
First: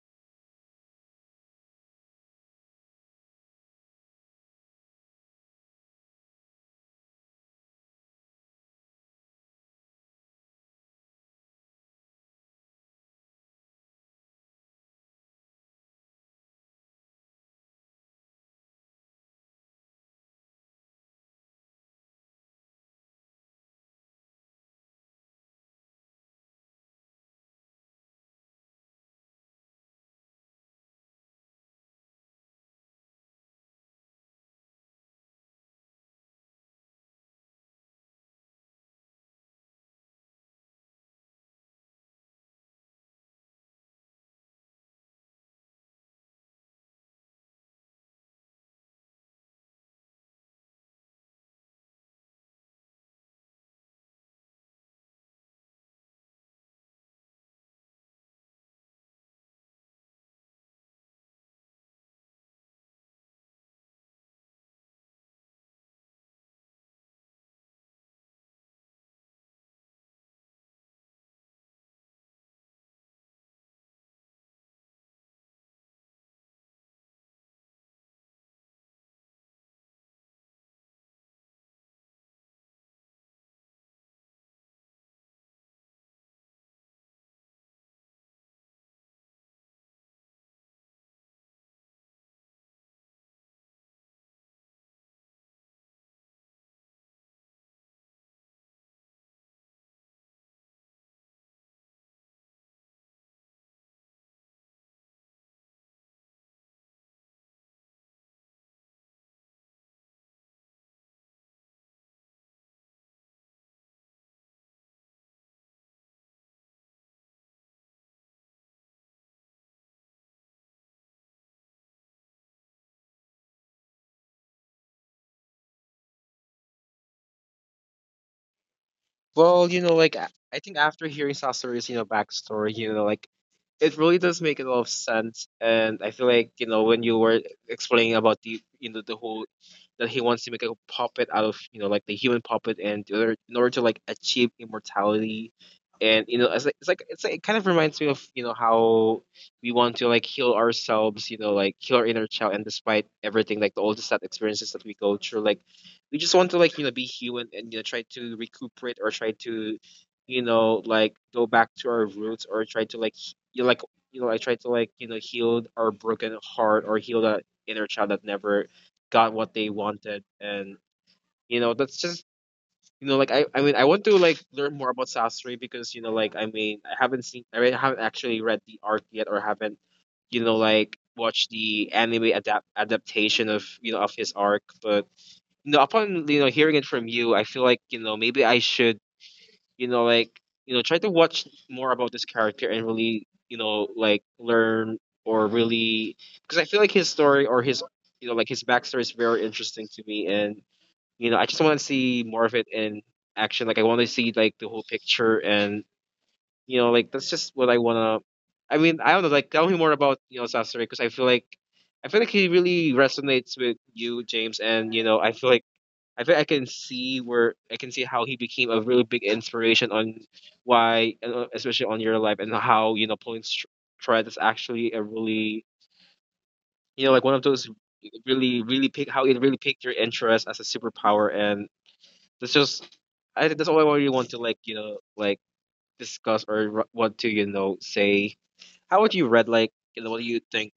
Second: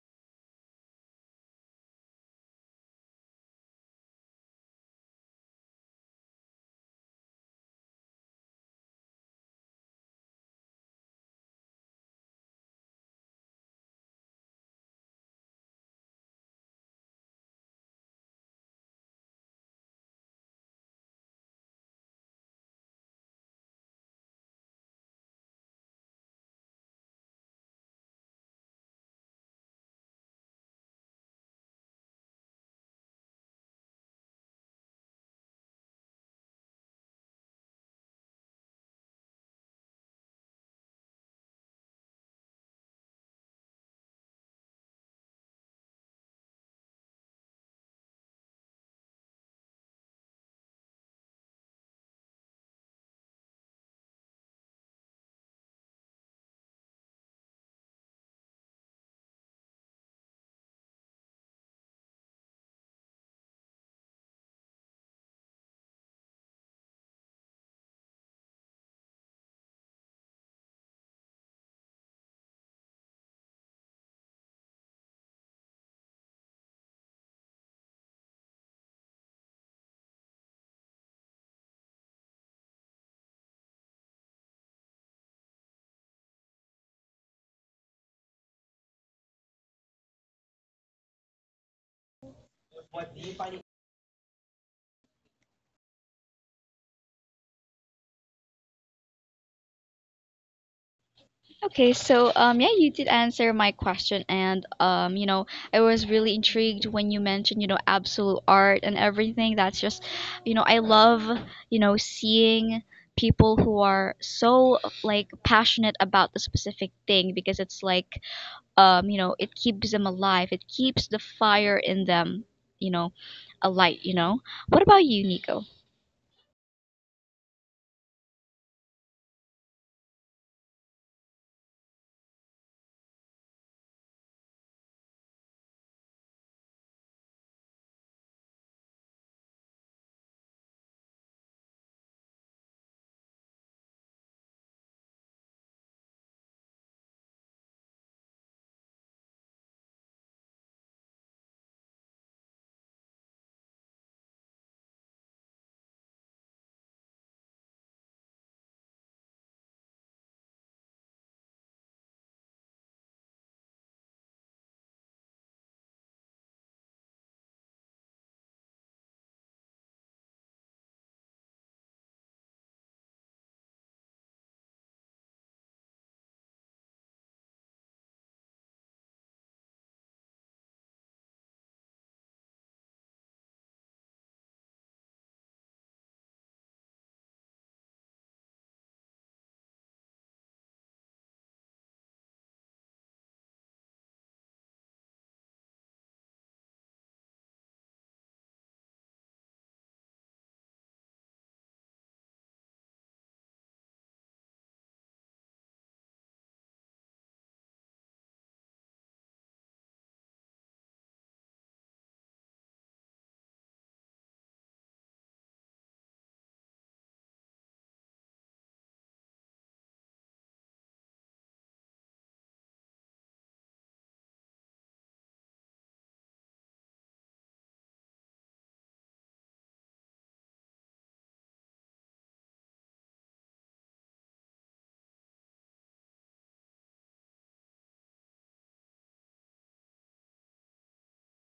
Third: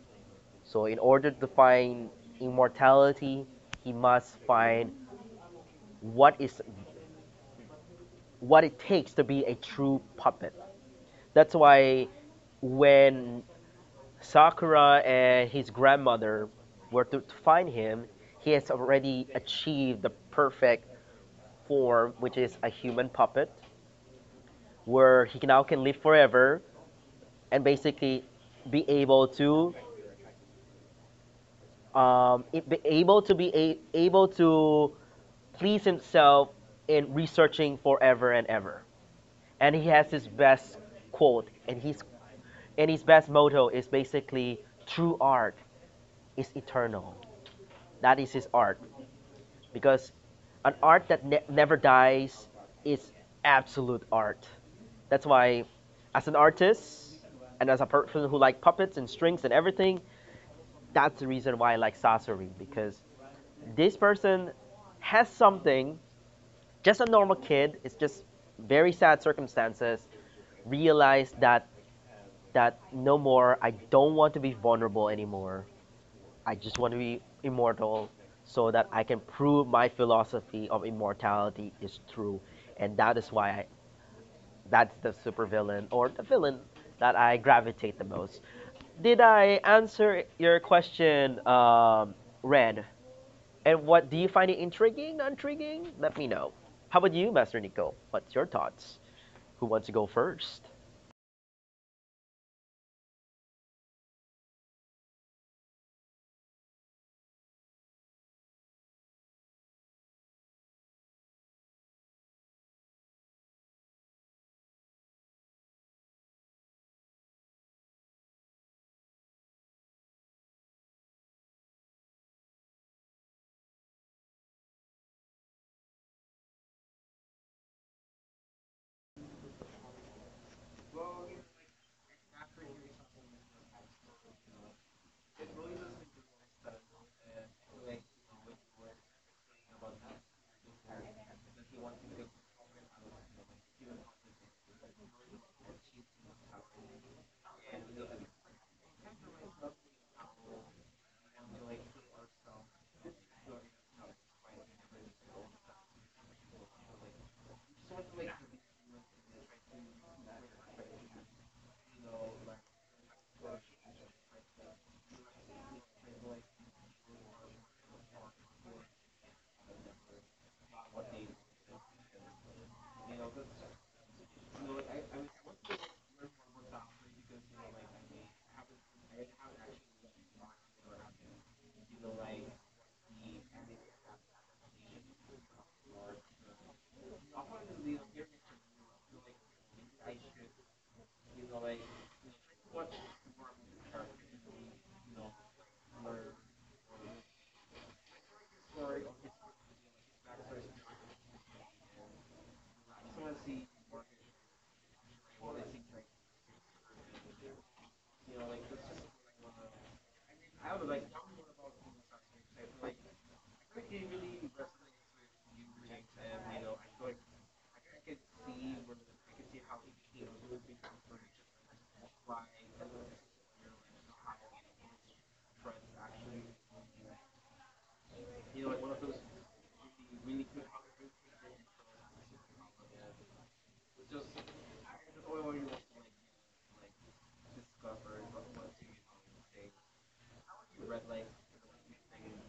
[SPEAKER 1] So, in order to find immortality, he must find what is what it takes to be a true puppet. That's why when Sakura and his grandmother were to find him, he has already achieved the perfect form, which is a human puppet, where he now can live forever and basically be able to um, be able to be a, able to please himself in researching forever and ever. And he has his best quote, and his and his best motto is basically true art is eternal. That is his art because an art that ne- never dies is absolute art. That's why, as an artist and as a person who like puppets and strings and everything, that's the reason why I like Sasori because this person has something. Just a normal kid. It's just very sad circumstances. Realized that that no more. I don't want to be vulnerable anymore. I just want to be immortal so that I can prove my philosophy of immortality is true, and that is why I, that's the supervillain or the villain that I gravitate the most. Did I answer your question, um, Red? And what do you find it intriguing, intriguing? Let me know. How about you, Master Nico? What's your thoughts? Who wants to go first?
[SPEAKER 2] Okay, so um, yeah, you did answer my question, and um, you know, I was really intrigued when you mentioned, you know, absolute art and everything. That's just, you know, I love, you know, seeing people who are so like passionate about the specific thing because it's like, um, you know, it keeps them alive. It keeps the fire in them, you know, alight, you know. What about you, Nico?
[SPEAKER 3] Well, you know, like I I think after hearing Sasori's, you know, backstory, you know, like it really does make a lot of sense. And I feel like, you know, when you were explaining about the you know the whole that he wants to make a puppet out of, you know, like the human puppet and the other, in order to like achieve immortality. And you know, it's like it's like it's like, it kind of reminds me of you know how we want to like heal ourselves, you know, like heal our inner child, and despite everything, like the all the sad experiences that we go through, like we just want to like you know be human and you know try to recuperate or try to you know like go back to our roots or try to like he- you know, like you know I try to like you know heal our broken heart or heal that inner child that never got what they wanted and you know that's just you know like I I mean I want to like learn more about Sasori because you know like I mean I haven't seen I mean, I haven't actually read the arc yet or haven't you know like watched the anime adapt adaptation of you know of his arc. But no, upon you know hearing it from you, I feel like you know maybe I should you know like you know try to watch more about this character and really you know like learn or really because I feel like his story or his you know like his backstory is very interesting to me, and you know I just want to see more of it in action. Like I want to see like the whole picture and you know like that's just what I wanna. I mean I don't know, like tell me more about you know Sasori because I feel like I feel like he really resonates with you, James, and you know I feel like I think I can see where I can see how he became a really big inspiration on why, and, uh, especially on your life, and how you know pulling str- thread is actually a really you know like one of those really really pick how it really picked your interest as a superpower, and that's just I think that's all I really want to like you know like discuss or r- want to you know say. How would you read like you know what do you think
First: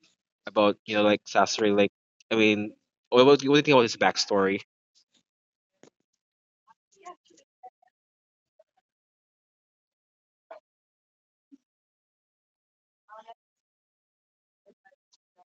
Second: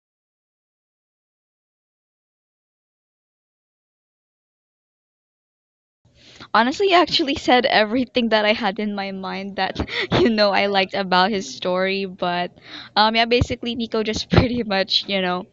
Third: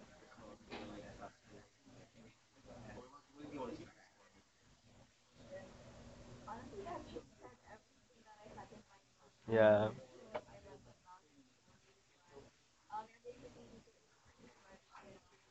[SPEAKER 3] about you know like Sasori? Like I mean, what what do you think about his backstory?
[SPEAKER 2] Honestly, he actually said everything that I had in my mind that
[SPEAKER 1] Yeah,
[SPEAKER 2] (laughs) you know I liked about his story, but um yeah, basically Nico just (laughs) pretty much, you know,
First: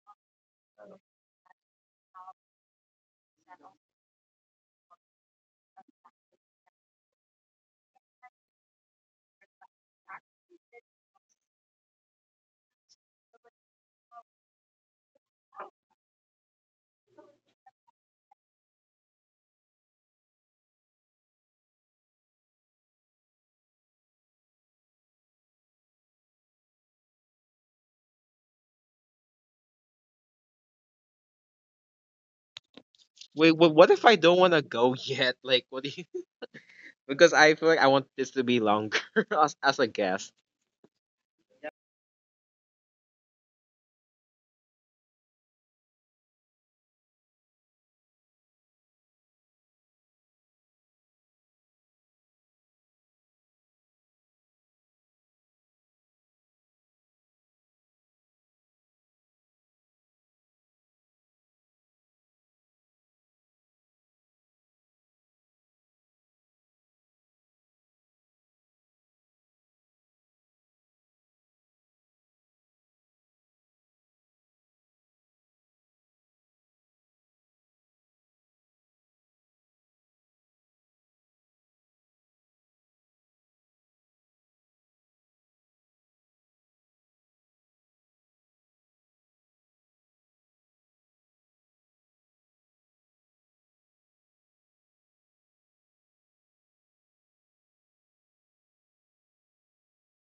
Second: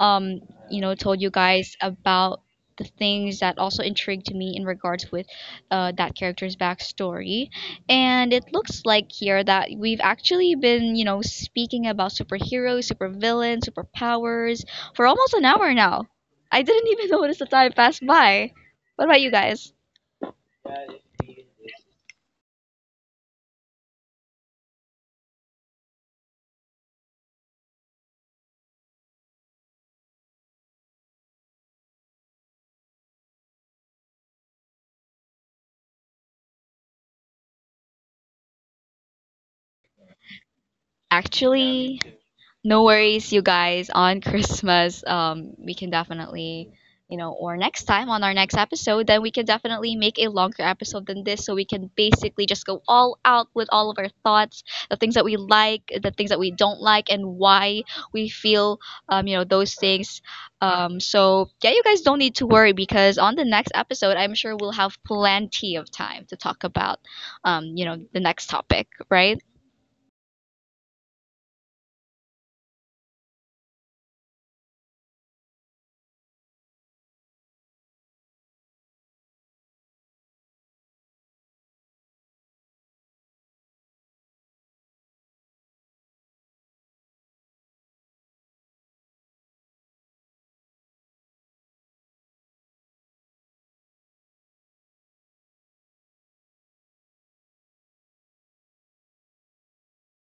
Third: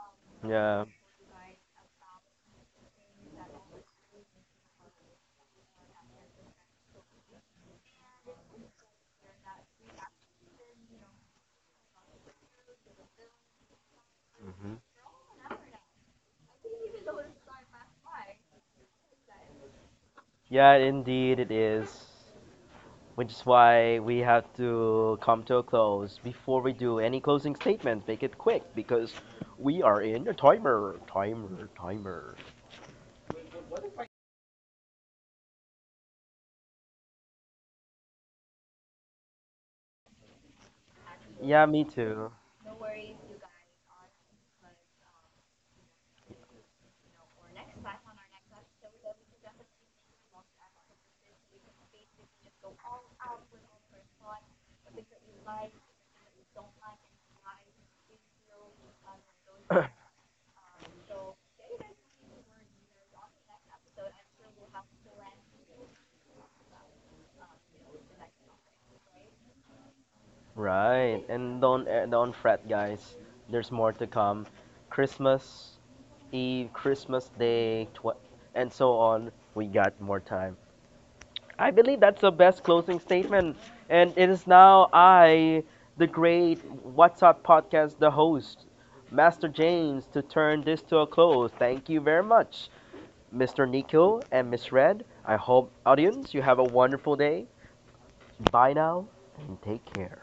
[SPEAKER 2] um, you
[SPEAKER 1] yeah,
[SPEAKER 2] know, told you guys about the things that also intrigued me in regards with uh, that character's backstory. And it looks like here that we've actually been, you know, speaking about superheroes, supervillains, superpowers for almost an hour now. I didn't even (laughs) notice the time pass by. What about you guys?
[SPEAKER 1] yeah, indeed it is. Which is why we have to come to a close. Before we do any closing statements, make it quick because we are in a timer, timer, timer.
[SPEAKER 3] Wait, wha- what if I don't want to go (laughs) yet? Like, what do you? (laughs) Because I feel like I want this to be longer (laughs) as, as a guest.
[SPEAKER 1] Yeah, me
[SPEAKER 2] Actually,
[SPEAKER 1] too.
[SPEAKER 2] no worries, you guys. On Christmas, um, we can definitely, you know, or next time on our next episode, then we can definitely make a longer episode than this so we can basically just go all out with all of our thoughts, the things that we like, the things that we don't like, and why we feel, um, you know, those things. Um, so, yeah, you guys don't need to worry because on the next episode, I'm sure we'll have plenty of time to talk about, um, you know, the next topic, right?
[SPEAKER 1] Right, and don't eh, don't fret, guys. There's more to come. Christmas Eve, Christmas Day, tw- and so on, we got more time. I believe that's the best closing statement. And it is now I, the great What's Up podcast, the host, Master James, to turn this to a close. Thank you very much, mister Nico and Miss Red. I hope, audience, you have a wonderful day. Bye now and take care.